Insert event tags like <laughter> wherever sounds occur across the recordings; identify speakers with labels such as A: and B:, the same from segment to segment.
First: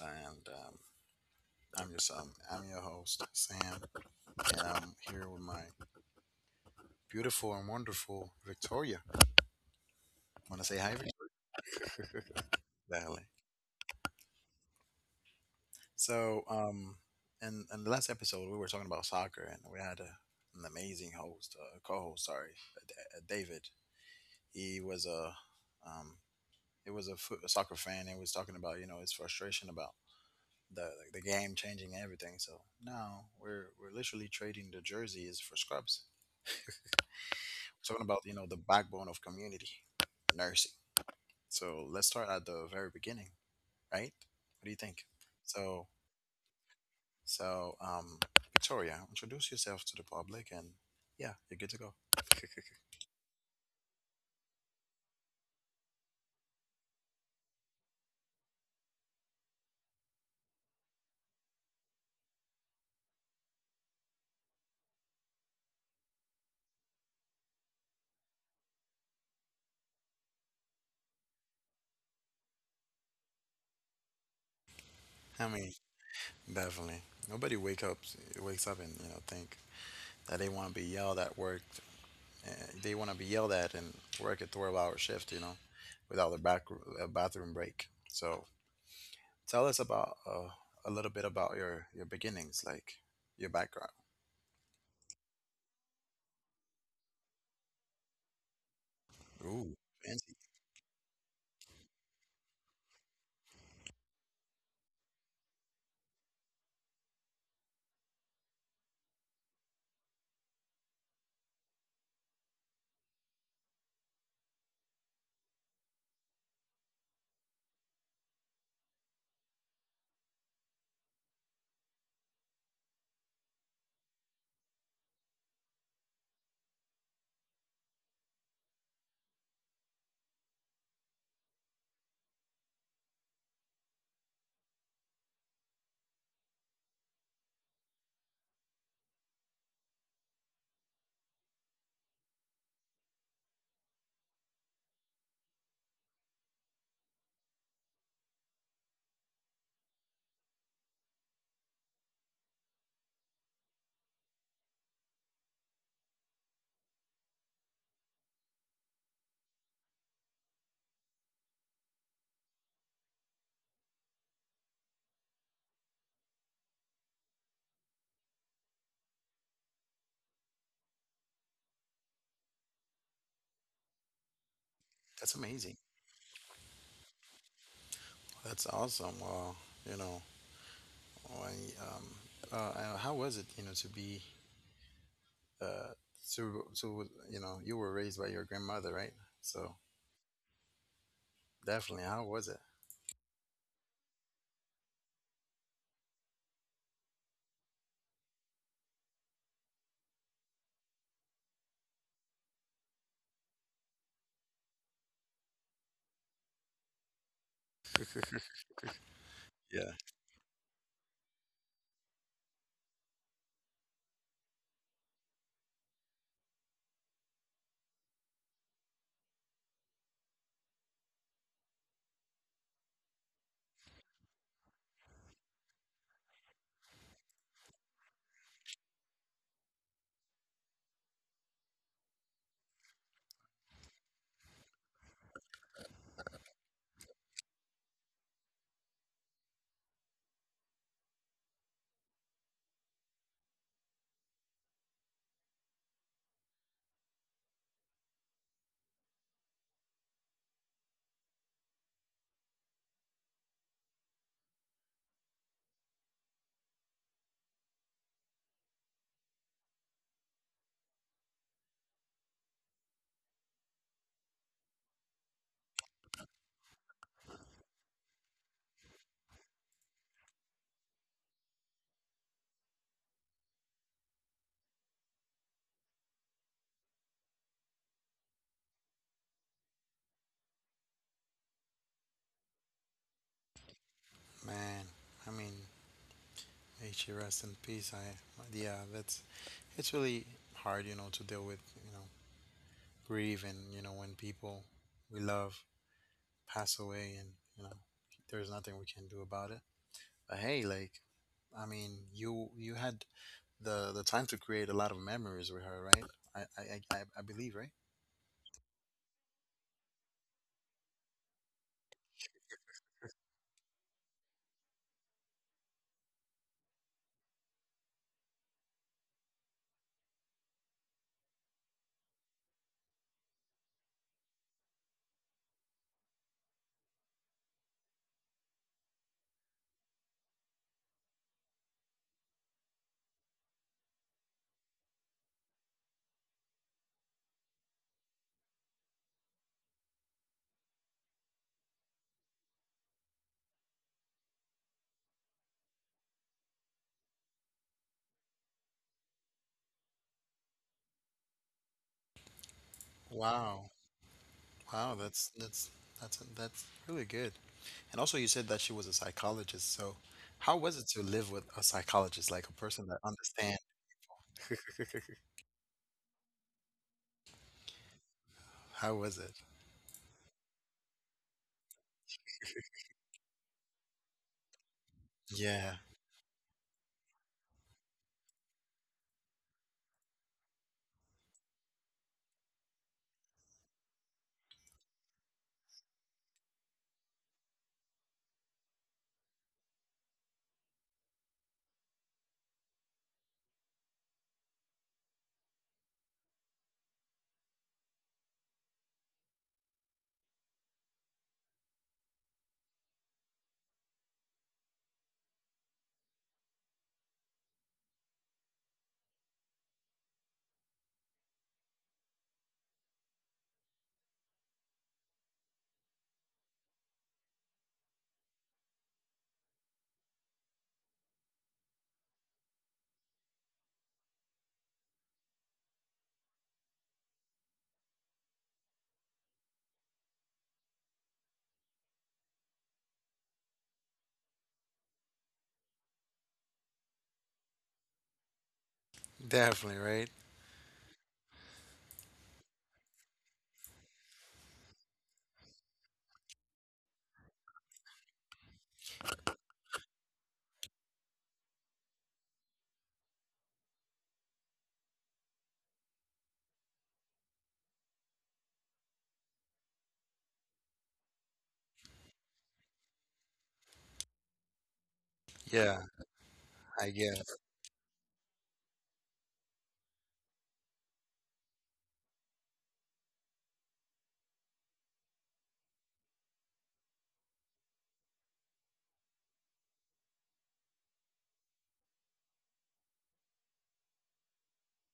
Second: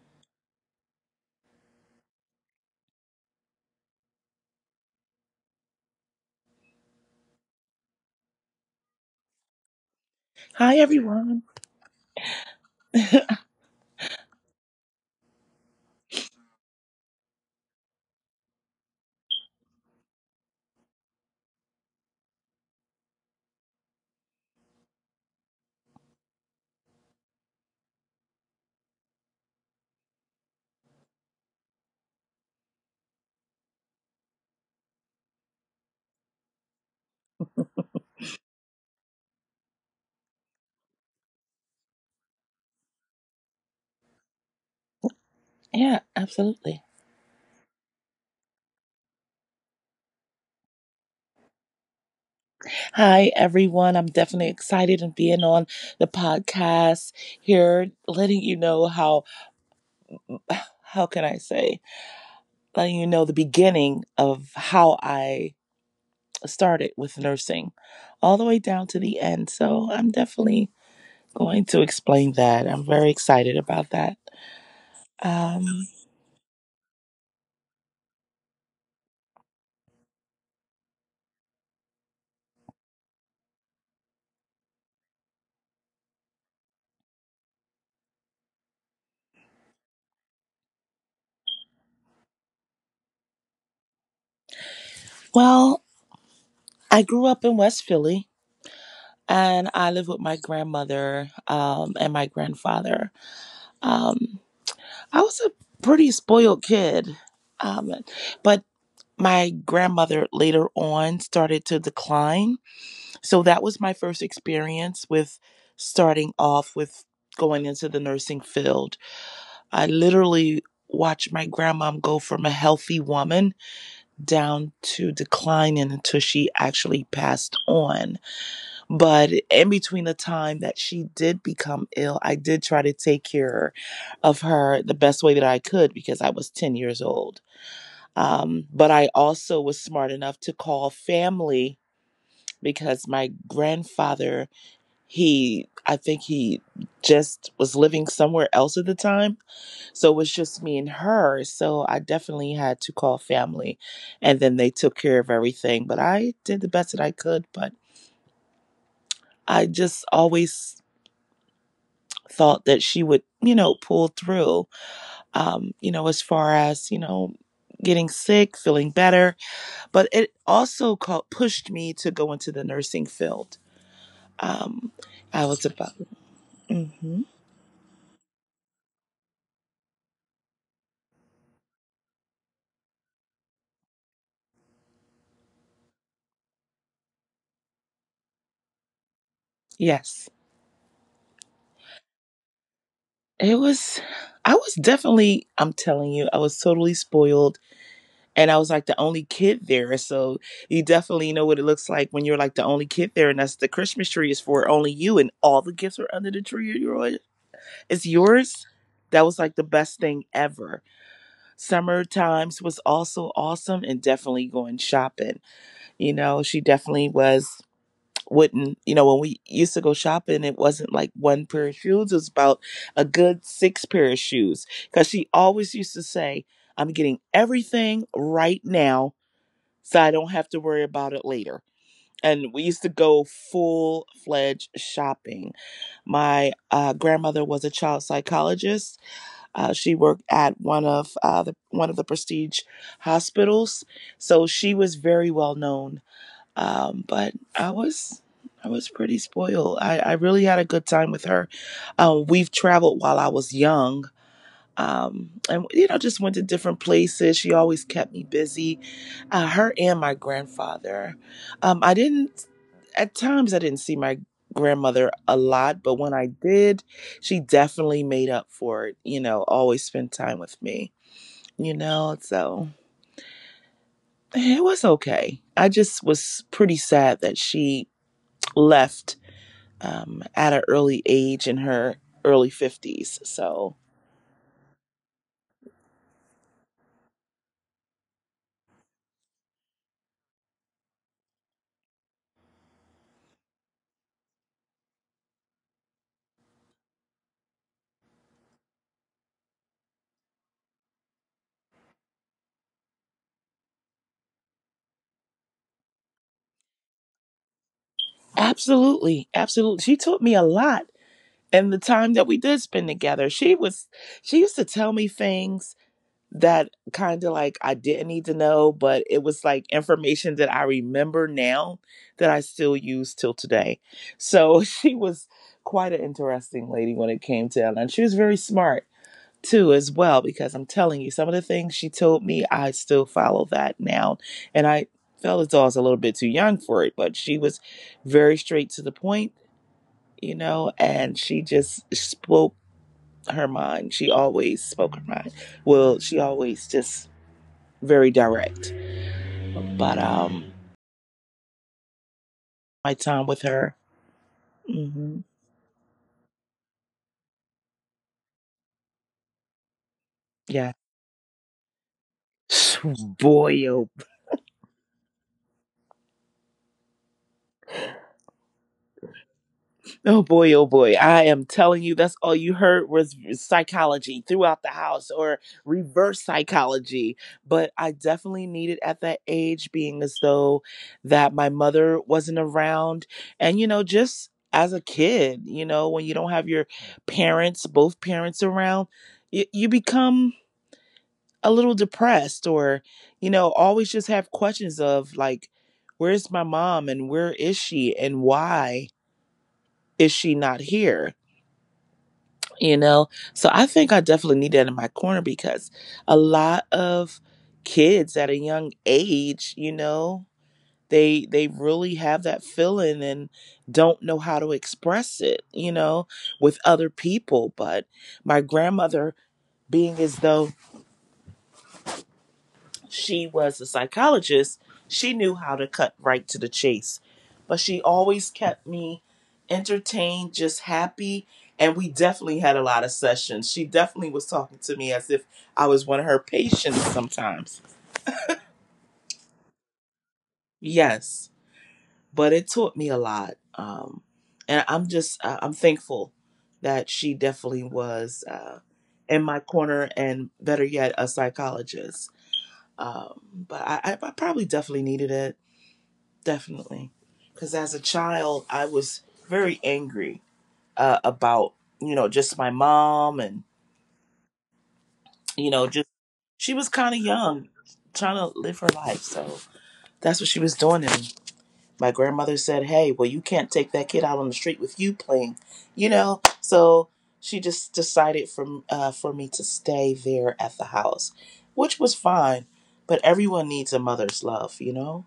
A: and I'm your son. I'm your host, Sam, and I'm here with my beautiful and wonderful Victoria. Want to say
B: Hi,
A: hi, Victoria?
B: everyone.
A: <laughs> Valley. So, in the last episode, we were talking about soccer, and we had an amazing co-host. Sorry, David. He was um, a a soccer fan, and was talking about his frustration about the game changing everything. So now we're literally trading the jerseys for scrubs. Talking about the backbone of community nursing. So let's start at the very beginning, right? What do you think?
B: Yeah,
A: So
B: absolutely.
A: so, Victoria, introduce yourself to the public, and yeah, you're good to go.
B: Hi, everyone. I'm definitely excited and being on the podcast here, letting you know how can I say, letting you know the beginning of how I started with nursing all the way down to the end. So I'm definitely going to explain that. I'm very excited about that.
A: <laughs> I
B: Um,
A: mean, definitely. Nobody wakes up and think that they want to be yelled at work. Uh, they want to be yelled at and work a 12-hour hour shift, you know, without a bathroom break. So tell us about a little bit about your beginnings, like your background.
B: well, I grew up in West Philly and I
A: Ooh,
B: lived with my
A: fancy.
B: grandmother and my grandfather. Um, I was a pretty spoiled kid. Um, but my grandmother later on started to decline. So that was my first experience with starting off with going into the nursing field. I literally watched my grandmom go from a healthy woman down to declining until she actually passed on. But in between the time that she did become ill, I did try to take care of her the best way that I could because I was 10 years old. But I also was smart enough to call family because my grandfather, I think he just was living somewhere else at the time. So it was just me and her. So I definitely had to call family and then they took care of everything. But I did the best that I could. But I just always thought that she would, you know, pull through, you know, as far as, you know, getting sick, feeling better. But it also pushed me to go into the nursing field. Um, I
A: That's
B: was about,
A: amazing.
B: hmm
A: That's awesome. Well, you know, I, um, how was it, to be, uh, you were raised by your grandmother, right? So
B: yes.
A: definitely, how was it?
B: It was, I was definitely, I'm telling you, I was totally spoiled. And I was like the only kid there. So you definitely know what it looks like when you're like the only kid there. And that's the Christmas tree is for only you, and all the gifts are under the tree. You're. Is
A: <laughs>
B: yours. That was like the best
A: Yeah.
B: thing ever. Summer Times was also awesome and definitely going shopping. You know, she definitely was wouldn't, you know, when we used to go shopping, it wasn't like one pair of shoes, it was about a good six pair of shoes, because she always used to say, I'm getting everything right now, so I don't have to worry about it later. And we used to go full-fledged shopping. My grandmother was a child psychologist. She worked at one of one of the prestige hospitals, so she was very well known. But I was pretty spoiled. I really had a good time with her. We've traveled while I was young, and you know, just went to different places. She always kept me busy, her and my grandfather. I didn't At times, I didn't see my grandmother a lot, but when I did, she definitely made up for it. You know, always spent time with me, you know. So it was okay. I just was pretty sad that she left at an early age, in her early 50's. So
A: Man, I mean, may she rest in peace. Yeah, that's it's really hard, to deal with, you know, grief and, when people we love pass away and, you know, there's nothing we can do about it. But hey, like, I mean, you had the time to create a lot of memories with her, right? I I I believe, right?
B: absolutely, absolutely, she taught me a lot. And the time that we did spend together, she was, she used to tell me things that kind of like I didn't need to know, but it was like information that I remember now, that I still use till today. So <laughs> she was quite an interesting lady when it came to, and she was very smart too as well, because I'm telling you, some of the things she told me, I still follow that now. And I felt as though I was a little bit too young for it, but she was very straight to the point, you know. And she just spoke her mind. She always spoke her mind. Well, she always just Very direct. But my time with her,
A: Wow. Wow,
B: hmm
A: that's really good. And also you said that she was a psychologist, so how
B: yeah,
A: was it to live with a psychologist, like a person that
B: boy,
A: understands?
B: oh
A: <laughs> How was it?
B: Oh boy, oh boy. I am telling you, that's all you heard was psychology throughout the house, or
A: Yeah,
B: reverse psychology. But I definitely needed at that age, being as though that my mother wasn't around. And, you know, just as a kid, you know, when you don't have your parents, both parents around, you become a little depressed, or, you know, always just have questions of like, where's my mom, and where is she, and why is she not here? You know, so I think I definitely need that in my corner, because a lot of kids at a young age, you know, they really have that feeling and don't know how to express it, you know, with other people. But my grandmother, being as though she was a psychologist, she knew how to cut right to the chase. But she always kept me entertained, just happy. And we definitely had a lot of sessions. She definitely was talking to me as if I was one of her patients sometimes.
A: definitely, right?
B: Yes, but it taught me a lot. I'm thankful that she definitely was in my corner, and better yet, a psychologist. But I probably definitely needed it, definitely. Because as a child, I was very angry about, you know, just my mom, and, you know, just,
A: Yeah,
B: she was kind of
A: I get it.
B: young, trying to live her life. So that's what she was doing to me. My grandmother said, hey, well, you can't take that kid out on the street with you playing, you know? So she just decided for me to stay there at the house, which was fine. But everyone needs a mother's love, you know?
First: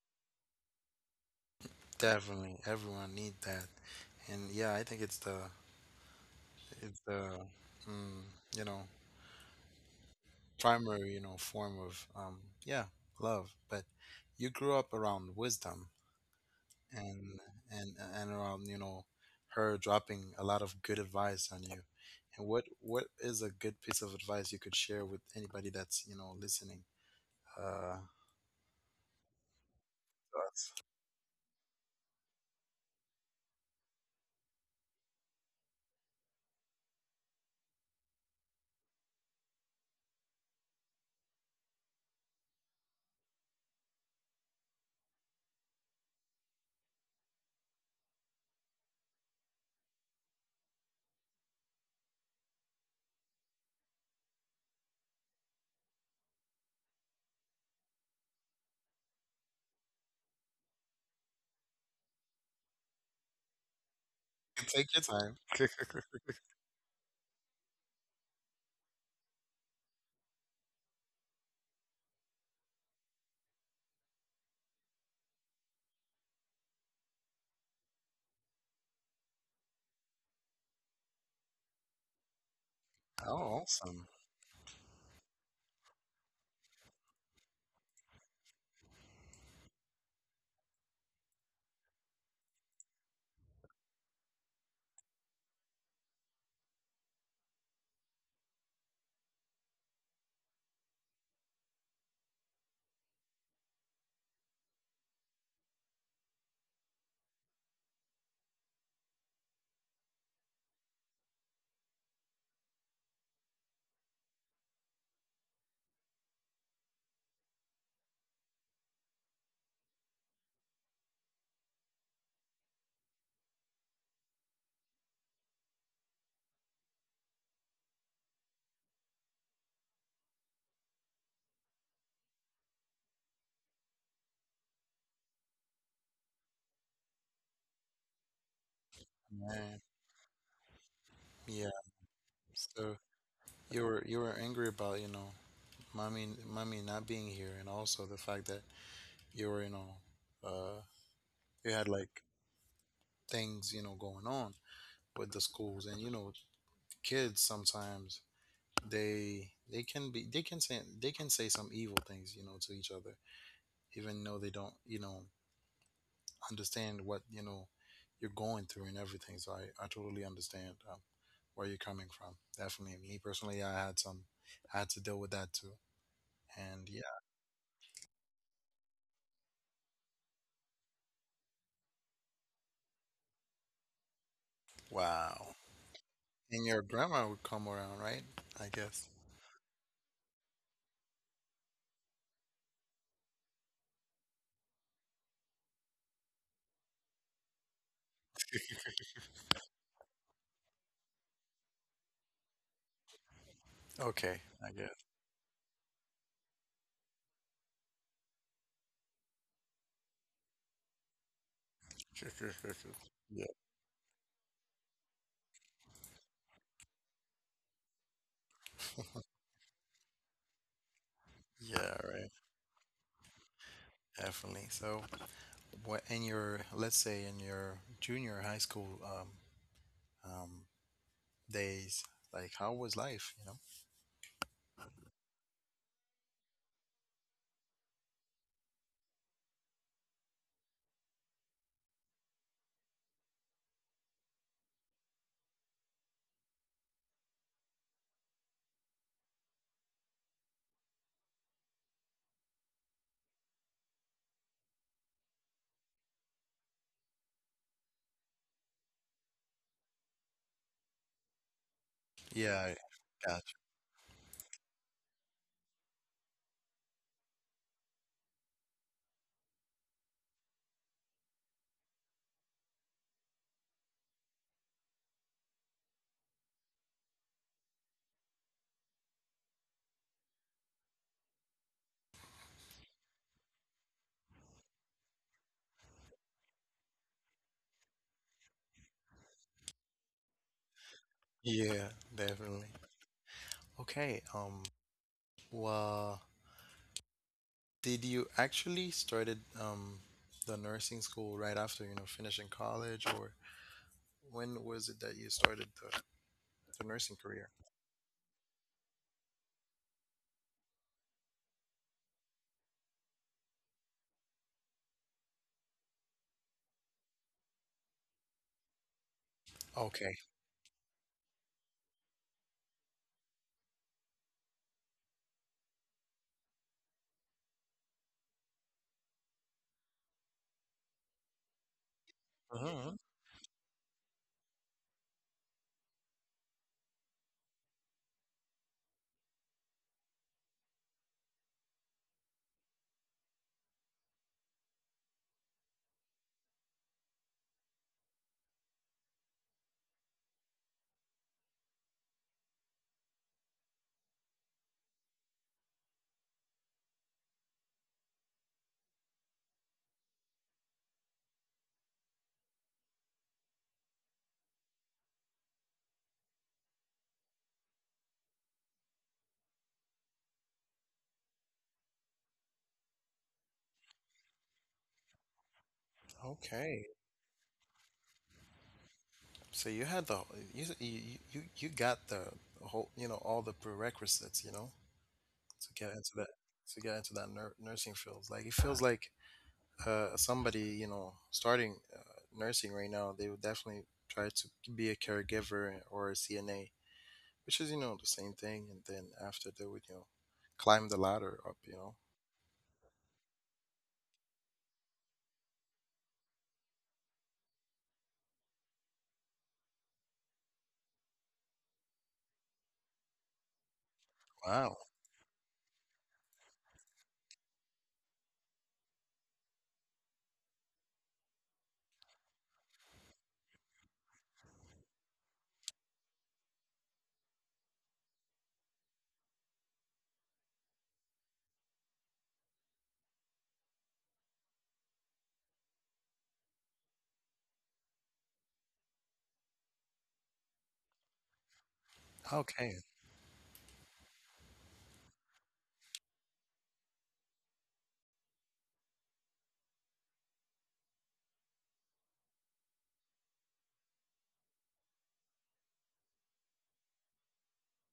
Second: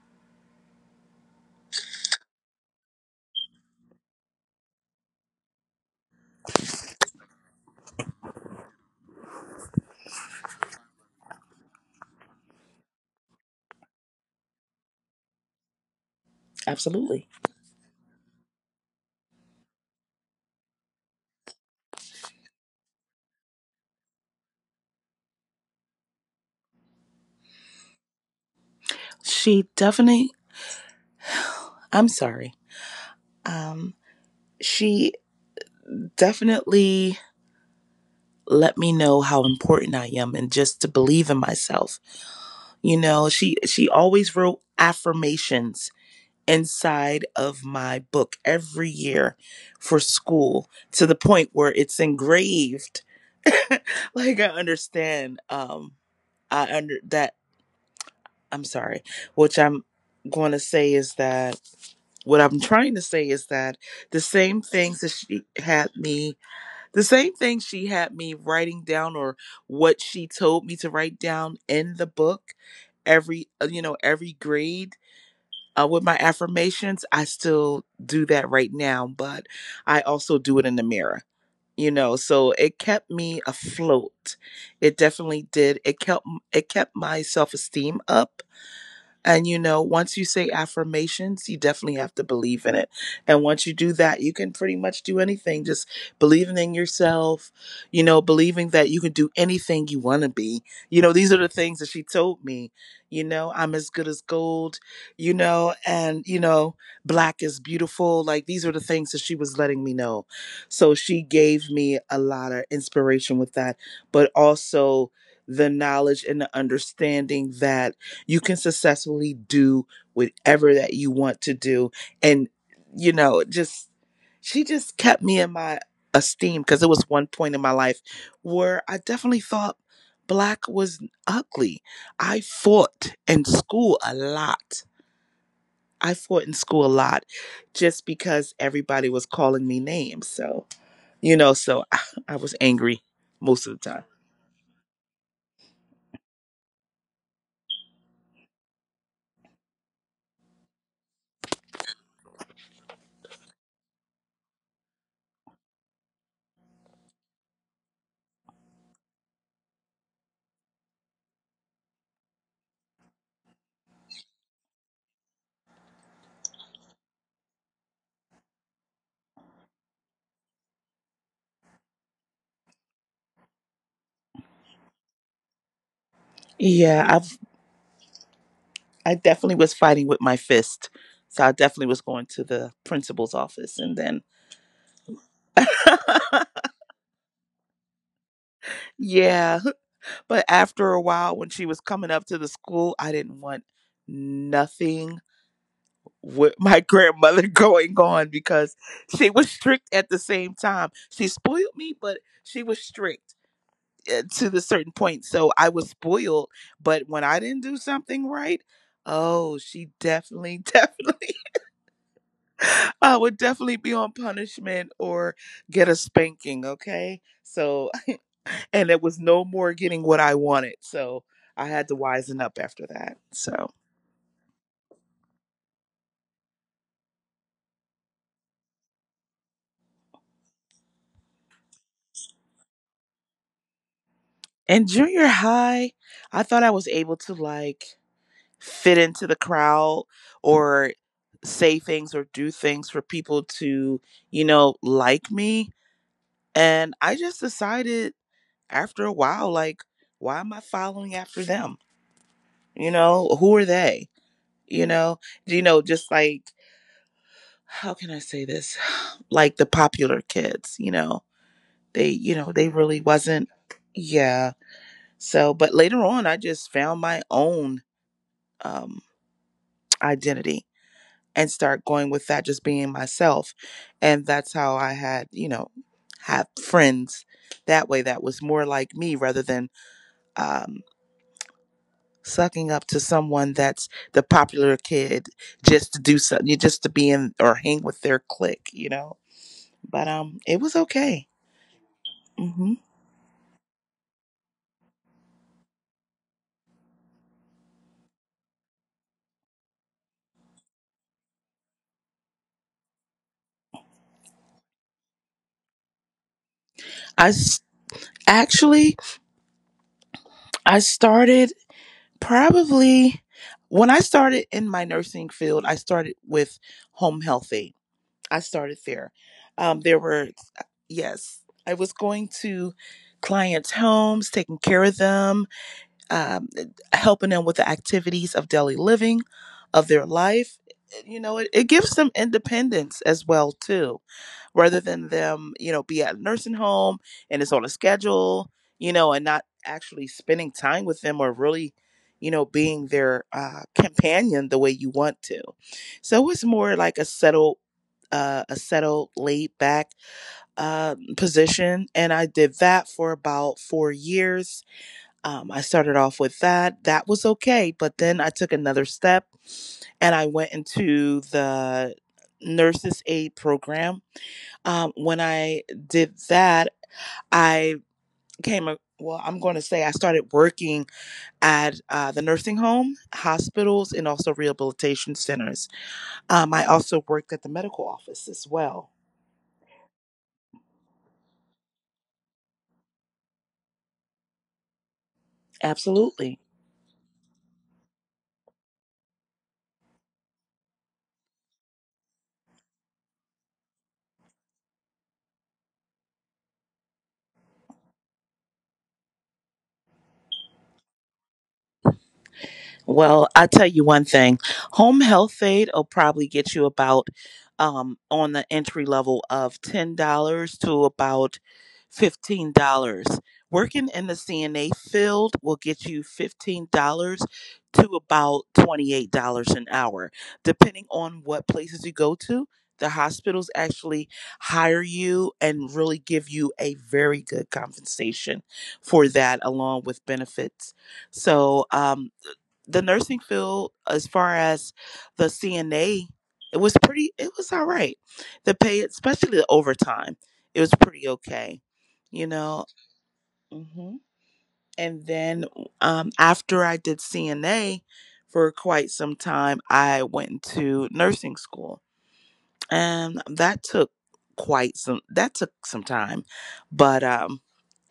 A: Definitely, everyone need that, and yeah, I think it's the mm, you know primary form of yeah love. But you grew up around wisdom
B: Absolutely.
A: and and around her dropping a lot of good advice on you. And what is a good piece of advice you could share with anybody that's listening? Uh,
B: She definitely,
A: to us?
B: I'm sorry. Um, she definitely let me know how important I am, and just to believe in myself. You know, she always wrote affirmations inside of my book every year for school, to the point where it's engraved. <laughs> like I understand I under that I'm sorry, which I'm going to say is that what I'm trying to say is that the same
A: <laughs> Take
B: things
A: your
B: that
A: time.
B: she had
A: <laughs>
B: me the same thing she had me writing down, or what she told me to write down in the book every, you know, every grade, with my affirmations. I still do that right now, but I also do it in the mirror, you know. So it kept me
A: Oh, awesome,
B: afloat. It definitely did. It kept my self-esteem up. And you know, once you say affirmations, you definitely have to believe in it. And once you do that, you can pretty much do anything. Just believing in yourself, you know, believing that you can do anything you want to be. You know, these are the things that she told me. You know, I'm as good as gold, you know, and, you know, black is beautiful. Like these are the things that she was letting me know. So she gave me a lot of inspiration with that, but also the knowledge and the understanding that you can successfully do whatever that you want to do. And you know, just, she just kept me in my esteem, because it was one point in my life where I definitely thought black was ugly. i fought in school a lot I fought in school a lot, just because everybody was calling me
A: man.
B: names. So you know,
A: Yeah.
B: so <laughs> I was
A: So
B: angry most of the time.
A: You were angry about mommy, mommy not being here, and also the fact that you were you know uh, you had, like, things going on with the schools, and kids sometimes they can be they can say some evil things, to each other, even though they don't understand what you're going through and everything. So I totally understand, where you're coming from. Definitely, me personally, I had some I had to deal with that too, and
B: Yeah,
A: yeah,
B: I definitely was fighting with my fist. So I definitely was going to the principal's office, and then
A: wow. And your grandma would come around, right? I
B: <laughs>
A: guess.
B: yeah, but after a while, when she was coming up to the school, I didn't want nothing with <laughs> my grandmother going on, because
A: <laughs>
B: she was strict at the same time. She spoiled me, but she was strict,
A: Okay,
B: to
A: I
B: the certain point. So I was spoiled, but when I didn't do something right, oh, she definitely <laughs> definitely,
A: guess. <laughs>
B: I would
A: Yeah,
B: definitely be on punishment or get a spanking, okay? So, <laughs> and it was no more getting what I wanted. So, I
A: yeah,
B: had to
A: right.
B: wisen up after that. So,
A: Definitely. So, what in let's say, in your junior high school, um days, like how was life, you know?
B: in junior high, I thought I was able to like fit into the crowd, or say things or do things for people to, you know, like me. And I just decided after a while, like, why am I following after them? You know, who are they? You know, you know, just like, how can I say this? <sighs> Like the popular kids, you know, they you
A: Yeah,
B: know,
A: I
B: they really
A: got
B: wasn't, yeah. So but later on, I just found my own um identity, and start going with that, just being myself. And that's how I had, you know, have friends that way, that was more like me, rather than um sucking up to someone that's the popular kid, just to do something, just to be in, or hang with their clique, you know. But it was okay.
A: you. Yeah, definitely.
B: hmm
A: Okay, well, did you actually started the nursing school right after, you know, finishing college or when was it that you started the nursing
B: I
A: career?
B: s- Actually, I started probably, when I started in my nursing field, I started with home health aid. I started there. There
A: Okay.
B: were yes, I was going to clients' homes, taking care of them, um, helping them with the activities of daily living, of their life. You know, it gives them independence as well too rather than them, you know, be at a nursing home and it's on a schedule, you know, and not actually spending time with them or really, you know, being their companion the way you want to. So it's more like a settled, laid back position. And I did that for about 4 years. I started off with that. That was okay. But then I took another step and I went into the nurses aid program when I did that, I came, well, I'm going to say I started working at the nursing home, hospitals, and also rehabilitation centers. I
A: Okay.
B: also worked at the medical office as well.
A: So you you you got the whole you know all the prerequisites, to get into that,
B: Absolutely.
A: nursing field. Like it feels like somebody, starting, nursing right now, they would definitely try to be a caregiver or a CNA, which is, the same thing. And then after, they would, climb the ladder up. You know.
B: Well, I tell you one thing, home health aid will probably get you about on the entry level of $10 to about $15. Working in the CNA
A: Wow.
B: field will get you $15 to about $28 an hour, depending on what places you go to. The hospitals actually hire you and really give you a very good compensation for that, along with benefits. So, the nursing field as far as the CNA, it was all right. The pay, especially the overtime, it was pretty okay. You know,
A: Okay.
B: hmm and then after I did CNA for quite some time, I went to nursing school, and that took quite some that took some time, but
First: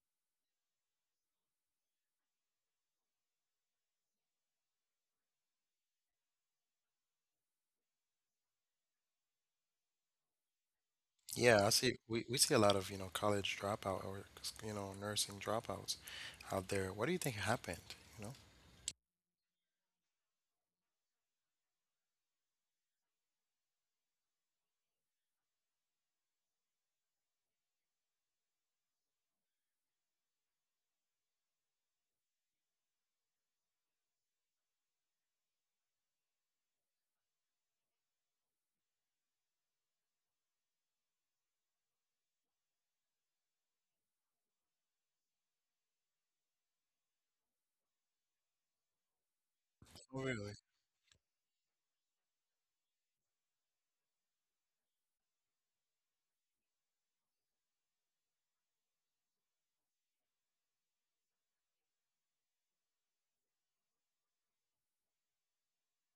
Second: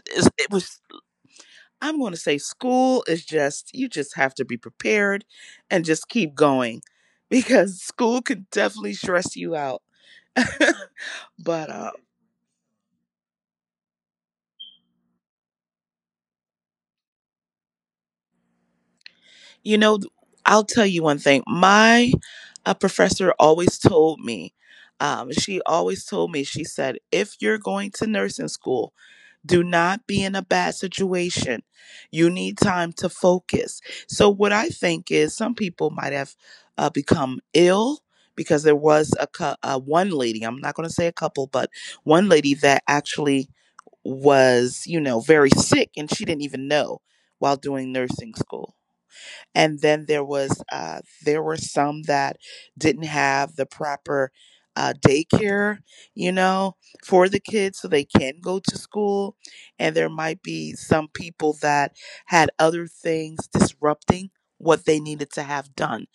B: it, it was. I'm going to say school is just, you just have to be prepared and just keep going because <laughs> school can definitely stress you out. <laughs>
A: Yeah, I
B: but
A: see. We, see a lot of, college dropout, or, nursing dropouts out there. What do you think happened? You know?
B: You know, I'll tell you one thing. My professor always told me, she said, if you're going to nursing school, do not be in a bad situation. You need time to focus. So, what I think is some people might have become ill because there was a, one lady, I'm not going to say a couple, but one lady that actually was, you know, very sick and she didn't even know while doing nursing school, and then
A: Oh,
B: there
A: really?
B: was there were some that didn't have the proper daycare, you know, for the kids so they can go to school, and there might be some people that had other things disrupting what they needed to have done.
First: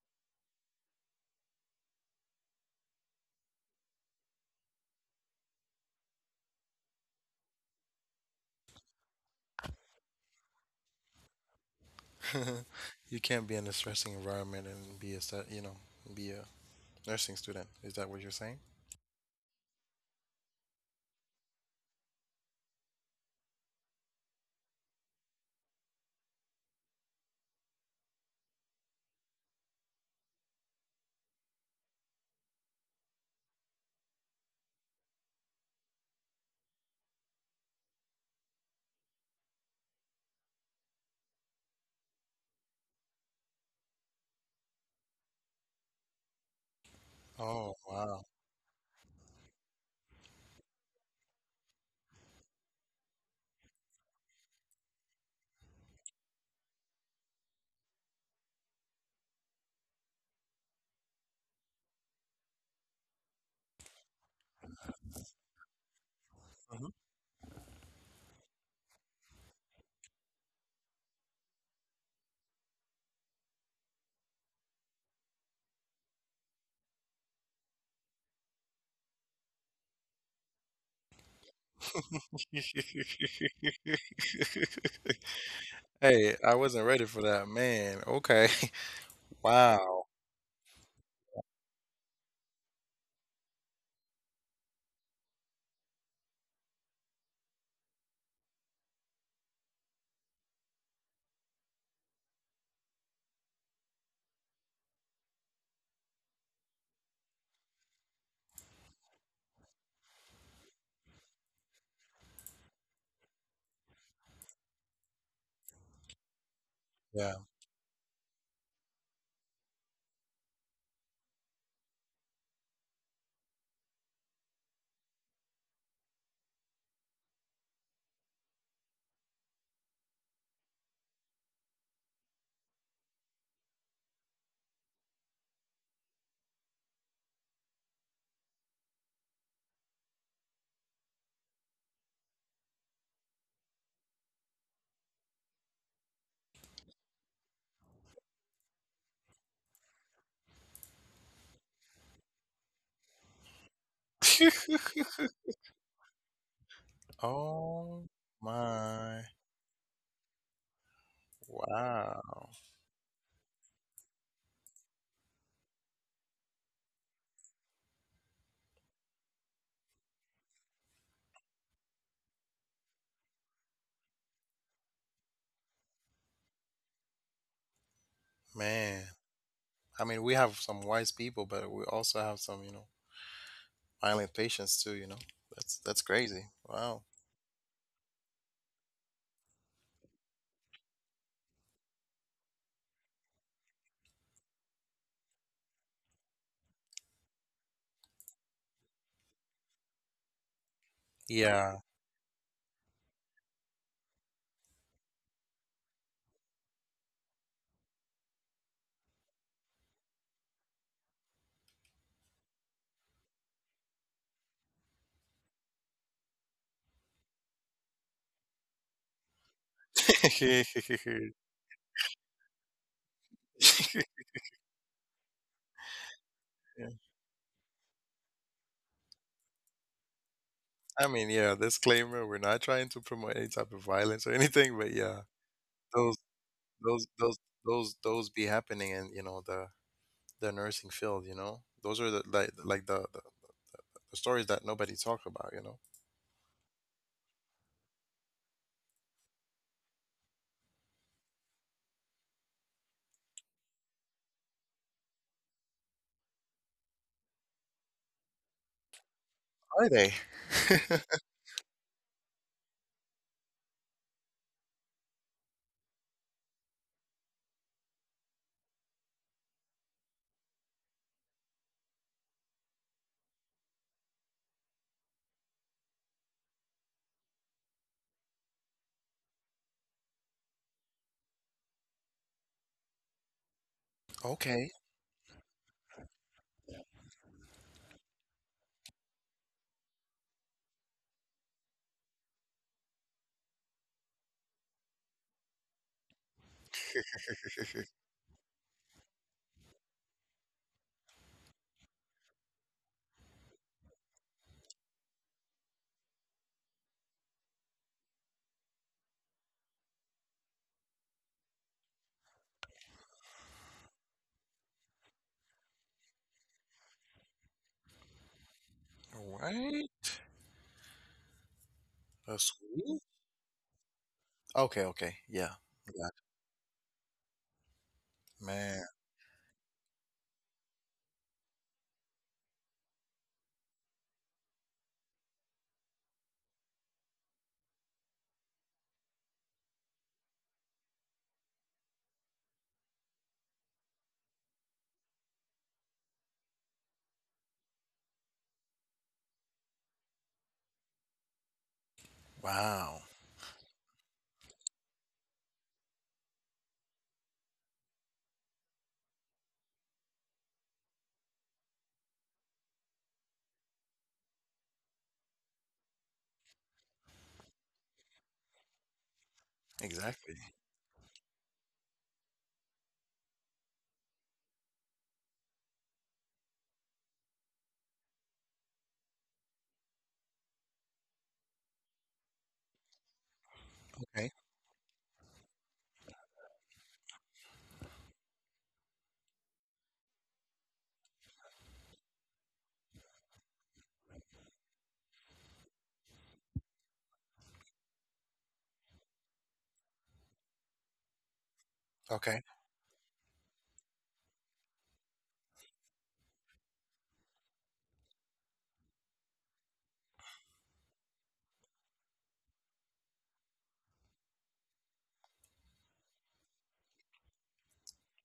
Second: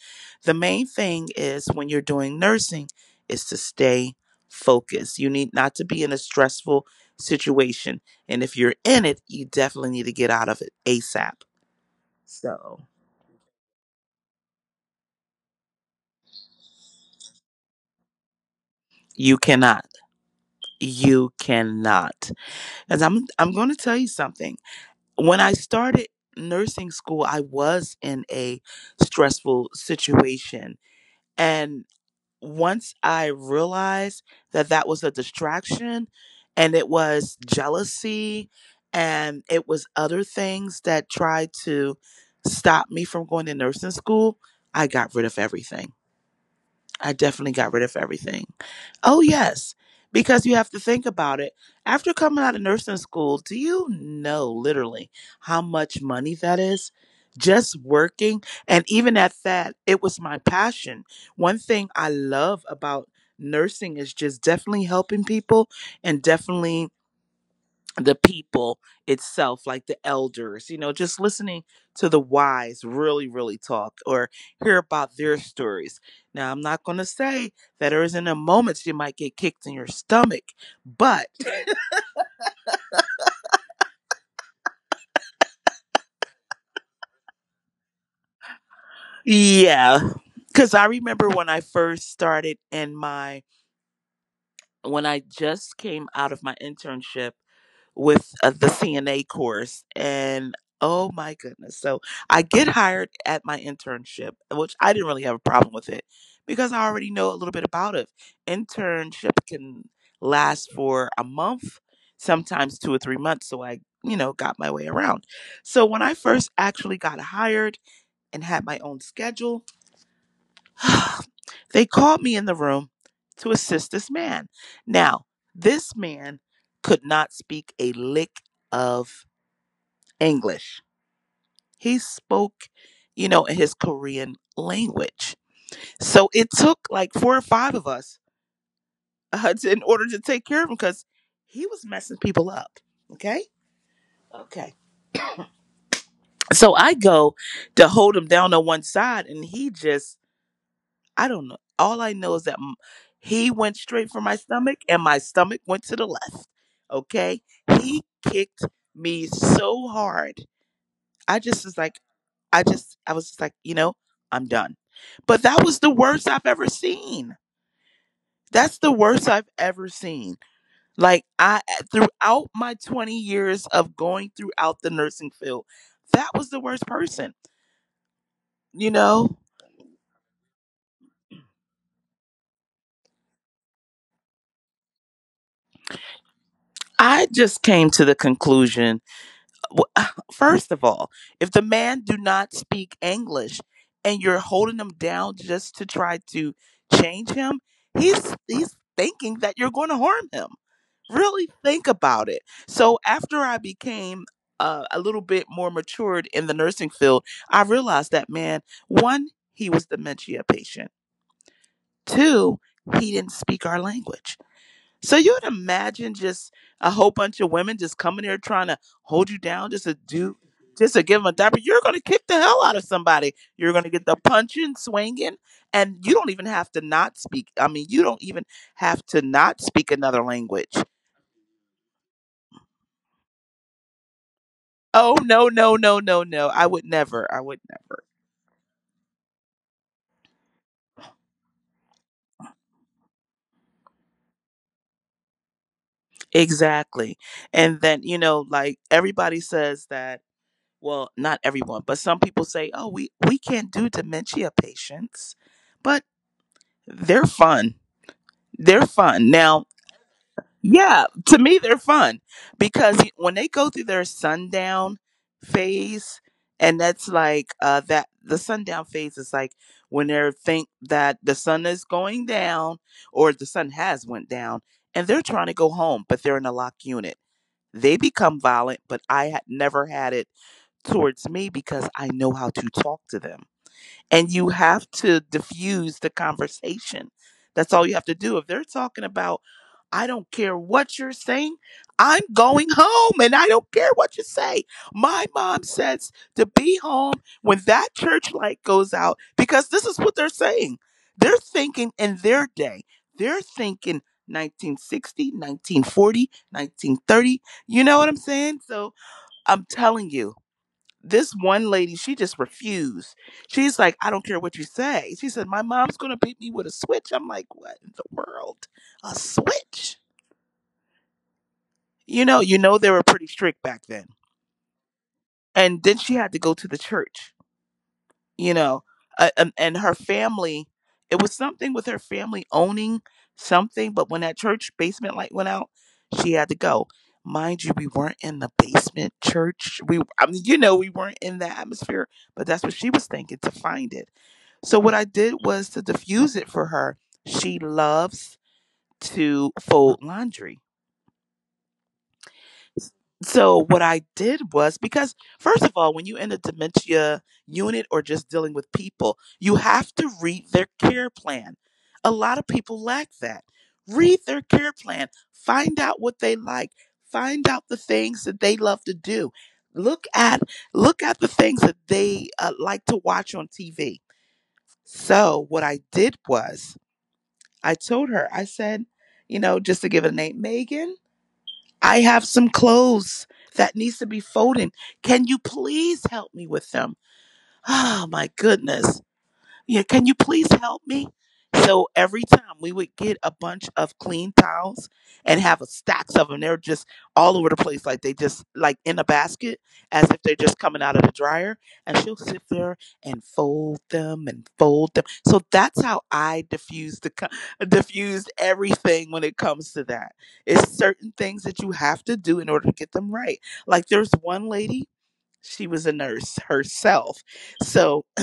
B: The main thing is when you're doing nursing is to stay focused. You need not to be in a stressful situation, and if you're in it you definitely need to get out of it asap.
A: <laughs>
B: So
A: You can't be in a stressing environment and be a nursing student. Is that what you're saying?
B: you cannot. You cannot. Because I'm going to tell you something. When I started nursing school, I was in a stressful situation, and once I realized that that was a distraction, and it was jealousy, and it was other things that tried to stop me from going to nursing school, I got rid of everything. I definitely got
A: Oh,
B: rid of
A: wow.
B: everything. Oh, yes, because you have to think about it. After coming out of nursing school, do you know literally how much money that is? Just working. And even at that, it was my passion. One thing I love about nursing is just definitely helping people and definitely
A: Mhm.
B: the people itself, like the elders, you know, just listening to the wise really, really talk or hear about their stories. Now, I'm not going to say that there isn't a moment you might get kicked in your stomach, but
A: <laughs> Hey, I wasn't ready for that, man. Okay. <laughs>
B: <laughs> yeah,
A: Wow.
B: because I remember when I first started in my when I just came out of my internship with the CNA course and oh my goodness. So I get hired at my internship, which I didn't really have a problem with it because I already know a little bit about it. Internship can last for a month, sometimes 2 or 3 months, so I, you know, got my way around. So when I first actually got
A: Yeah.
B: hired and had my own schedule, <sighs> they called me in the room to assist this man. Now, this man could not speak a lick of English. He spoke, you know, in his Korean language. So it took like four or five of us <laughs> to, in order to take care of him because he was messing people up. Okay. Okay. So I go to hold him down on one side and he just I don't know. All I know is that he went straight for my stomach and my
A: <laughs>
B: stomach went to the left. Okay? He
A: Oh
B: kicked
A: my.
B: me so hard. I just was like,
A: Wow.
B: I was just like, you know, I'm done. But that was the worst I've ever seen. That's the worst I've ever seen. Like, I, throughout my 20 years of going throughout the nursing field, that was the worst person. You
A: Man.
B: know,
A: I mean, we have some wise people, but we also have some, violent patients too. You know, that's crazy. Wow.
B: I just came to the conclusion wh- <sighs> <laughs> first of all, if the man do not speak English and you're holding him down just to try to change him, he's thinking that you're going to harm him. Really
A: Yeah.
B: think about it. So after I became a little bit more matured in the nursing field, I realized that man, one, he was dementia patient. Two, he didn't speak our language, so you would imagine just a whole bunch of women just coming here trying to hold you down, just
A: <laughs>
B: to give them a diaper. You're going to kick the hell out of somebody. You're going to get the punching, swinging, and you don't even have to
A: Yeah.
B: not speak. I mean, you don't even have to not speak another language.
A: I mean, yeah. Disclaimer: we're not trying to promote any type of violence or anything, but
B: Oh
A: yeah,
B: no, no, no,
A: those
B: no, no! I would
A: those
B: never.
A: those
B: I would
A: those
B: never.
A: those be happening in, the nursing field. You know, those are the, like the stories that nobody talk about. You know,
B: Exactly. And then you know, like everybody says that. Well, not everyone, but some people say, "Oh, we can't do dementia patients," but they're fun. They're fun. Now,
A: are they?
B: yeah, to me, they're fun because when they go through their sundown phase, and that's like that the sundown phase is like when they think that the sun is going down or the sun has went down, and they're trying to go home, but they're in a locked unit. They become violent, but I had never had it towards me because I know how to talk to them,
A: <laughs>
B: and you
A: Okay.
B: have to diffuse the conversation. That's all you have to do. If they're talking about, I don't care what you're saying, I'm going home and I don't care what you say. My mom says to be home when that church light goes out because this is what they're saying. They're thinking in their day, they're thinking 1960, 1940, 1930. You know what I'm saying? So I'm telling you, this one lady, she just refused. She's like, I don't care what you say. She said, my mom's gonna beat me with a switch. I'm like, what in the world? A switch?
A: Right. A
B: You know they
A: school?
B: were pretty strict back then.
A: Okay. Okay. Yeah.
B: And then
A: Got
B: she had to go to the church.
A: it.
B: you know
A: Man.
B: and her family, it was something with her family owning something, but when that church basement light went out, she had to go. Mind you, we weren't in the basement church. We I mean, you know, we weren't in the atmosphere, but that's what she was thinking to find it. So what I did was to diffuse it for her. She loves to fold laundry,
A: Wow,
B: so what I did was, because first of all, when you in a dementia unit or just dealing with people, you have to read their care plan. A lot of people lack that. Read their care plan, find out what they like, find out the things that they love to do. Look
A: exactly.
B: at Look at the things that they like to watch on TV. So what I did was I told her, I said, you know, just to give it a name, Megan. I have some clothes that needs to be
A: Okay,
B: folding. Can you please help me with them? Oh my goodness, yeah, can you please help me? So every time we would get a bunch of clean towels and have a stacks of them. They're just all over the place, like they just like in a basket, as if they're just coming out of the dryer. And she'll
A: okay.
B: sit there and fold them and fold them. So that's how I diffused everything when it comes to that. It's certain things that you have to do in order to get them right. Like there's one lady, she was a nurse herself, so. <clears throat>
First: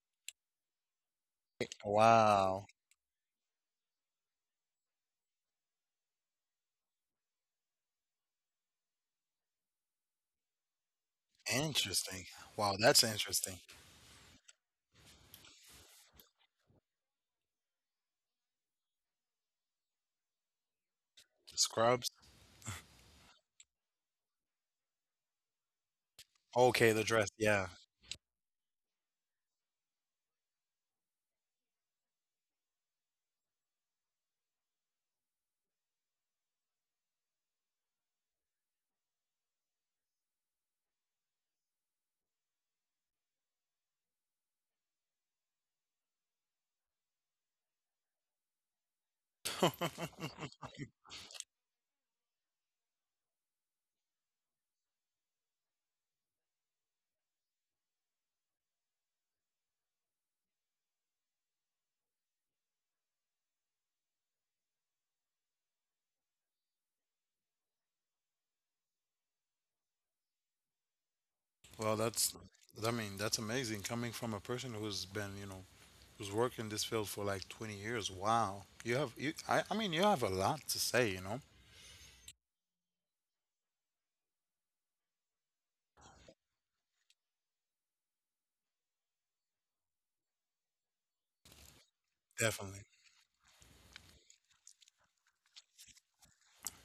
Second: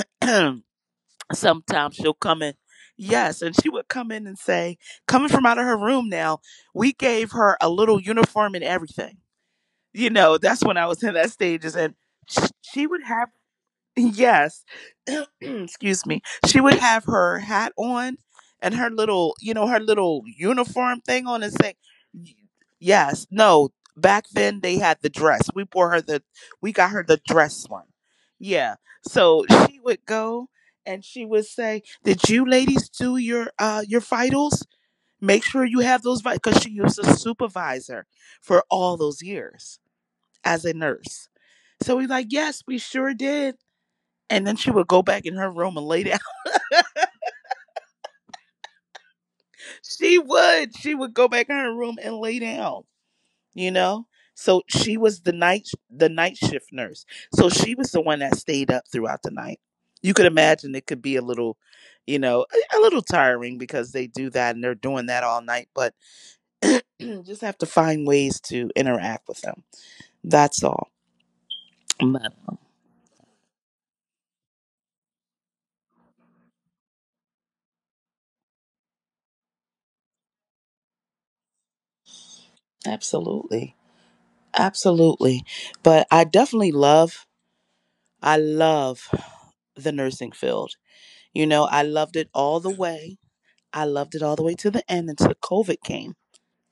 B: Sometimes she'll come in.
A: Wow,
B: Yes, and she would come in and say, coming from out of her room now, we gave her a little uniform and everything. You know, that's when I was in that stages and
A: interesting. Wow,
B: she would
A: that's
B: have.
A: interesting.
B: Yes. <clears throat> Excuse me. She would have her hat on and her little, her little uniform thing on and say,
A: Scrubs.
B: yes, no, back then they had the dress. We bought her the, we
A: Okay, the
B: got her
A: dress.
B: the
A: Yeah.
B: dress one. Yeah. So she would go and she would say, did you ladies do your vitals? Make sure you have those vitals. Cause she was a supervisor for all those years as a nurse. So we like, yes, we sure did. And then she would go back in her room and lay down. <laughs> She
A: <laughs>
B: would. She would go back in her room and lay down, you know? So she was the night shift nurse. So she was the one that stayed up throughout the night. You could imagine it could be a little, you know, a little tiring because they do that and they're doing that all night, but <clears throat> just have to find ways to interact with them. That's all.
A: Well, that's,
B: But
A: I mean, that's amazing coming from a person who's been, who's worked in this field for like 20 years. Wow. You have, I mean, you have a lot to say, you know?
B: absolutely. Absolutely. But I definitely love, I love the nursing field. You know, I loved it all the
A: Definitely.
B: way. I loved it all the way to the end until COVID came,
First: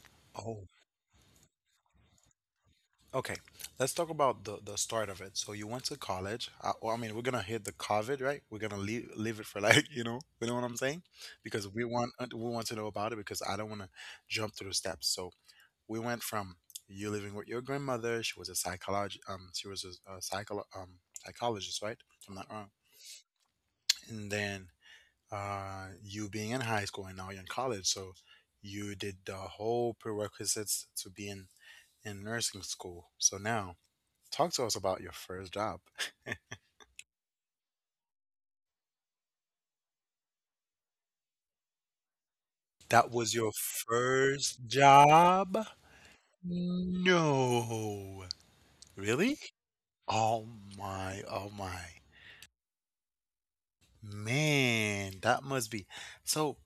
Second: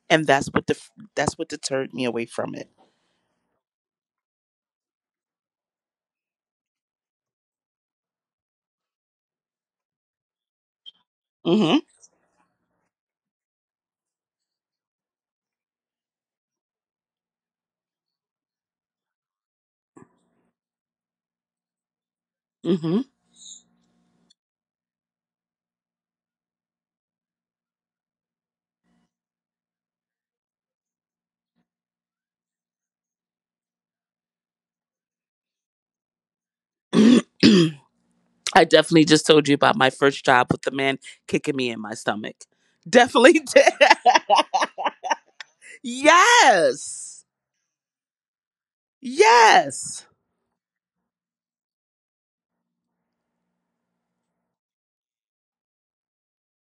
B: and
A: Oh,
B: that's what deterred me away from it.
A: okay, let's talk about the start of it. So you went to college. Well, I mean, we're gonna hit the COVID, right? We're gonna leave it for like <laughs> you know what I'm saying? Because we want to know about it, because I don't want to jump through the steps. So we went from you living with your grandmother. She was a psychologist. She was a psychologist, right? If I'm not wrong.
B: Mm-hmm.
A: And then you being in high school, and now you're in college. So you did the whole prerequisites to be in nursing school. So now, talk to us about your first job.
B: Mm-hmm. <clears throat> I definitely just told you about my first job with the man kicking me in my stomach.
A: That
B: Definitely
A: was your
B: did.
A: first job?
B: <laughs> Yes.
A: No. Really?
B: Yes.
A: Oh my, oh my. Man, that must be. So,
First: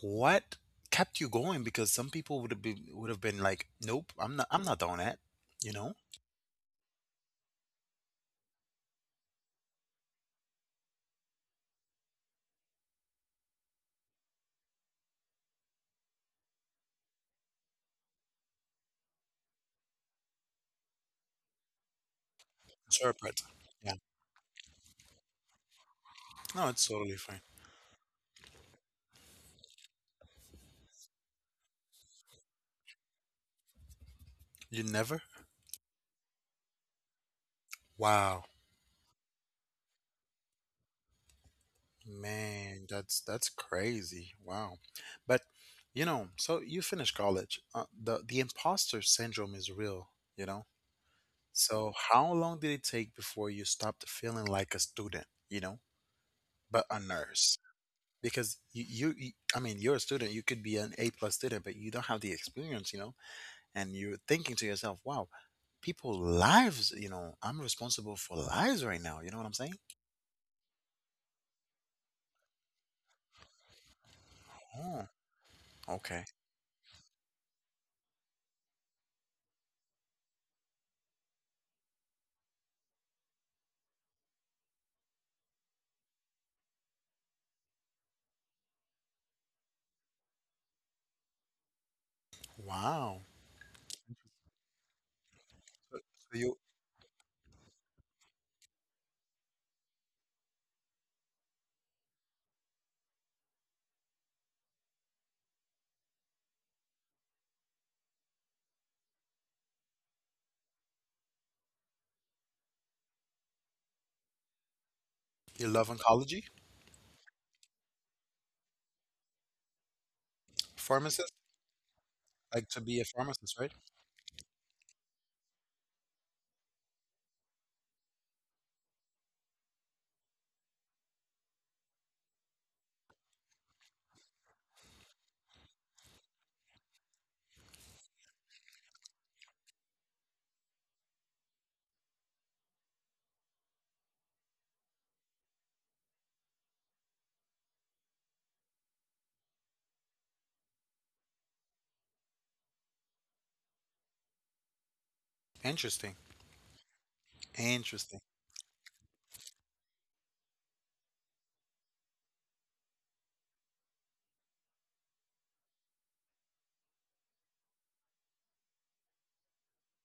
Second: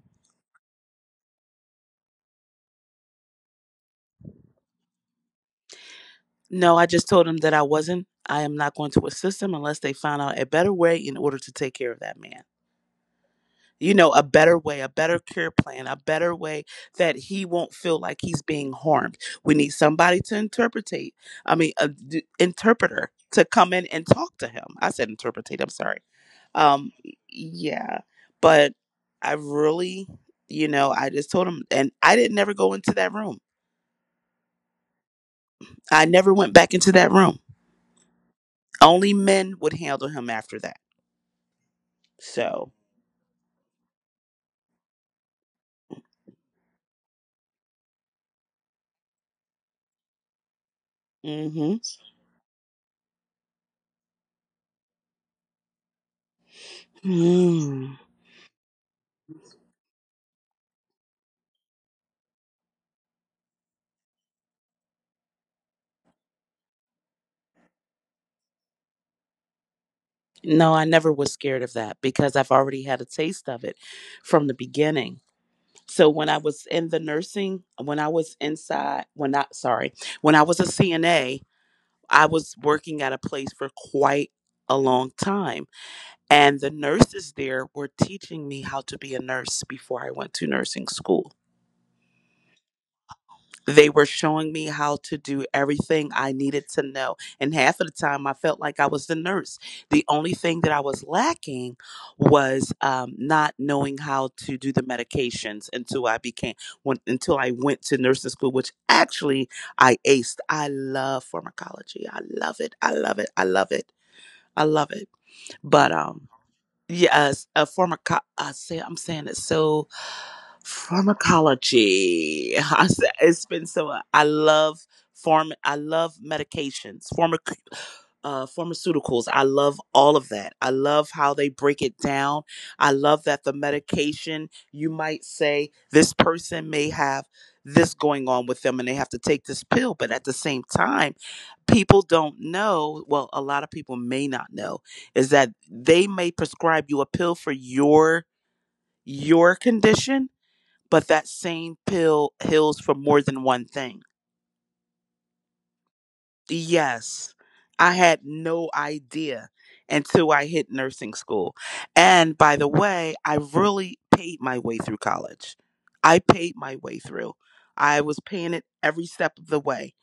A: what kept you going? Because some people would have been like, "Nope, I'm not doing that." You know?
B: No, I just told him that I wasn't. I am not going to assist him unless they found out a better way in order to take care of that man. You know, a better way, a better cure plan, a better way that he won't feel like he's being harmed. We need somebody to interpretate. I mean, interpreter
A: Sure, but
B: to come in
A: yeah.
B: and talk to him. I said interpretate. I'm sorry.
A: No, it's
B: Um,
A: totally fine.
B: yeah, but I really, you know, I just told him, and I didn't never go into that room.
A: You never?
B: I never went back into that room.
A: Wow.
B: Only men would handle him after that. So,
A: Man, that's crazy. Wow. But so you finished college. The imposter syndrome is real, you know. So how long did it take before you stopped feeling like a student, but a nurse?
B: mm-hmm.
A: Because you I mean, you're a student. You could be an A plus student, but you don't have the experience. And you're thinking to yourself, "Wow, people lives, I'm responsible for lives right now." You know what I'm saying?
B: No, I never was scared of that because I've already had a taste of it from the
A: Oh,
B: beginning. So
A: okay.
B: when I was inside, when not sorry, when I was a CNA, I was working at a place for quite a long time. And the nurses there were teaching me how to be a nurse before I went to nursing school.
A: Wow.
B: They were showing me how to do
A: So
B: everything I
A: so you
B: needed to know. And half of the time, I felt like I was the nurse. The only thing that I was lacking was not knowing how to do the medications until until I went to nursing school, which actually I aced. I love pharmacology. I love it. I love it. I love it. I love it.
A: You love
B: But
A: oncology?
B: yes, a pharmaco- I say I'm saying it so
A: Pharmacist?
B: pharmacology. <laughs>
A: Like to be a
B: It's
A: pharmacist,
B: been
A: right?
B: so. I love pharma. I love medications, pharma, pharmaceuticals. I love all of that. I love how they break it down. I love that the medication. You might say this person may have this going on with them, and they have to take this pill. But at the same time, people don't know. Well, a lot of people may not know is that they may prescribe you a pill for your condition, but that same pill heals for more than one thing.
A: Interesting.
B: Yes, I had
A: Interesting.
B: no idea until I hit nursing school. And by the way, I really paid my way through college. I paid my way through. I was paying it every step of the way.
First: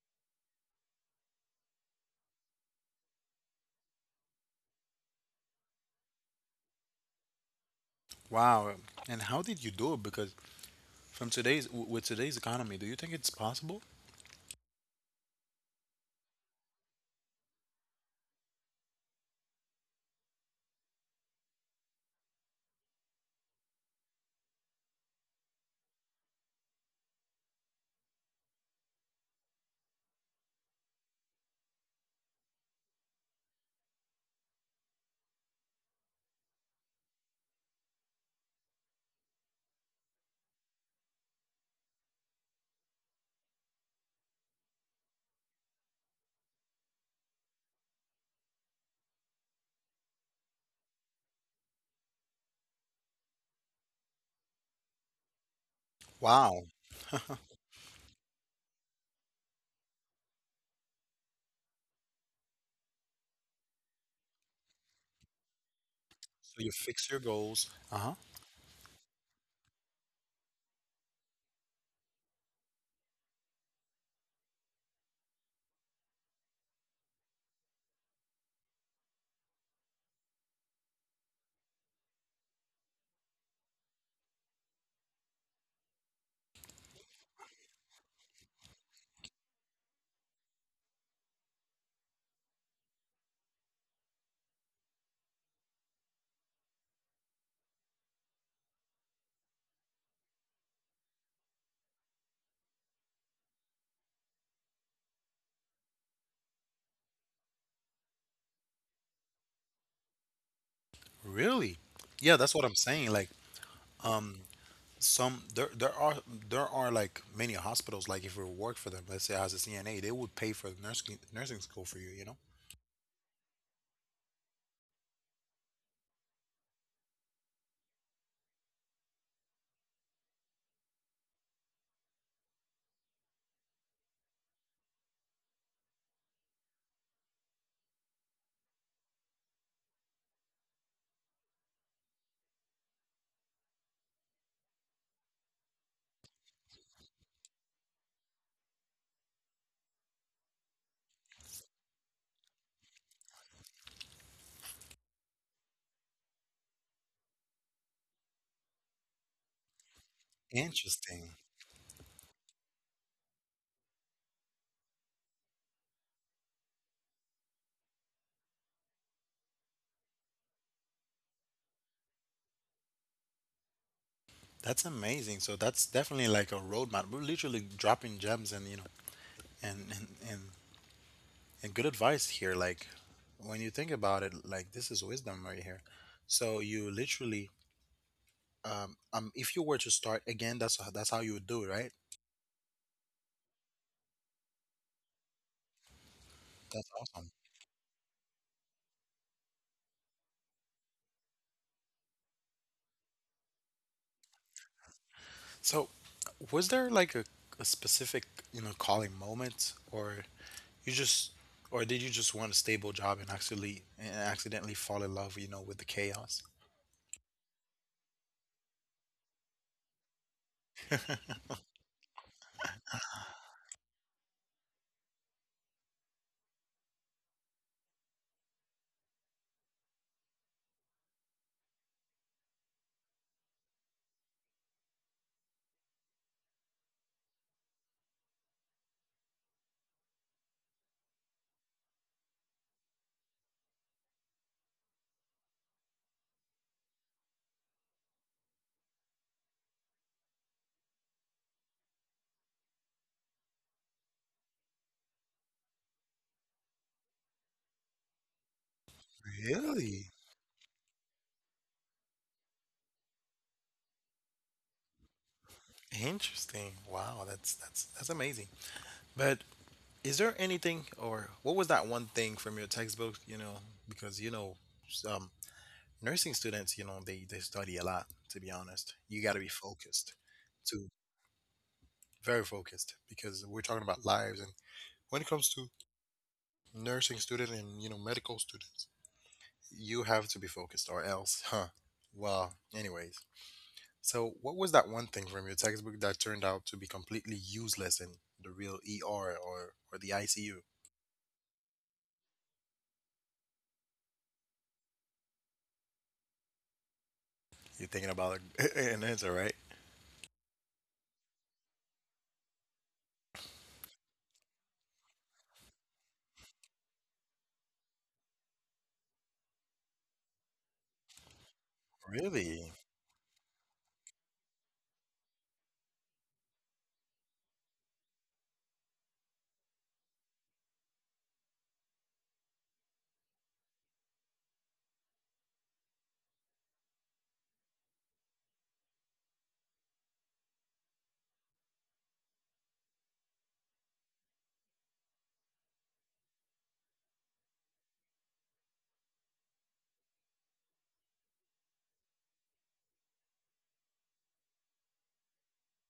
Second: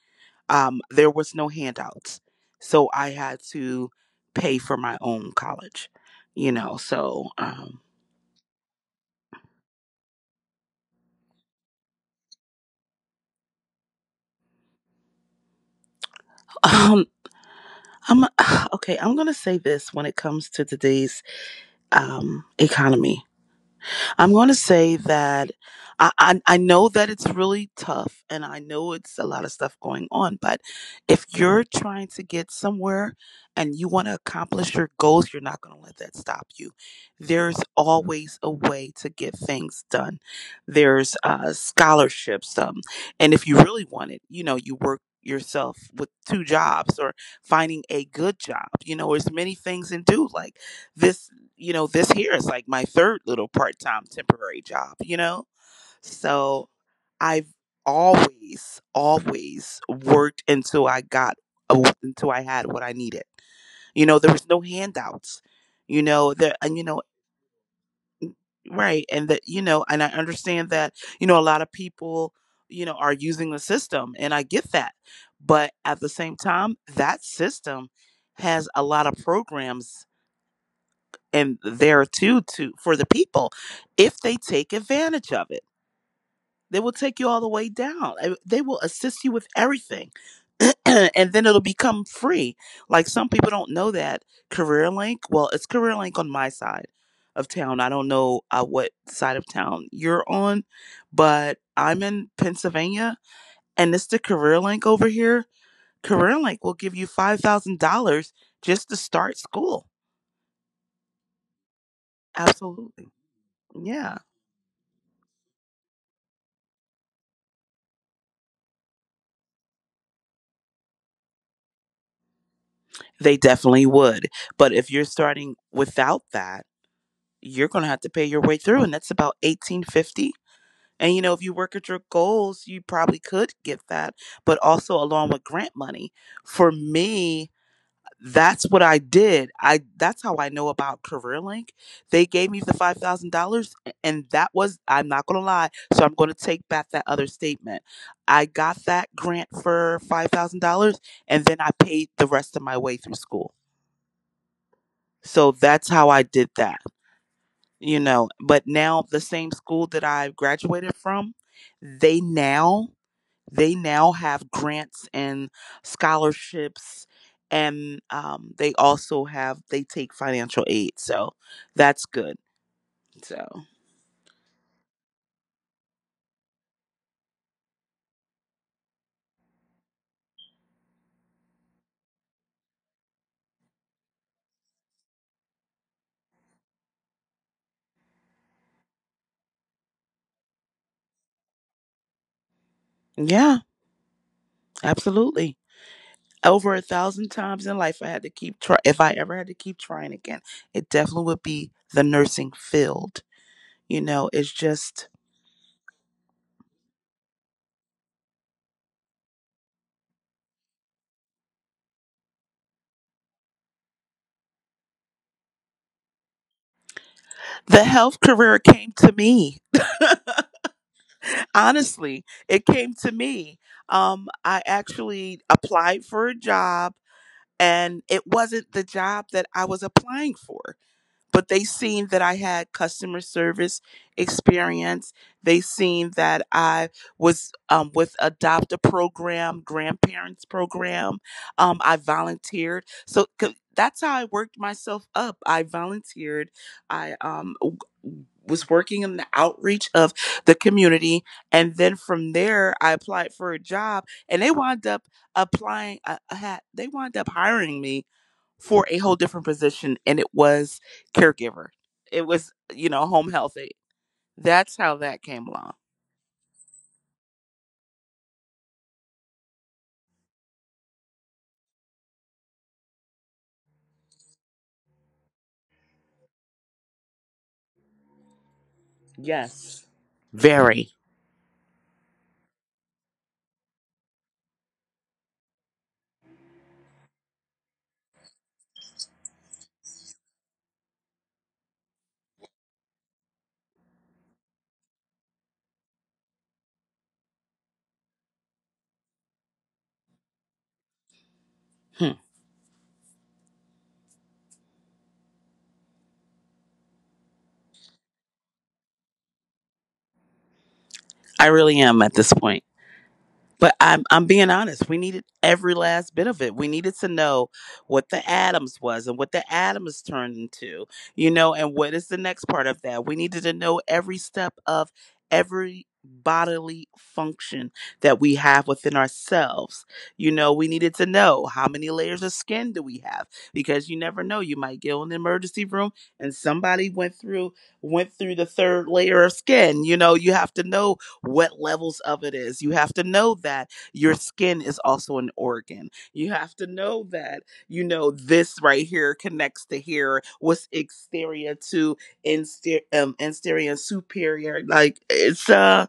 B: There was no handouts. So I had to pay for my own college, you know. So
A: Wow. And how did you do it? Because from with today's economy, do you think it's possible?
B: <laughs> um, I'm <sighs> okay. I'm going to say this when it comes to today's economy. I'm going to say that I know that it's really tough, and I know it's a lot of stuff going on. But if you're trying to get somewhere and you want to accomplish your goals, you're not going to let that stop you. There's always a way to get things done. There's scholarships, and if you really want it, you know, you work yourself with two jobs or finding a good job, you know, there's many things in do like this, you know, this here is like my third little part time temporary job, you know?
A: Wow.
B: So I've always, always worked until I got, until I had what I needed. You know, there was no handouts, you know, there,
A: So you
B: and you know,
A: fix your goals. Uh-huh.
B: right. And that, you know, and I understand that, you know, a lot of people, you know, are using the system and I get that. But at the same time, that system has a lot of programs and there too to for the people if they take advantage of it, they will take you all the way down. They will assist you with everything <clears throat> and then it'll become free, like some people don't know that careerlink, well, it's careerlink on my side of town. I don't know what side of town you're on, but I'm in pennsylvania and it's the careerlink over here. Careerlink will give you $5,000 just to start school.
A: Really? Yeah, that's what I'm
B: Absolutely.
A: saying. Like,
B: Yeah.
A: um, some there there are like many hospitals. Like if you work for them, let's say as a CNA, they would pay for the nursing school for you. You know.
B: They definitely would. But if you're starting without that, you're going to have to pay your way through and that's about 1850. And you know, if you work at your goals, you probably could get that, but also along with grant money. For me, that's what I did. I that's how I know about CareerLink. They gave me the $5,000 and that was, I'm not going to lie, so I'm going to take back that other statement. I got that grant for $5,000 and then I paid the rest of my way through school. So that's how I did that, you know. But now the same school that I graduated from,
A: Interesting.
B: they now, they now have grants and scholarships and they also have, they take financial aid. So that's good. So
A: That's amazing. So that's definitely like a roadmap. We're literally dropping gems and, and and and, and good advice here, like, when you think about it, like, this is wisdom right here. So you literally, if you were to start again, that's how you would do it, right?
B: yeah, absolutely. Over a
A: That's awesome.
B: thousand times in life I had to keep try if I ever had to keep trying again, it definitely would be the nursing field. You know, it's just
A: So was there like a specific, calling moment, or you just or did you just want a stable job and actually and accidentally fall in love, with the chaos?
B: the health career came to me honestly, it came to me. I actually applied for a job and it wasn't the job that I was applying for, but they seen that I had customer service experience. They seen that I was with adopt a program, grandparents program. I volunteered, so 'cause that's how I worked myself up. I volunteered. I um, w- was working in the outreach of the community, and then from there, I applied for a job, and they wound up applying. They wound up hiring me for a whole different position
A: Really
B: and it was caregiver. It was, you know, home health aide. That's how that came along.
A: interesting. Wow, that's amazing. But is there anything, or what was that one thing from your textbook, you know, because you know um nursing students, they study a lot, to be honest. You got to be
B: Yes.
A: focused. To
B: Very.
A: very focused, because we're talking about lives, and when it comes to nursing students and, medical students, you have to be focused or else, huh. Well, anyways. So, what was that one thing from your textbook that turned out to be completely useless in the real ER or the ICU?
B: Hmm.
A: You're thinking about <laughs> an answer, right?
B: I really am at this point. But I'm being honest. We needed every last bit of it. We needed to know what the atoms was and what the atom is turned into, you know, and what is the next part
A: Really?
B: of that. We needed to know every step of every bodily function that we have within ourselves. You know, we needed to know how many layers of skin do we have, because you never know. You might get in the emergency room and somebody went through the third layer of skin. You know, you have to know what levels of it is. You have to know that your skin is also an organ. You have to know that, you know, this right here connects to here, what's exterior to exterior and superior. Like it's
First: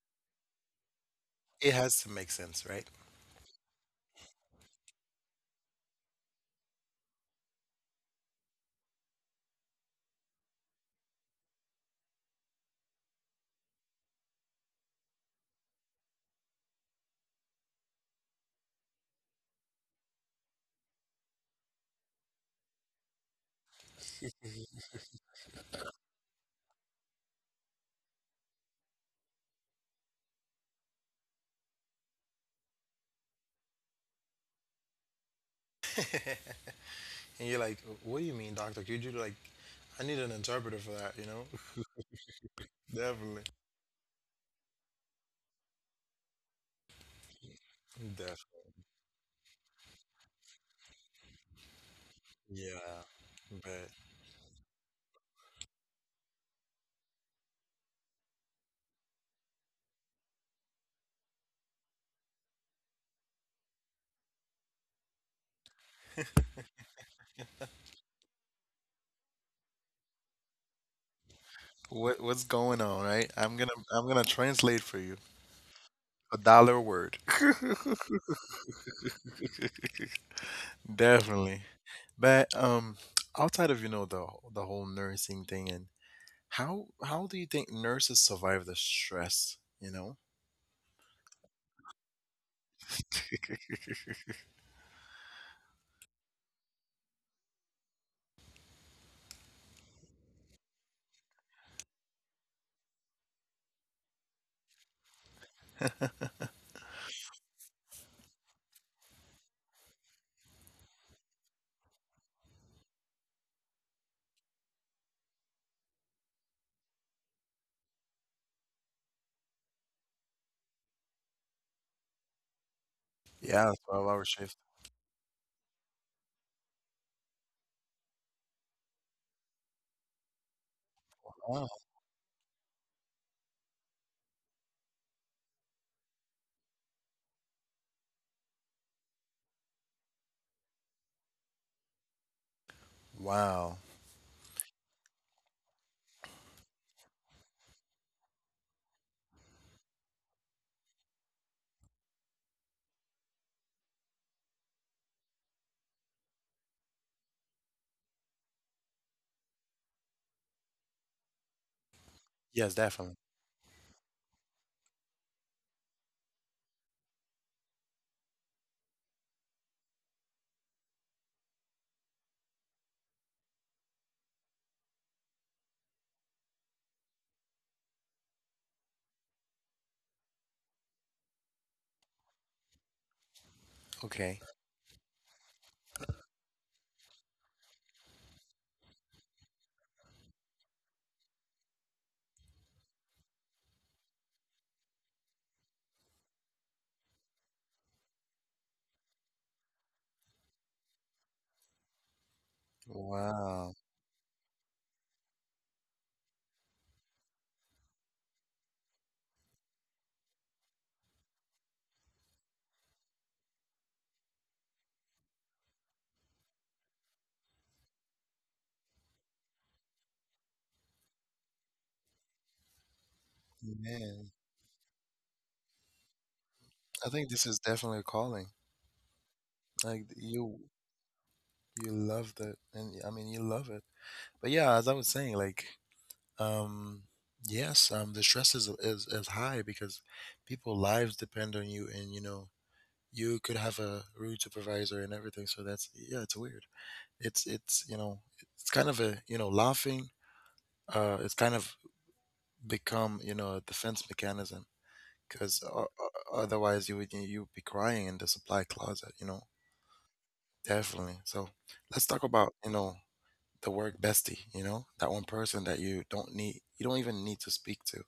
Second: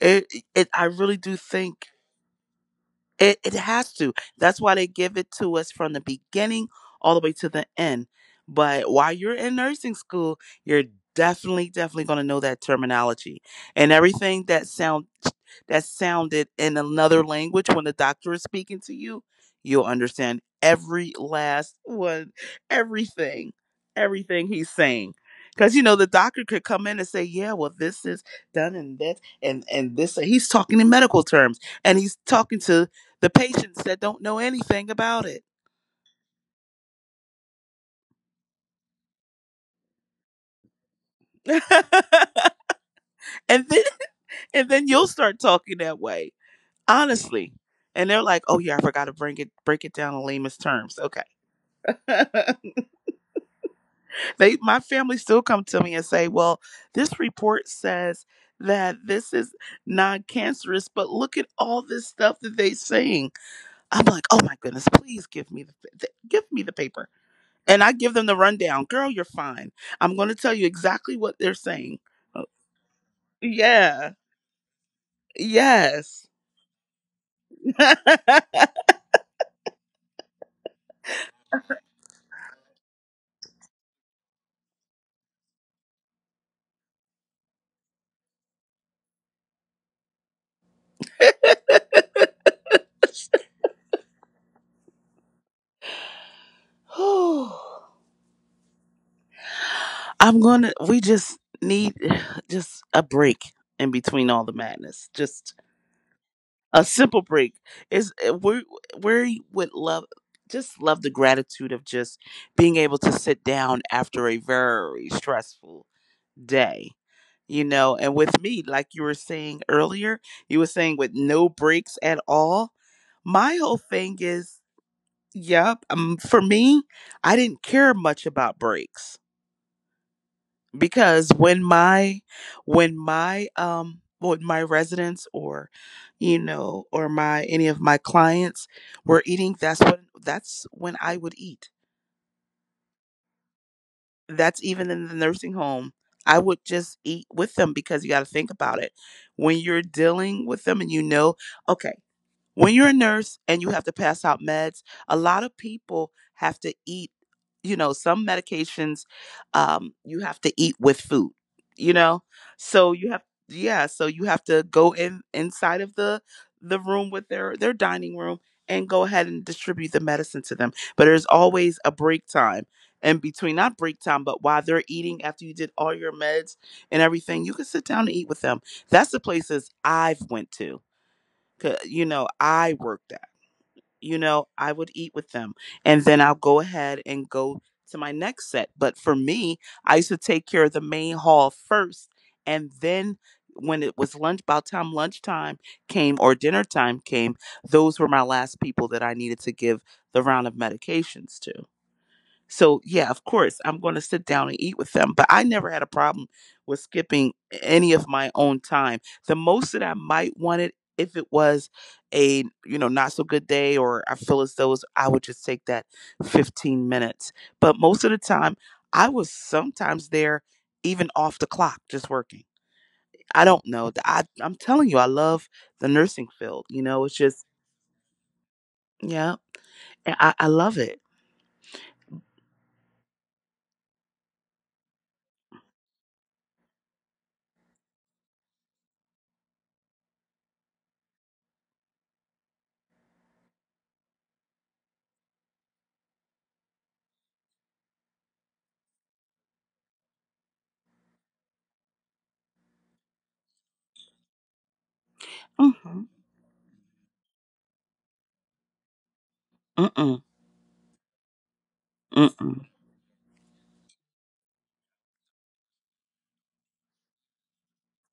B: it I really do
A: It
B: think
A: has to make sense, right?
B: it has to. That's why they give it to us from the beginning all the way to the end. But while you're in nursing school, you're definitely, definitely going to know that terminology and everything that sounded in another language when the doctor is speaking to you. You'll understand every last one, everything, everything he's saying. Because you know the doctor could come in and say, "Yeah, well, this is done and this and this." He's talking in medical terms and he's talking to the patients that don't know anything about it.
A: <laughs> And you're like, what do you mean, doctor? Could you, like, I need an interpreter for that, you know?
B: <laughs>
A: <laughs> Definitely.
B: And then and then you'll start talking that way. Honestly. And they're like, "Oh
A: Definitely.
B: yeah, I forgot to bring it break it down in layman's terms." Okay. <laughs>
A: Yeah. But
B: they My family still come to me and say, "Well, this report says that this is non-cancerous, but look at all this stuff that they're saying." I'm like, "Oh my goodness, please give me the give me the paper." And I give them the rundown. "Girl, you're fine. I'm going to tell you exactly what they're saying."
A: what's going on, right? I'm
B: Yeah.
A: gonna translate for you,
B: Yes.
A: a dollar a word. <laughs>
B: <laughs>
A: Definitely. But outside of, the whole nursing thing, and how do you think nurses survive the stress? You know? <laughs>
B: I'm going to We just need <sighs> just a break in between all the madness. Just a simple break. Is we we would love just love the gratitude of just being able to sit down after a very stressful day. You know, and with me, like you were saying earlier, you were saying with no breaks at all. My
A: Yeah,
B: whole
A: 12-hour
B: thing
A: shift.
B: is. Yep. For me, I didn't care much about breaks because
A: Wow.
B: when my residents or you know or my any of my clients were eating, that's when I would eat.
A: Wow.
B: That's even in the nursing home. I would just eat with them because you got to think about it. When you're dealing with them and you know, okay, when you're a nurse and you have to pass out meds, a lot of people have to eat, you know, some medications you have to eat with food, you know?
A: Yes,
B: So
A: definitely.
B: you have, yeah, so you have to go in inside of the room with their dining room and go ahead and distribute the medicine to them. But there's always a break time in between, not break time, but while they're eating, after you did all your meds and everything, you can sit down and eat with them. That's the places I've went to. 'Cause, you know, I worked at, you
A: Okay.
B: know, I would eat with them and then I'll go ahead and go to my next set. But for me, I used to take care of the main hall first, and then when it was lunchtime came or dinner time came, those were my last people that I needed to give the round of medications to. So yeah, of course,
A: Wow.
B: I'm going to sit down and eat with them. But I never had a problem with skipping any of my own time. The most that I might want it if it was a, you know, not so good day or I feel as though I would just take that 15 minutes. But most of the time, I was sometimes there even off the clock, just working. I don't know.
A: Man,
B: I'm telling you, I love the nursing field. You know,
A: I
B: it's
A: think
B: just,
A: this is definitely a calling.
B: yeah,
A: Like
B: I
A: you
B: love it.
A: you love that and I mean you love it. But yeah, as I was saying, like um yes, um the stress is high because people lives depend on you and you know you could have a rude supervisor and everything. So that's yeah, it's weird. It's it's kind of a laughing. It's kind of become a defense mechanism because
B: Mm-hmm.
A: otherwise you'd be crying in the supply closet.
B: Mm-mm.
A: Definitely. So let's talk about
B: Mm-mm.
A: the work bestie. You know that one person that you don't need, you don't even need to speak to.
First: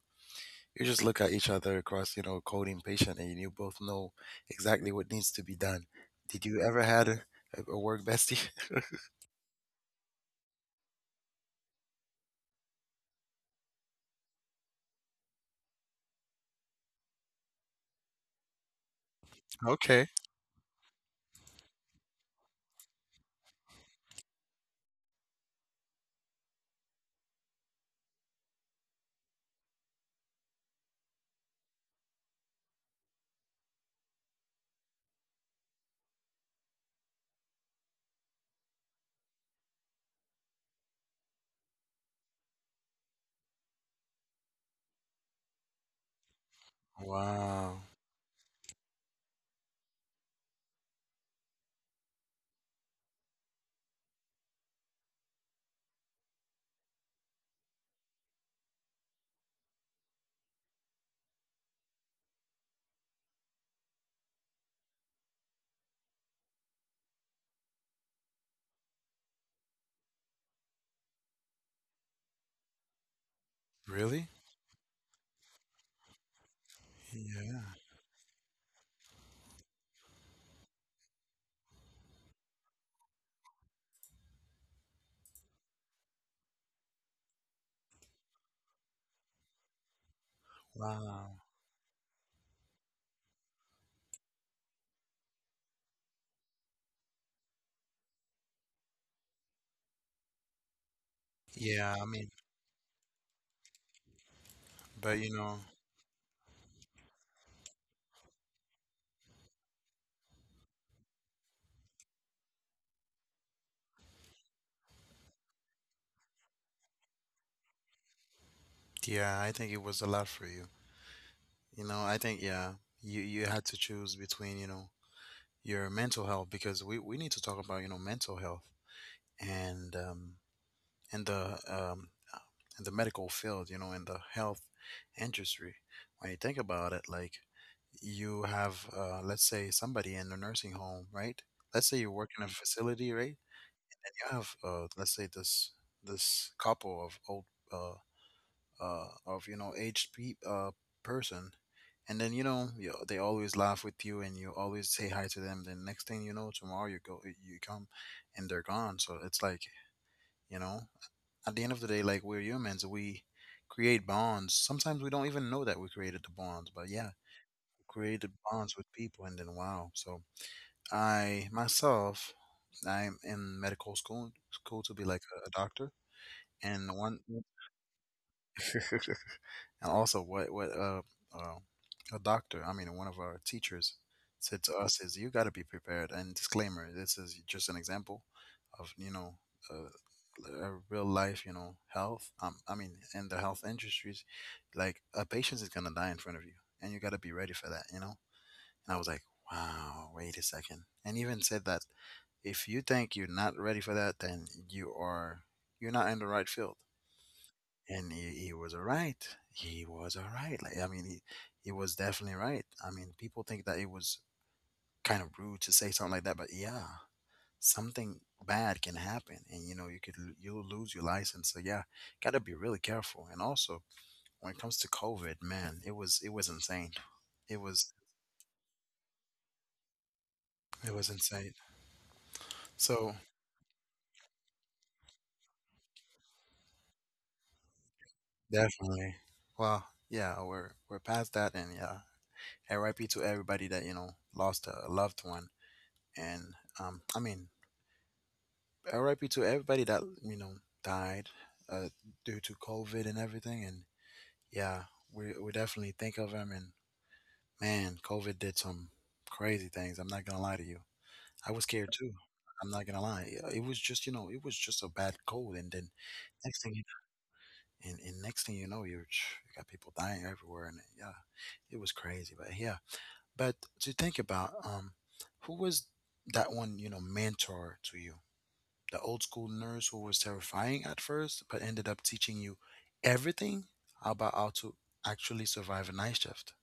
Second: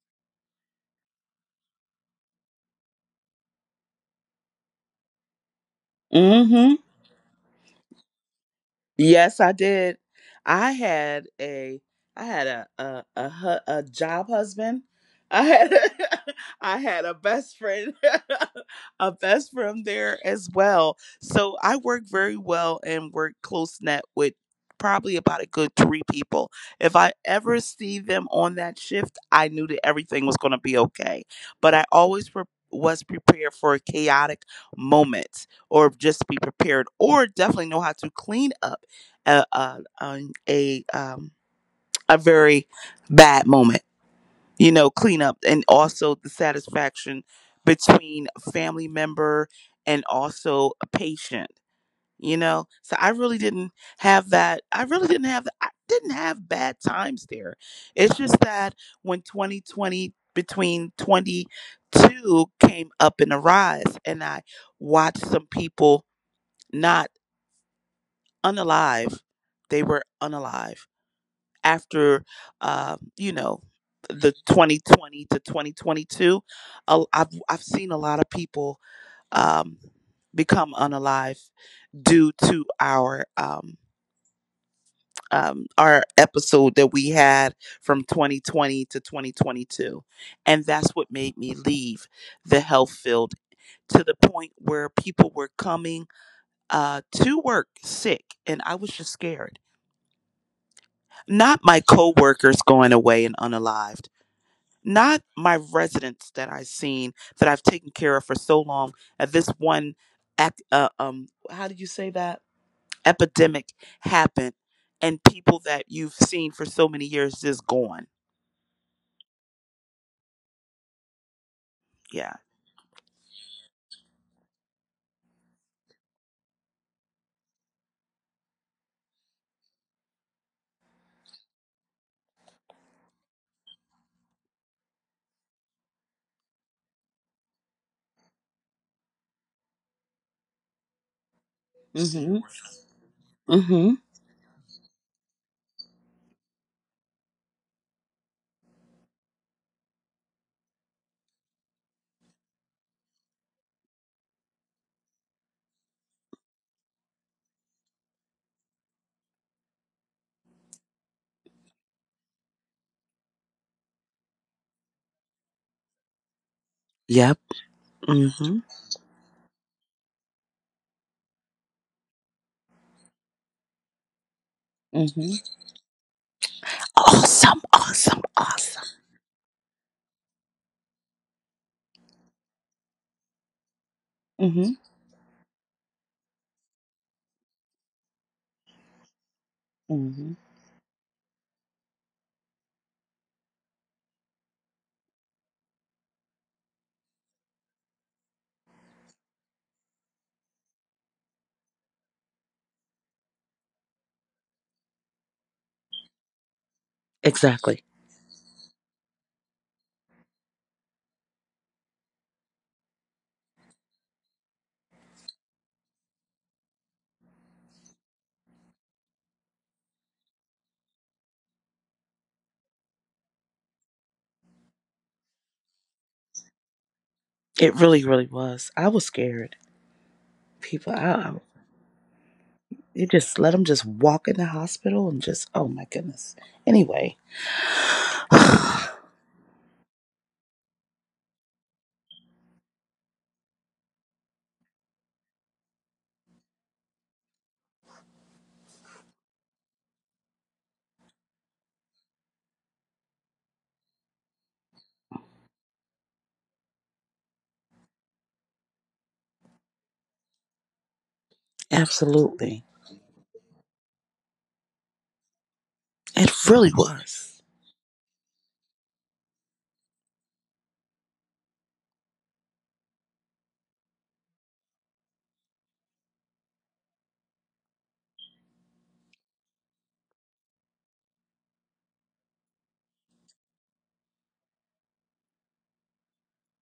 A: You just look at each other across cold impatient, and you both know exactly what needs to be done. Did you
B: Mm-hmm.
A: ever had a work bestie? <laughs>
B: Yes, I did. I had a, I had a job husband. I had a, <laughs> I had a best friend, <laughs> a best friend
A: Okay.
B: there as well. So I work very well and work close net with probably about a good three people. If I ever see them on that shift, I knew that everything was going to be okay. But I always was prepared for a chaotic moment, or just be prepared, or definitely know how to clean up a a, a um a very bad moment, you know, cleanup, and also the satisfaction
A: Wow.
B: between a family member and also a patient, you know. So I really didn't have that, I really didn't have I didn't have bad times there. It's just that when 2020 between 22 came up in a rise and I watched some people not unalive, they were unalive after, you know,
A: Really?
B: the 2020 to 2022, I've
A: Yeah.
B: seen a lot of people, um, become unalive due to our episode that we had from 2020 to 2022, and that's what made
A: Wow.
B: me leave the health field. To the point where people were coming, to work sick, and I was just scared. Not my
A: Yeah. I mean,
B: coworkers going away and unalived,
A: but
B: not my residents that I've seen that I've taken care of for so long. And this one, how do you say that? Epidemic happened, and people that you've seen for so many years just gone.
A: yeah, I think it was a lot for you. I
B: Yeah.
A: think yeah, you had to choose between your mental health because we need to talk about mental health and um and the um uh, and the medical field, in the health industry. When you think about it, like you have let's say somebody in a nursing home, right? Let's say you work
B: Mhm.
A: in a facility, right?
B: Mhm.
A: And you have let's say this couple of old uh of you know aged pe- person. And then they always laugh with you and you always say hi to them. Then next thing you know tomorrow you come and they're gone. So it's like you know at the end of the day, like we're humans. We create bonds. Sometimes we don't even know that we created the bonds, but yeah,
B: Yep.
A: created
B: Hmm.
A: bonds with people. And then wow. So I myself, I'm in medical school to be like a
B: Mhm.
A: doctor. And one
B: Awesome. Awesome. Awesome.
A: <laughs> and also, what uh, a doctor, I mean, one of our teachers said to
B: Mhm.
A: us is, "You got to be prepared." And disclaimer: this is just an example of
B: Mhm.
A: a real life, health. I mean, in the health industries, like a patient is gonna die in front of you, and you got to be ready for that, you know. And I was like, "Wow, wait a second." And he even said that if you think you're not ready for that, then you're not in the right field.
B: Exactly.
A: And he was all right. He was all right. Like I mean, he was definitely right. I mean, people think that it was kind of rude to say something like that, but yeah, something bad can happen, and you know, you could you lose your license. So yeah, gotta be really careful. And also, when it comes to COVID, man, it was insane. It
B: It
A: was
B: really, really was. I was scared. People,
A: insane.
B: you
A: So
B: just let them just walk in the hospital and just, oh my goodness. Anyway. <sighs>
A: definitely, well, yeah, we're past that, and yeah, R.I.P. to everybody that lost a loved one. And I mean, RIP to everybody that died uh, due to COVID and everything. And yeah, we definitely think of them. And man, COVID did some crazy things. I'm not gonna lie to you. I was scared too.
B: Absolutely.
A: I'm not gonna lie. Yeah, it was just it was just a bad cold. And then
B: It
A: next
B: really
A: thing you
B: was.
A: next thing you know you got people dying everywhere. And yeah, it was crazy. But yeah, but to think about who was that one mentor to you? The old school nurse who was terrifying at first, but ended up teaching you everything about how to actually survive a night shift.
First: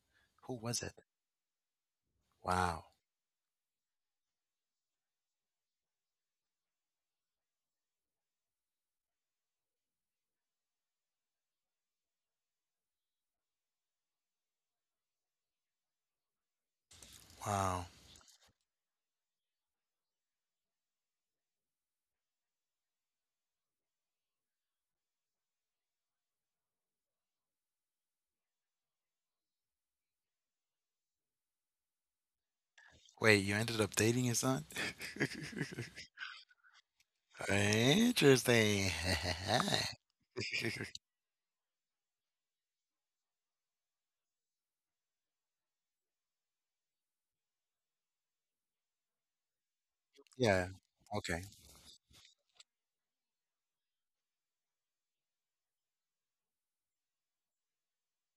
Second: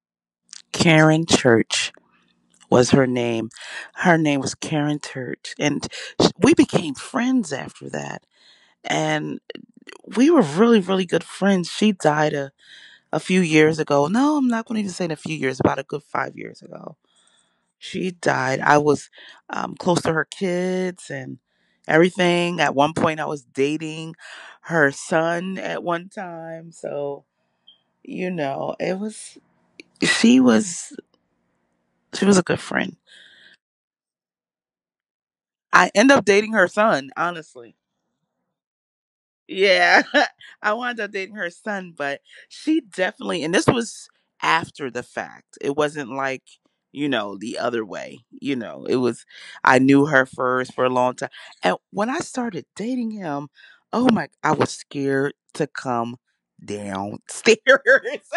A: Who was it?
B: Karen Church
A: Wow.
B: was her name. Her name was Karen Church. And we became friends after that. And we were really, really good friends. She died a few years ago. No, I'm not going to even say in a few years, about a good 5 years ago.
A: Wow.
B: She died. I was, close to her kids and everything. At one point, I was dating her son at one time. So, you know, it was, she was, she was a good friend.
A: Wait, you ended up dating his son?
B: I end
A: <laughs>
B: up dating her son, honestly.
A: Interesting.
B: Yeah. <laughs> I
A: <laughs>
B: wound up dating her son, but she definitely, and this was after the fact. It wasn't like, you know, the other way. You know, it was, I knew her
A: Yeah.
B: first for a long time.
A: Okay.
B: And when I started dating him, oh my, I was scared to come downstairs. <laughs>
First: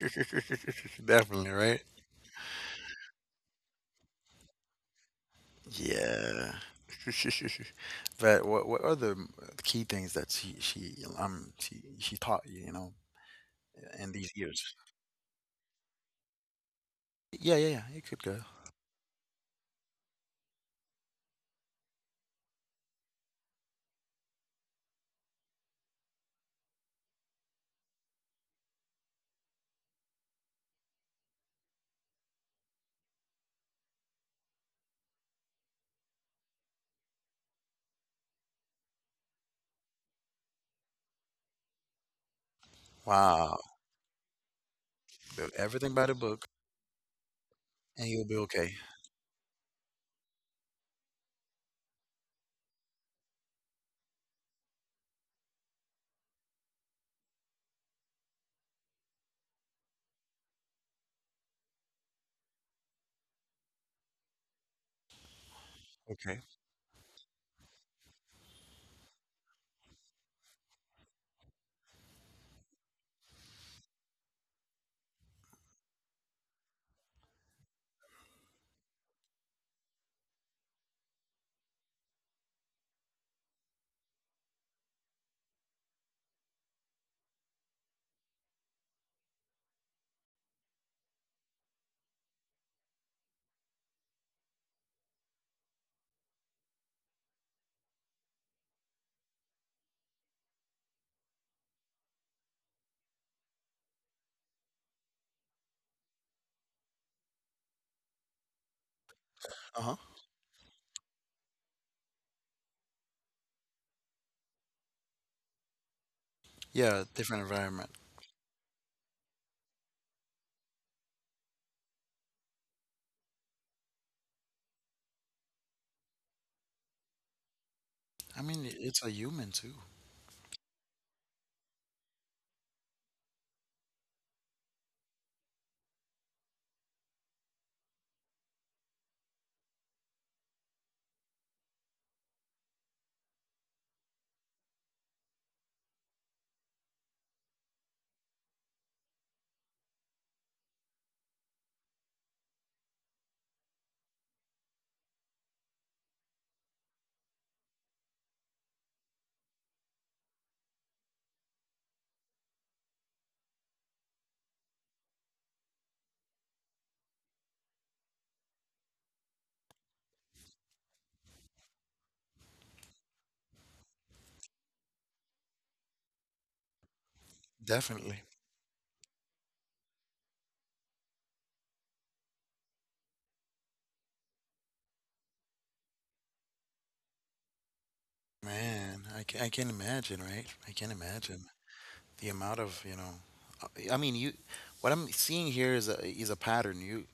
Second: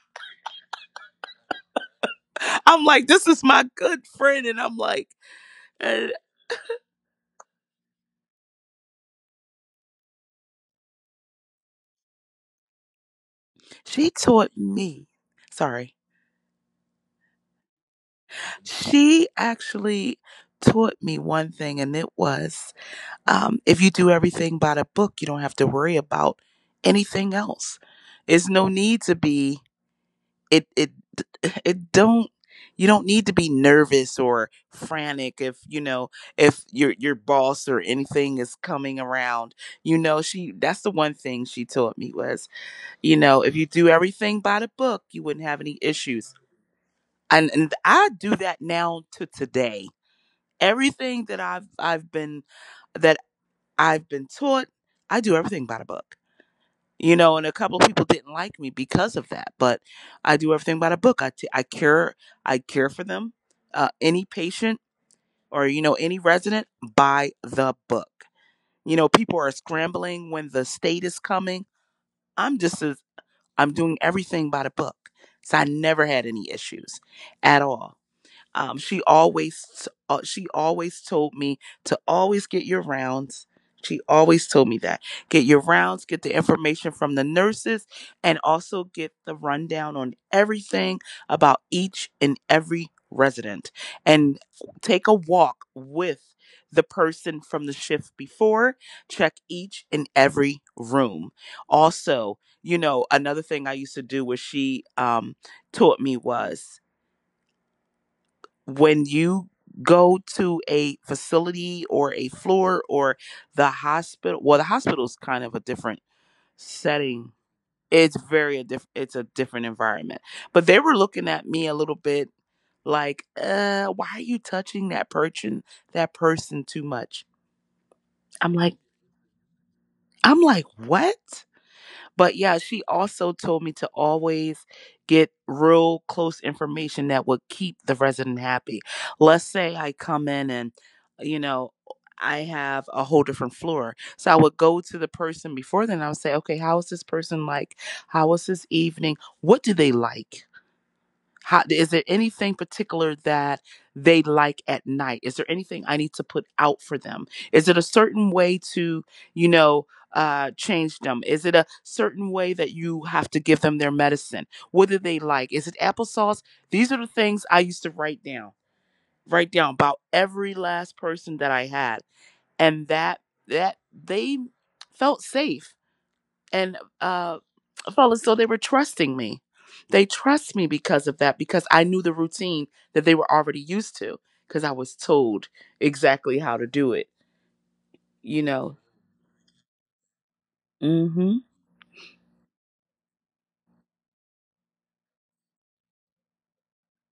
A: <laughs> Definitely, right?
B: I'm like, this is my good friend. And I'm like, uh,
A: Yeah. <laughs> But what are the key things that she taught you,
B: she
A: in these
B: taught
A: years?
B: me. Sorry.
A: Yeah, yeah, yeah, you could go.
B: She actually taught me one thing, and it was, if you do everything by the book, you don't have to worry about anything else. There's no need to be it. It <sighs> it don't. You don't need to be nervous or frantic if you know if your boss or anything is coming around. You know, she, that's the one thing she taught me was, you know, if
A: Wow,
B: you do everything by the book, you wouldn't
A: do
B: have any
A: everything by the
B: issues.
A: book,
B: And
A: and
B: I
A: you'll be
B: do that
A: okay.
B: now to today, everything that I've been, that I've been taught, I do everything by the book. You know, and a couple of people didn't like me because of that, but I do everything by the book. I care for them, any patient or, you know, any
A: Okay.
B: resident, by the book. You know, people are scrambling when the state is coming. I'm just as I'm doing everything by the book, so I never had any issues at all. Um, she always told me to always get your rounds. She always told me that get your rounds, get the information from the nurses, and also get the rundown on everything about each and every resident, and take a walk with the person from the shift before. Check each and every room. Also, you know, another thing I used to do was she taught me was when you
A: Uh-huh.
B: go to a facility or a floor or the hospital, well, the hospital is kind of a different
A: Yeah,
B: setting.
A: different environment.
B: It's it's a different environment, but they were looking at me a little bit like, uh, why are you touching that person, that person too much.
A: I
B: i'm
A: mean,
B: like
A: it's a human too.
B: I'm like what. But yeah, she also told me to always get real close information that would keep the resident happy. Let's say I come in and, you know, I have a whole different floor. So I would go to the person before then. I would say, okay, how is this person like? How was this evening? What do they like? How is there anything particular that they like at night? Is there anything I need to put out for them? Is it a certain way to, you know, uh, change them? Is it a certain way that you have to give them their medicine? What do they like? Is it applesauce? These are the things I used to write down about every last person that I had. And that they felt safe and
A: Definitely.
B: fellas, so they were trusting me, they trust me because of that because I knew the routine that they were already used to because I was told exactly how to do it, you know.
A: Man, I can imagine, right? I can
B: Mm-hmm.
A: imagine the amount of, you know, I mean, what I'm seeing here is a pattern. You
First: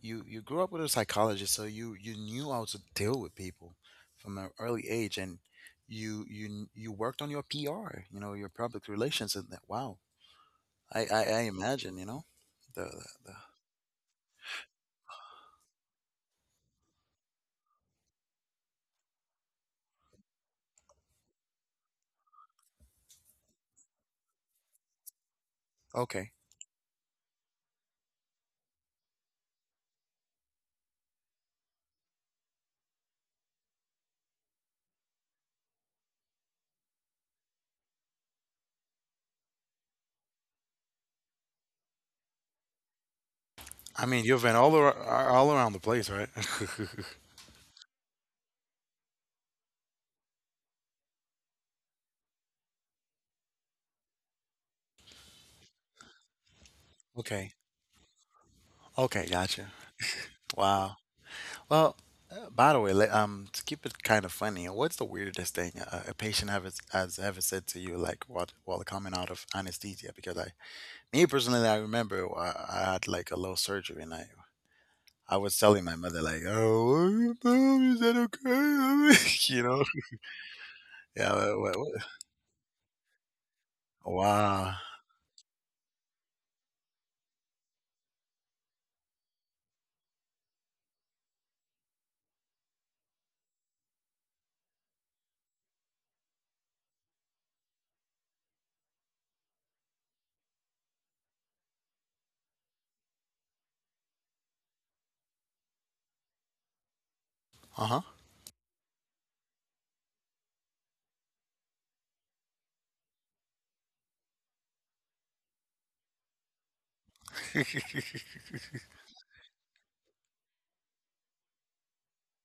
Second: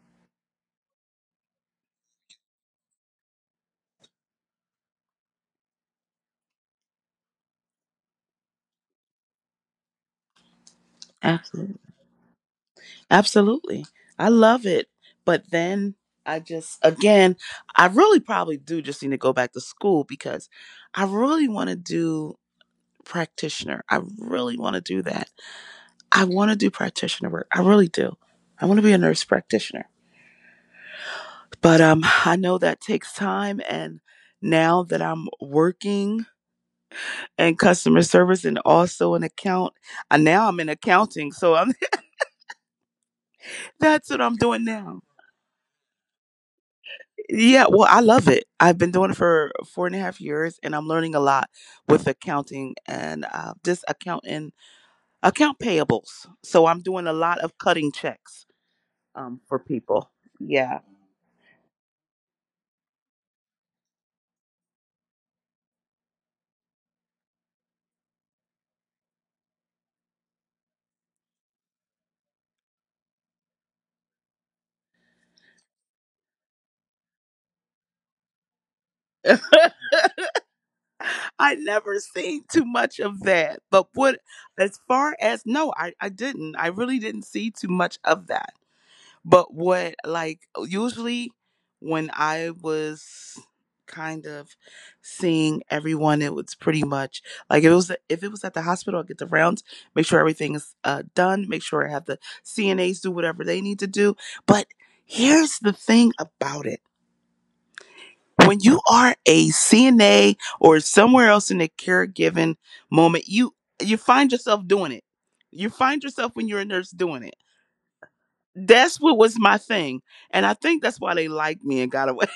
A: you you grew up with a psychologist, so you knew how to deal with people from an early age, and you worked on your PR, your public relations, and that. Wow, I
B: Absolutely,
A: imagine, the,
B: absolutely. I love it. But then I just again, I really probably do just need to go back to school because I really want to do practitioner, I really want to do that.
A: okay.
B: I want to do practitioner work, I really do. I want to be a nurse practitioner. But I know that takes time. And now that I'm working in customer service and also an account, now I'm in accounting. So I'm, <laughs>
A: I
B: that's
A: mean,
B: what
A: you've
B: I'm
A: been all
B: doing now.
A: all around the place, right?
B: Yeah, well, I love it. I've been doing it for 4.5 years, and I'm learning a lot with accounting and, just accounting, account payables. So I'm doing
A: <laughs>
B: a lot
A: Okay,
B: of cutting checks,
A: okay, gotcha.
B: for people. Yeah.
A: Wow. Well, by the way, to keep it kind of funny, what's the weirdest thing a patient ever has ever said to you, like what while coming out of anesthesia? Because me personally, I remember I had like a low surgery, and I. I was telling my mother like, "Oh, mom, is that okay?" <laughs> you know?
B: <laughs>
A: Yeah.
B: I
A: What,
B: never seen too much of that. But what,
A: wow.
B: as far as no, I didn't. I really didn't see too much of that. But what, like, usually when I was kind of seeing everyone, it was pretty much like if it was at the hospital. I get the rounds, make sure everything is done, make sure I have the CNAs do whatever they need to do. But here's the thing about it:
A: Uh huh.
B: when you are a CNA or somewhere else in the caregiving moment, you find yourself doing it. You find yourself when you're a nurse doing it.
A: <laughs>
B: That's what was my thing. And I think that's why they liked me and got away.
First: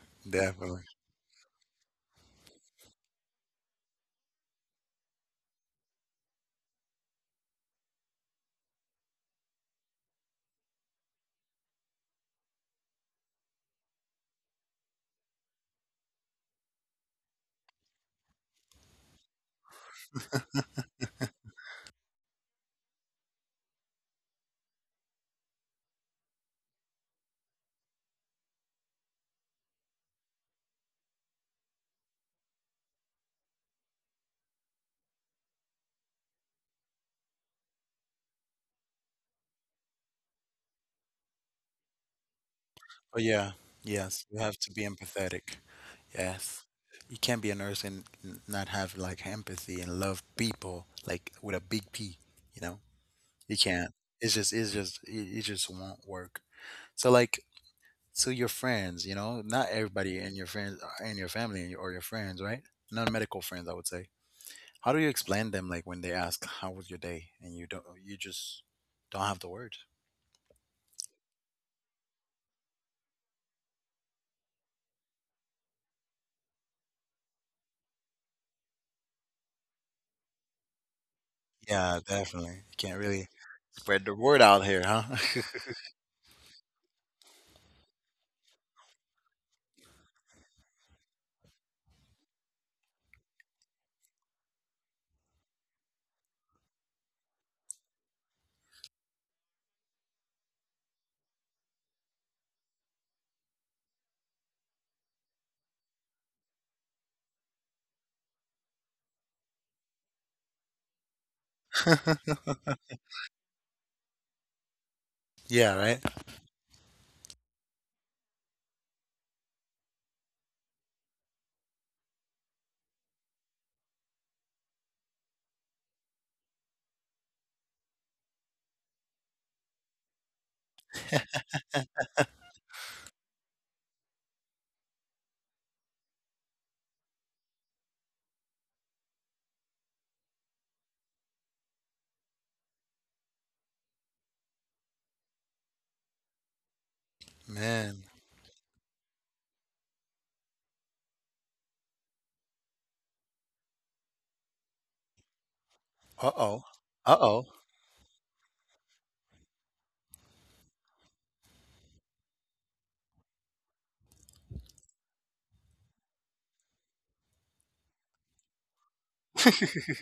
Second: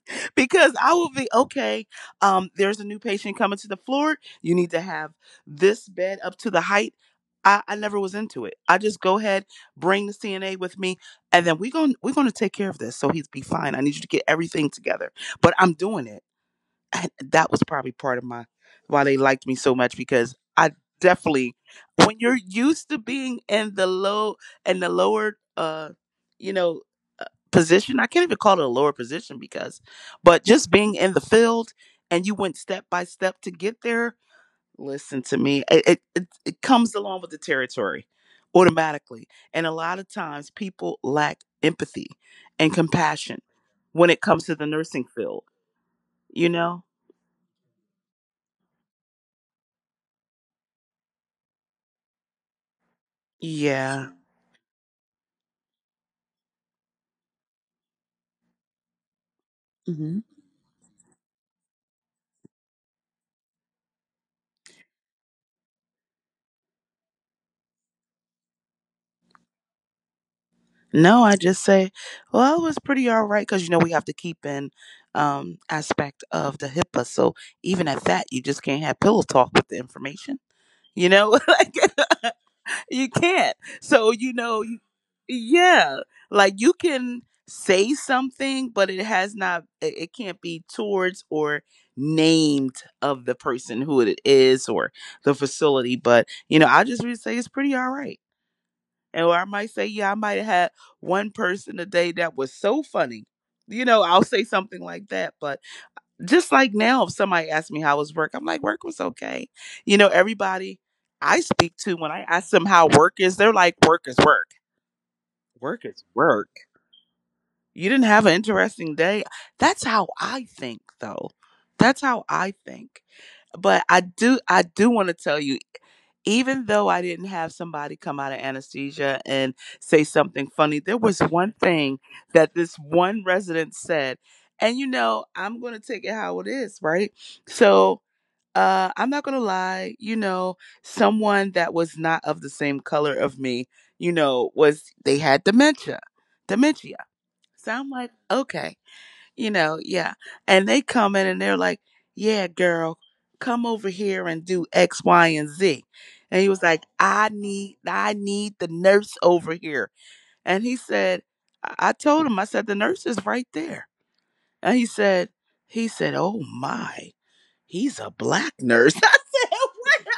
B: <laughs> Because
A: Definitely.
B: I will be, okay, there's a new patient coming to the floor. You need to have this bed up to the height. I never was into it. I just go ahead, bring the CNA with me, and then we're gonna take care of this. So he's be fine. I need you to get everything together. But I'm doing it. <laughs> That was probably part of my why they liked me so much, because I definitely, when you're used to being in the low, in the lower you know uh, position. I can't even call it a lower position, because but just being in the field, and you went step by step to get there. Listen to me, it comes along with the territory automatically. And a lot of times people lack empathy and
A: But
B: compassion
A: yeah,
B: when it
A: yes,
B: comes
A: you
B: to the
A: have to be
B: nursing field,
A: empathetic.
B: you
A: Yes.
B: know?
A: You can't be a nurse and not have like empathy and love people like with a big P, you know? You can't.
B: Yeah.
A: It just won't work. So your friends, you know, not
B: Hmm.
A: everybody and your friends and your family and your friends, right? Non-medical friends, I would say. How do you explain them like when they ask how was your day and you don't you just don't have the words?
B: No, I just say, well, it was pretty all right, because you know we have to keep in aspect of the HIPAA. So even at that, you just can't have pillow talk with the information. You know, <laughs> like
A: Yeah, definitely.
B: <laughs> you
A: Can't really
B: can't. So
A: spread the
B: you
A: word
B: know,
A: out
B: you-
A: here, huh?
B: yeah, like you can say something, but it has not. It can't be towards or named of the person who it is or the facility. But you know, I just would say it's pretty all right. And or I might say, yeah, I might have had one person a day that was so funny. You know, I'll say something like that. But just like now, if somebody asks me how was work, I'm like, work was okay. You know, everybody I speak to when I ask
A: <laughs>
B: them how work is, they're like, work is work. Work
A: Yeah,
B: is
A: right?
B: work. You didn't have an interesting day. That's how I think, though. That's how I think. But I do want to tell you, even though I didn't have somebody come out of anesthesia and say something funny, there was one thing that this one resident said. And you know, I'm going to take it how it is, right? So, I'm not going to lie, you know, someone that was not of the same color of me, you know, was they had dementia. Dementia, so I'm like,
A: Man.
B: okay, you know, yeah. And they come in and they're like, yeah, girl, come over here and do X, Y, and Z. And he was
A: Uh-oh.
B: like, I
A: Uh-oh.
B: need, I need the nurse over here. And he said, I told him, I said, the nurse is right there. And he said, oh my, he's a black nurse. <laughs> I said,
A: <laughs>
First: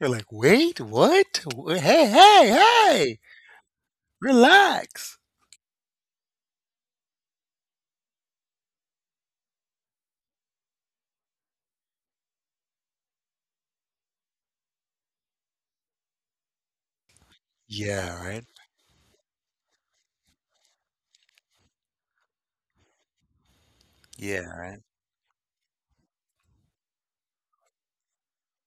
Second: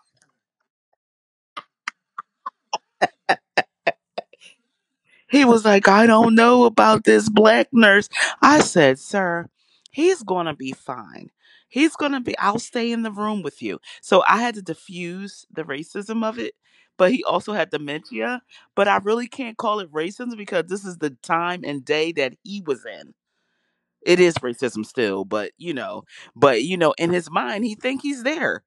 A: You're like, wait, what? Hey, hey, hey, relax.
B: he was like, I don't know about this black nurse. I said, sir, he's going to be fine. He's going to be, I'll stay in the room with you. So I had to diffuse the racism of it, but he also had
A: Yeah,
B: dementia.
A: right?
B: But I really can't call it racism, because this is the time and day that he was in. It is
A: Yeah, right?
B: racism still, but you know, but you know, in his mind he think he's there,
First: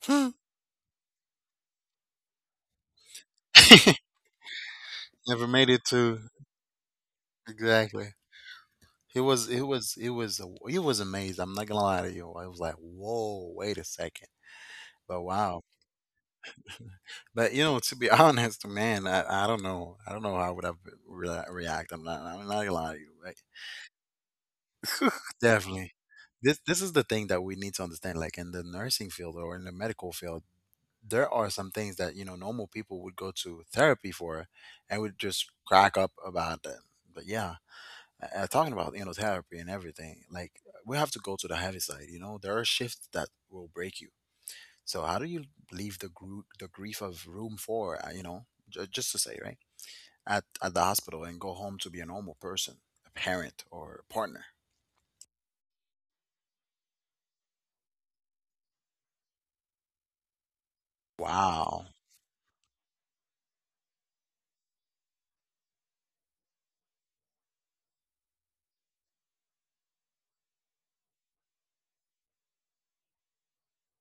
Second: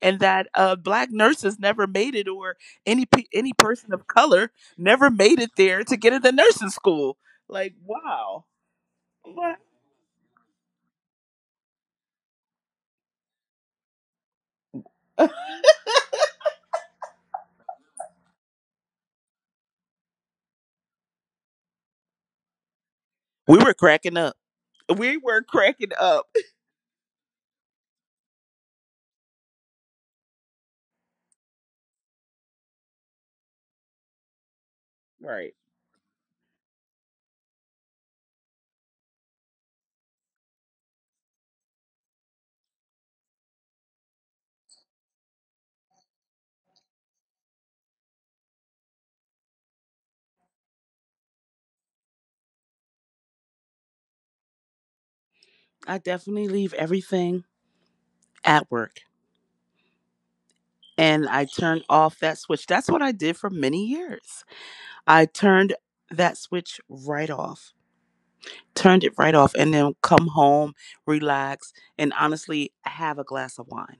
B: and
A: Hmm.
B: that black nurses never made it, or any person
A: <laughs>
B: of color never made
A: Never
B: it
A: made it
B: there to get
A: to
B: into nursing school. Like,
A: exactly.
B: wow. What?
A: It was amazing. I'm not gonna lie to you. I was like, whoa, wait a second. But wow. But to be <laughs> honest, man, I don't know. I don't know how would I react. I'm not. I'm not gonna lie to you. Like,
B: we were cracking up we were cracking
A: definitely,
B: up
A: this is the thing that we need to understand. Like in the nursing field or in the medical field, there are some things that normal people would go to therapy for, and would just
B: Right.
A: crack up about them. But yeah, talking about therapy and everything, like we have to go to the heavy side. You know, there are shifts that will break you. So how do you leave the grief of room for? You know, just to say, right? At the hospital and go home to be a normal person, a parent or a partner.
B: I definitely leave everything at work, and I turn
A: Wow.
B: off that switch. That's what I did for many years. I turned that switch right off, turned it right off, and then come home, relax, and honestly have a glass of wine.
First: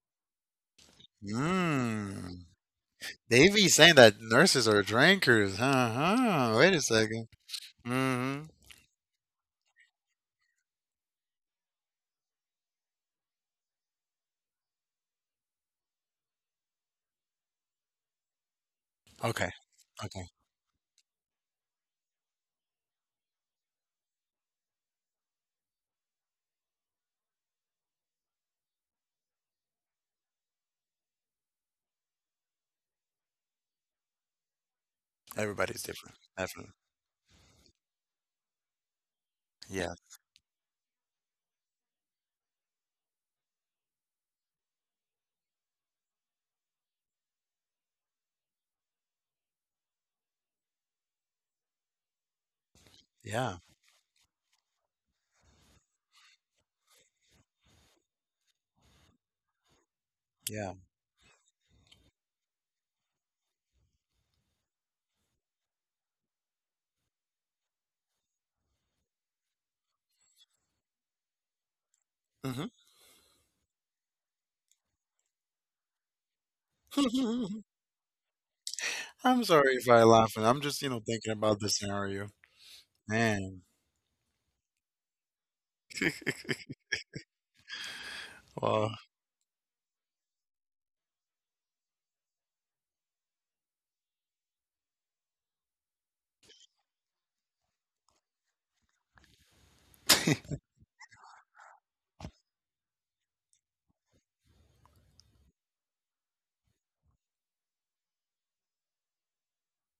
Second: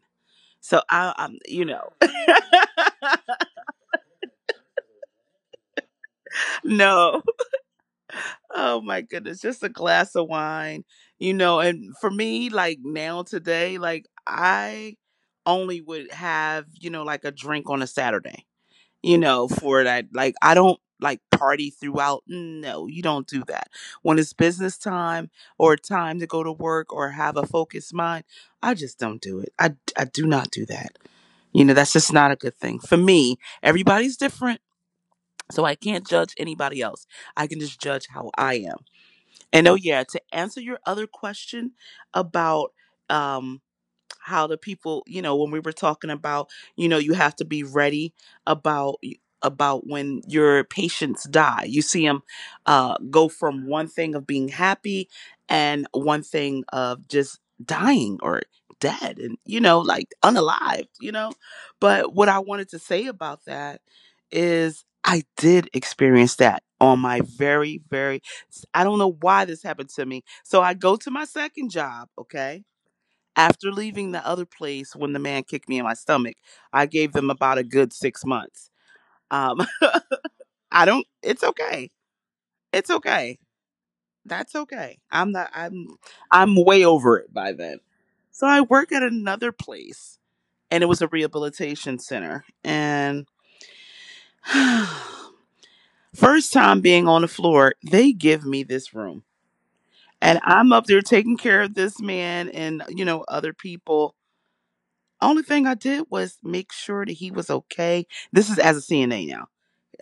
B: So I, I'm, you know,
A: Mm.
B: <laughs>
A: They be saying that nurses are drinkers. Huh? Huh. Wait a
B: no,
A: second. Mm-hmm.
B: oh my goodness, just a glass of wine, you know. And for me, like now today, like I only would have, you know, like a drink on a Saturday, you know,
A: Okay.
B: for that.
A: Okay.
B: Like, I don't like party throughout. No, you don't do that. When it's business time or time to go to work or have a focused mind, I just don't do it. I do not do that. You know, that's just not a good thing for me. Everybody's different. So I
A: Everybody's
B: can't
A: different.
B: judge
A: Definitely.
B: anybody else. I can just judge how I am. And oh
A: Yeah.
B: yeah, to answer your other question about um how the people, you know, when we were talking about, you know, you have to be ready about when your patients die, you see them go
A: Yeah.
B: from one thing of being happy and one thing of just dying or dead, and you know, like
A: Yeah.
B: unalive, you know. But what I wanted to say about that is I did experience that on my very I don't know why this happened to me. So I go to my second job, okay,
A: Hmm.
B: after leaving the other place when the man kicked me in my stomach. I gave them about a
A: <laughs>
B: good 6 months.
A: I'm
B: Um,
A: sorry if I laugh. I'm
B: <laughs>
A: just,
B: I don't,
A: thinking
B: it's
A: about this
B: okay.
A: scenario.
B: It's okay.
A: Man.
B: That's okay. I'm not, I'm way over it by then. So I work
A: Well,
B: at another place, and it was a rehabilitation center. And <sighs> first time being on the floor, they give me this room. And I'm up there taking care of this man and, you know, other people. Only thing I did was make sure that he was okay. This is as a CNA now.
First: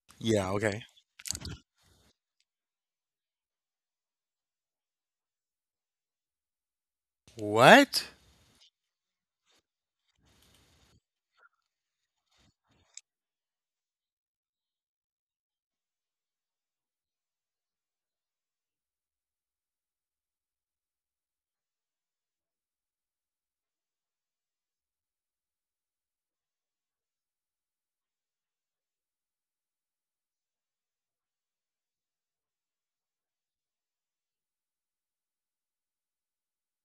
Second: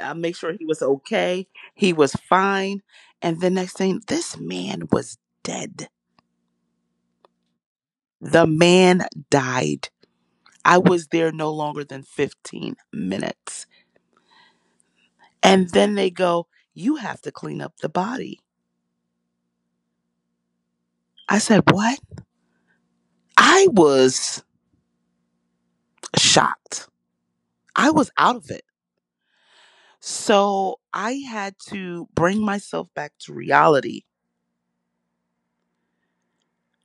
B: I make
A: yeah.
B: sure he was
A: Okay.
B: okay. He was fine. And the next thing, this man was dead.
A: What?
B: The man died. I was there no longer than 15 minutes. And then they go, you have to clean up the body. I said, what? I was shocked. I was out of it. So I had to bring myself back to reality.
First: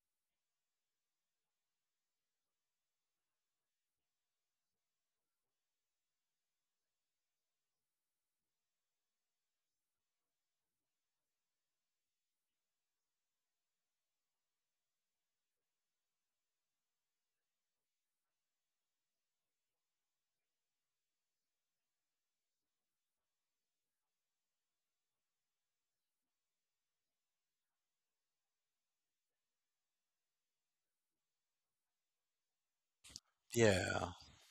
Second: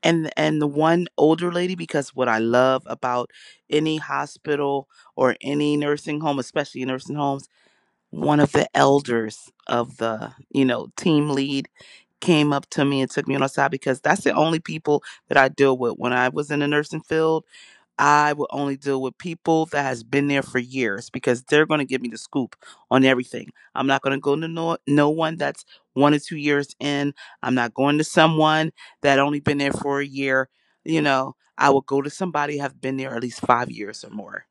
B: And the one older lady, because what I love about any hospital or any nursing home, especially nursing homes, one of the elders of the, you know, team lead came up to me and took me on the side, because that's the only people that I deal with when I was in the nursing field. I will only deal with people that has been there for years, because they're going to give me the scoop on everything. I'm not going to go to no one that's 1 or 2 years in. I'm not going to someone that only been there for a year. You know, I will go to somebody have been there at least 5 years or
A: Yeah.
B: more.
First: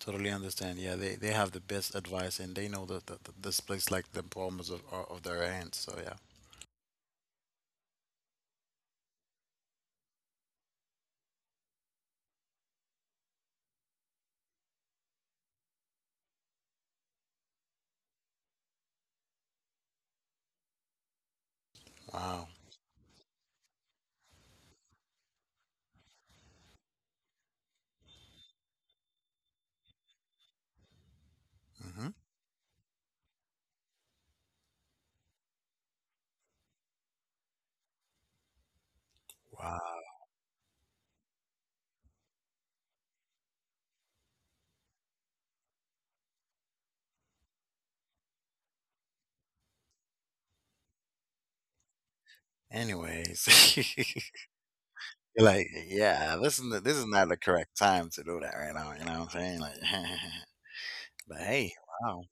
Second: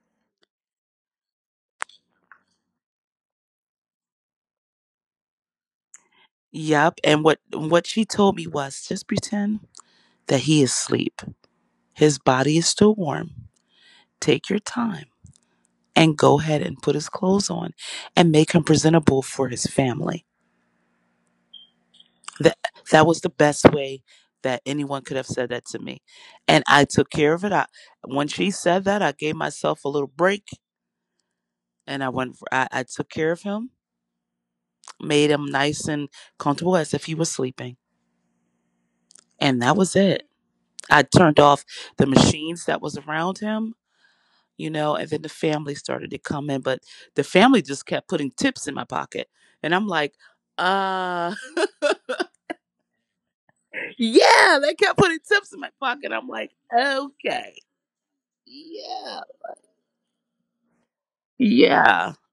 A: Totally understand. Yeah, they have the best advice and they know that this place like the palms of, of their hands. So yeah.
B: Yep. And what she told me was just pretend that he is asleep. His body is still warm. Take your time and go ahead and put his clothes on and make him presentable for his family.
A: Wow.
B: That that was the best way that anyone could have said that to me. And I took care of it. I, when she said that, I gave myself a little break, and I
A: Hmm.
B: went for, I took care of him, made him nice and comfortable as if he was sleeping, and that was
A: Wow.
B: it. I turned off the machines that was around him, you know, and then the family started to come in, but the family just kept putting tips in my pocket, and I'm like, uh <laughs>
A: Anyways,
B: yeah, they kept putting
A: <laughs> you're
B: tips in
A: like
B: my pocket. I'm
A: yeah,
B: like,
A: this is not the
B: okay.
A: correct time to do that right now. You know
B: Yeah.
A: what I'm saying? Like, <laughs> but hey,
B: Yeah.
A: wow.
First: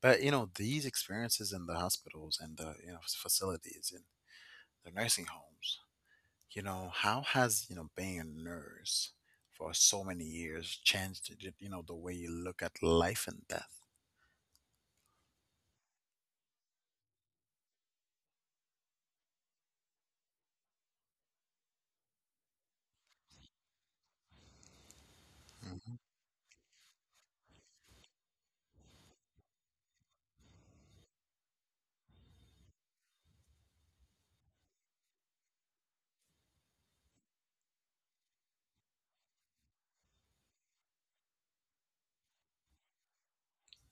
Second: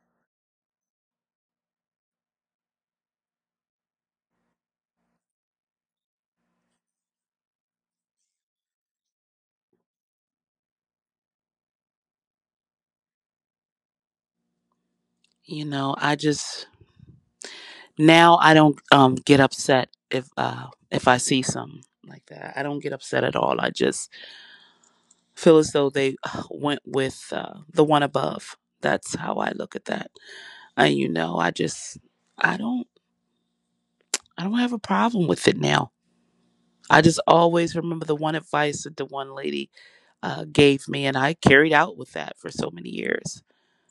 A: But these experiences in the hospitals and the facilities and the nursing homes. How has being a nurse for so many years changed the way you look at life and death?
B: You know, I just now I don't get upset if I see something like that. I don't get upset at all. I just feel as though
A: Mhm.
B: they went with the one above. That's how I look at that. And you know, I just I don't I don't have a problem with it now. I just always remember the one advice that the one lady gave me, and I carried out with that for so many years.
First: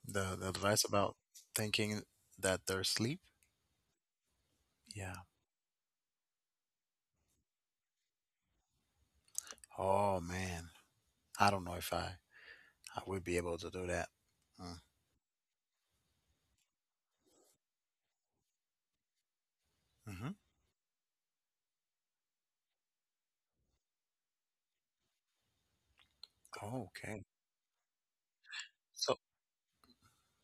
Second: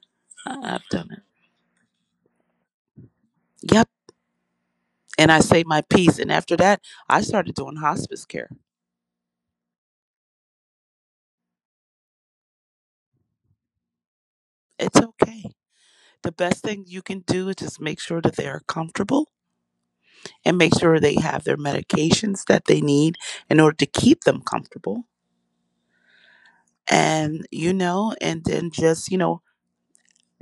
A: The
B: I-
A: advice
B: I've done
A: about
B: it.
A: thinking that they're asleep.
B: Yep.
A: Yeah.
B: And I say my piece. And after that, I started doing hospice care.
A: Oh man, I don't know if I would be able to do that. Mm.
B: It's okay. The best thing you can do is just make sure that they are comfortable
A: Mm-hmm.
B: and make sure they have their medications that they need in order to keep them comfortable.
A: Oh, okay.
B: And, you know, and then just,
A: So,
B: you know,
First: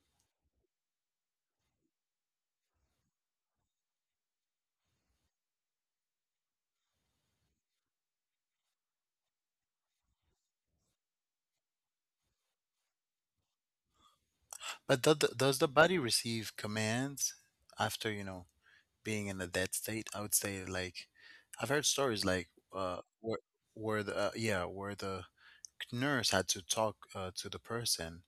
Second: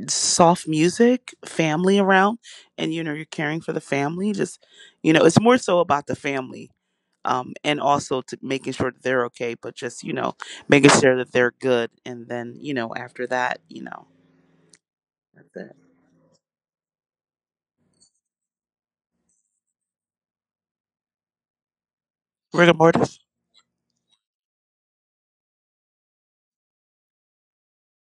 B: soft music, family around, and, you know, you're caring for the family. Just, you know, it's more so about the family. And also to making sure that they're okay, but just, you know, making sure that they're good. And then, you know, after that, you know.
A: does
B: That's
A: the
B: it.
A: body receive commands after being in a dead state? I would say like I've heard stories like
B: Rigor
A: uh
B: mortis?
A: where where the nurse had to talk to the person,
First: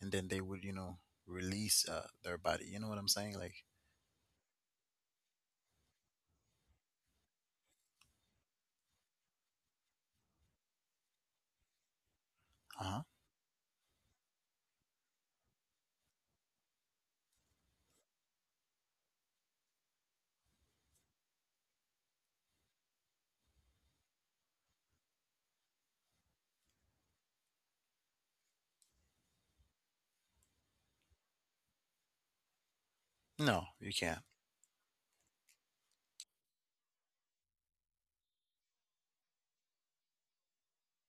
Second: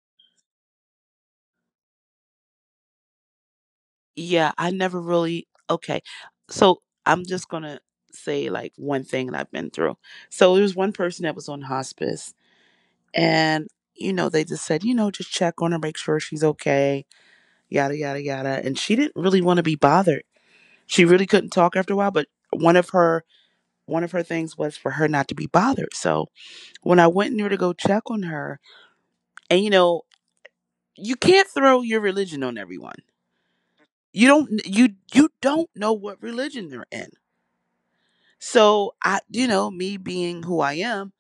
A: and then they would release their body. You know what I'm saying? Like.
B: Yeah, I never really. Okay. So I'm just going to say like one thing that I've been through. So there was one person that was on hospice,
A: Uh huh.
B: and, you know, they just said, you know, just check on her, make sure she's okay, yada, yada, yada. And she didn't really want to be bothered. She really couldn't talk after a while, but one of her. One of her things was for her not to be bothered. So when I went in there to go check on her, and you know, you can't throw your religion on everyone.
A: No, you
B: you
A: can't.
B: don't you you don't know what religion they're in. So I you know, me being who I am,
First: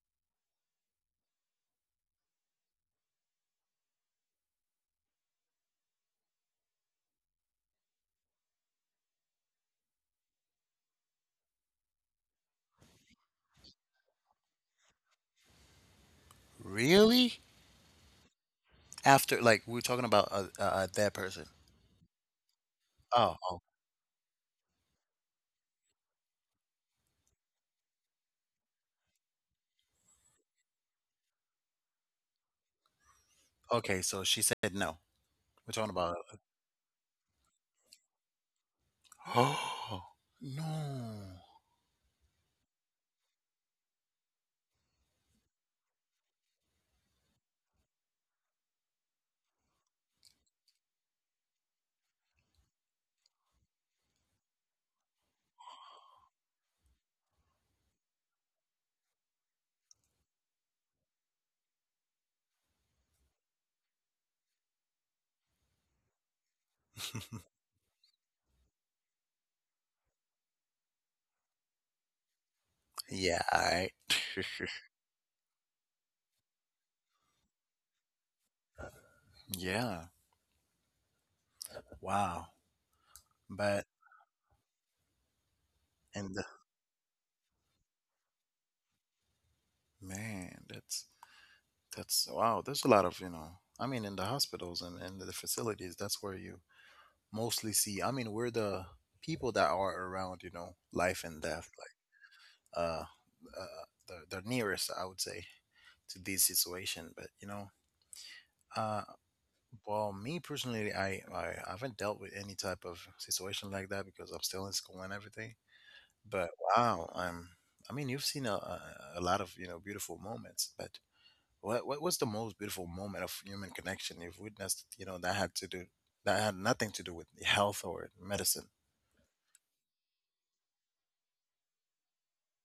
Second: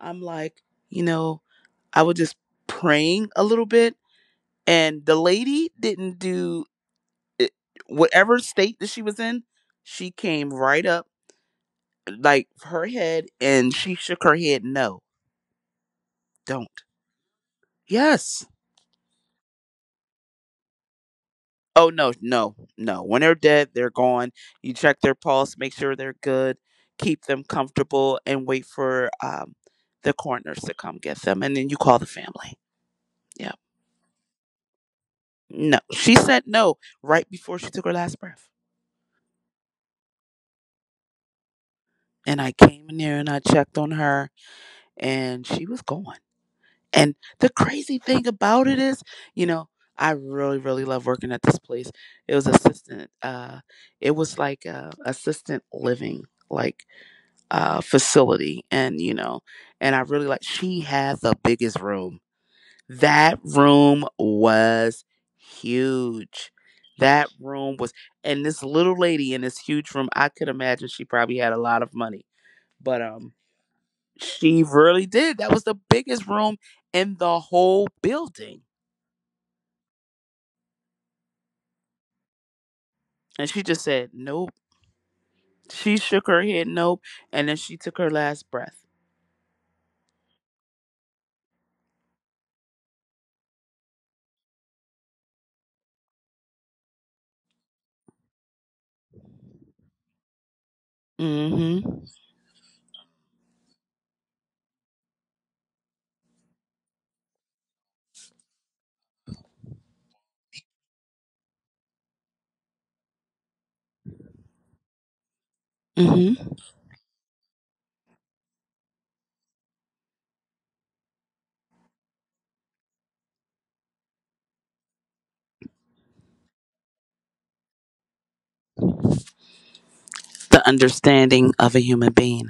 B: I'm like, you know, I was just praying a little bit, and the lady didn't do it, whatever state that she was in, she came right up like her head, and she shook her head no. Don't.
A: Really?
B: Yes.
A: After like we were talking about a person.
B: Oh, no, no, no. When they're
A: Oh, oh,
B: dead, they're gone. You check their pulse, make sure they're good, keep them comfortable, and wait for the coroners to come get them, and then you call the family. Yeah.
A: okay. So she said no. We're
B: No,
A: talking about
B: she said no right before she took her last breath,
A: <gasps> oh no.
B: and I came in there and I checked on her, and she was gone. And the crazy thing about it is, you know, I really, really love working at this place. It was assistant. It was like assistant living, like. Facility, and you know, and I really like. She had the biggest room. That room was huge. That
A: <laughs>
B: room was, and this little lady in this huge room. I could imagine she probably had a lot of money, but
A: Yeah, all right.
B: she really did. That was the biggest room in the whole building,
A: Yeah. Wow.
B: and she
A: But
B: just said nope. She
A: and
B: shook
A: the,
B: her head nope, and then she took her last breath.
A: man, that's wow. There's a lot of. I mean, in the hospitals and the facilities, that's where you mostly see. I mean, we're the people that are around, life and death,
B: Mm-hmm.
A: like the nearest, I would say, to this situation. But Uh, well, me personally, I haven't dealt with any type of situation like that because I'm still in school and everything. But
B: Mm-hmm.
A: wow, I'm, you've seen a lot of, beautiful moments, but what was the most beautiful moment of human connection you've witnessed, that had nothing to do with health or medicine?
B: The understanding of a human being.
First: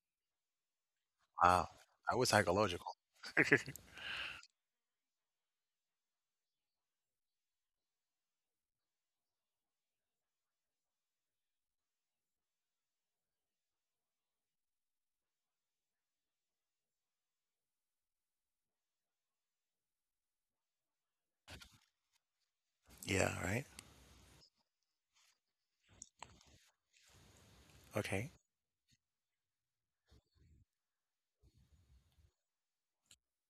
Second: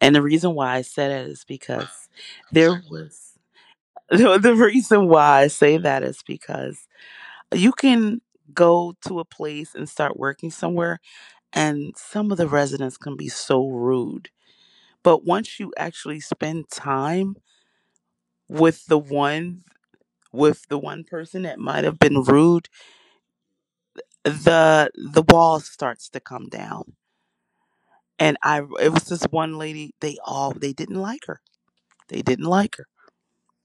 B: And the reason why I said it is
A: Wow.
B: because
A: I was
B: there
A: psychological.
B: was <laughs> the reason why I say that is because you can go to a place and start working somewhere, and some of the residents can be so rude. But once you actually spend time with the one with the one person that might have been rude,
A: Yeah, right?
B: the wall starts to come down. And
A: Okay.
B: I it was this one lady, they all they didn't like her. They didn't like her.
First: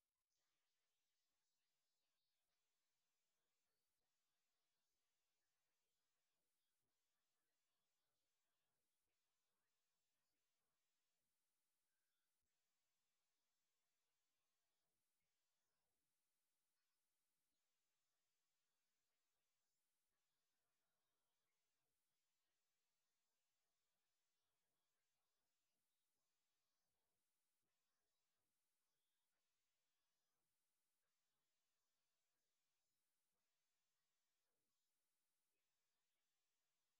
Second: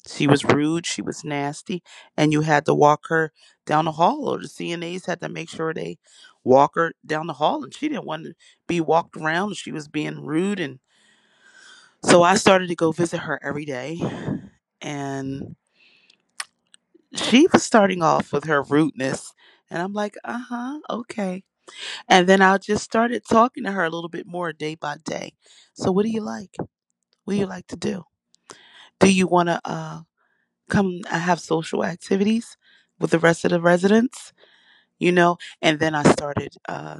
B: She was rude, she was nasty, and you had to walk her down the hall, or the CNAs had to make sure they walk her down the hall, and she didn't want to be walked around. She was being rude, and so I started to go visit her every day, and she was starting off with her rudeness, and I'm like, uh huh, okay, and then I just started talking to her a little bit more day by day. So, what do you like? What do you like to do? Do you want to? Come, I have social activities with the rest of the residents, you know, and then I started uh,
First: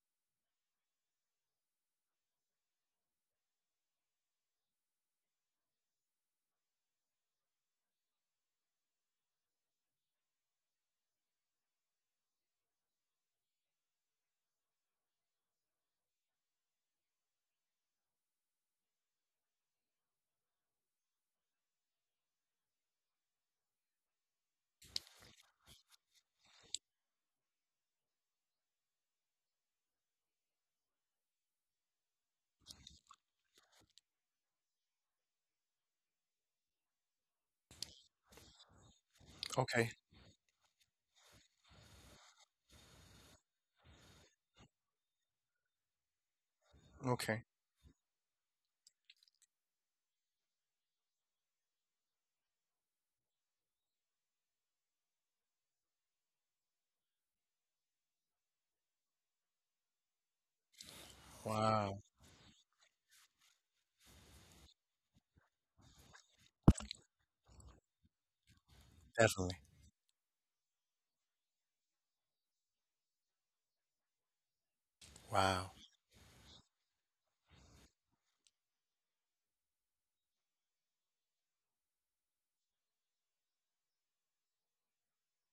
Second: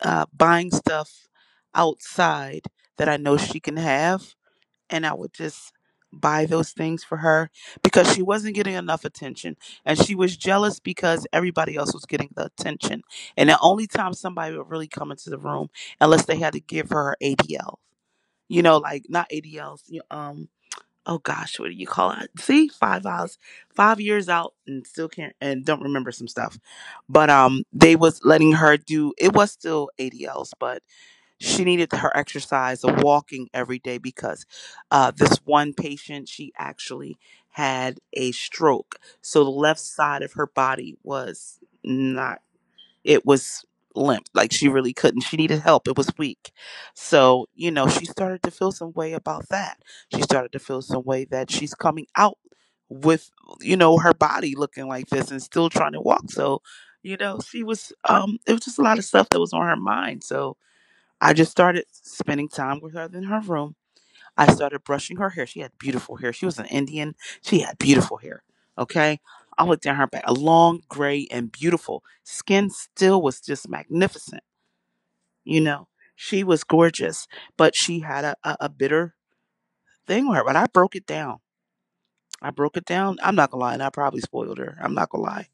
B: uh, buying stuff outside that I know she can have, and I would just buy those things for her because she wasn't getting enough attention, and she was jealous because everybody else was getting the attention, and the only time somebody would really come into the room unless they had to give her ADL, you know, like not ADLs. Oh gosh, what do you call it? See, 5 hours, 5 years out, and still can't and don't remember some stuff. But they was letting her do. It was still ADLs, but she needed her exercise of walking every day because this one patient, she actually had a stroke, so the left
A: Okay.
B: side of her body was not it was limp, like she really couldn't, she needed help, it was weak.
A: Okay.
B: So, you know, she started to feel some way about that. She started to feel some way that she's coming out with, you know, her body looking like this and still trying to walk. So, you know, she was it was just a lot of stuff that was on her mind. So I just started
A: Wow.
B: spending time with her in her room. I started brushing her hair. She had beautiful hair. She was an Indian. She had beautiful hair. Okay.
A: Definitely.
B: I looked down her back, a long, gray, and beautiful. Skin still was just magnificent. You
A: Wow.
B: know, she was gorgeous, but she had a bitter thing with her. But I broke it down. I broke it down. I'm not going to lie. And I probably spoiled her. I'm not going to lie.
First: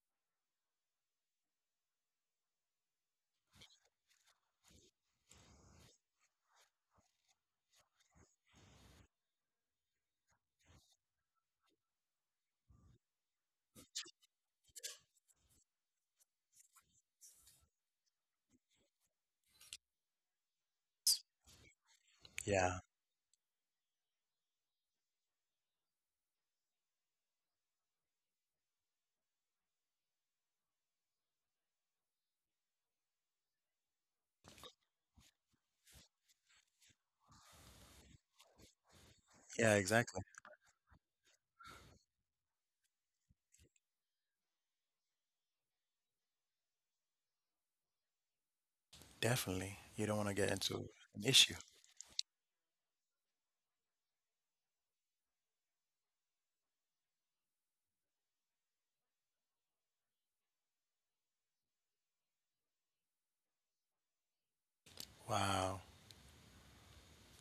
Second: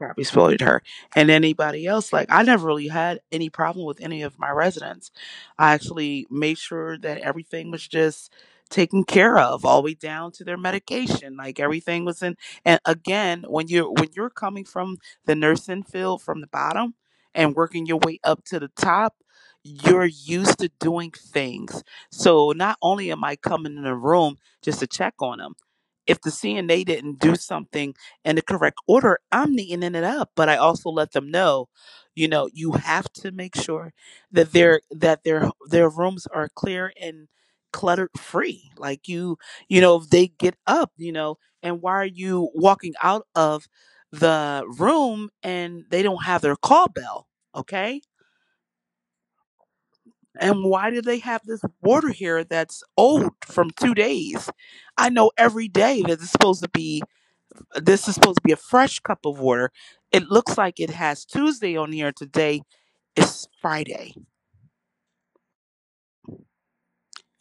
B: I respected her and anybody else. Like I never really had any problem with any of my residents. I actually made sure that everything was just taken care of all the way down to their medication, like everything was in. And again, when you're coming from the nursing field from the bottom and working your way up to the top, you're used to doing things. So not
A: Yeah.
B: only am I coming in a room just to check on them, if the CNA didn't do something in the correct order, I'm neatening it up. But I also let them know, you have to make sure that their their rooms are clear and cluttered free. Like you,
A: Yeah,
B: you know, if
A: exactly.
B: they get up, you know, and why are you walking out of the room and they don't have their call bell? Okay.
A: Definitely. You don't want to get
B: And
A: into
B: why do they
A: an
B: have
A: issue.
B: this water here that's old from 2 days? I know every day that it's supposed to be this is supposed to be a fresh cup of water. It looks like it has Tuesday on here. Today is Friday,
A: Wow.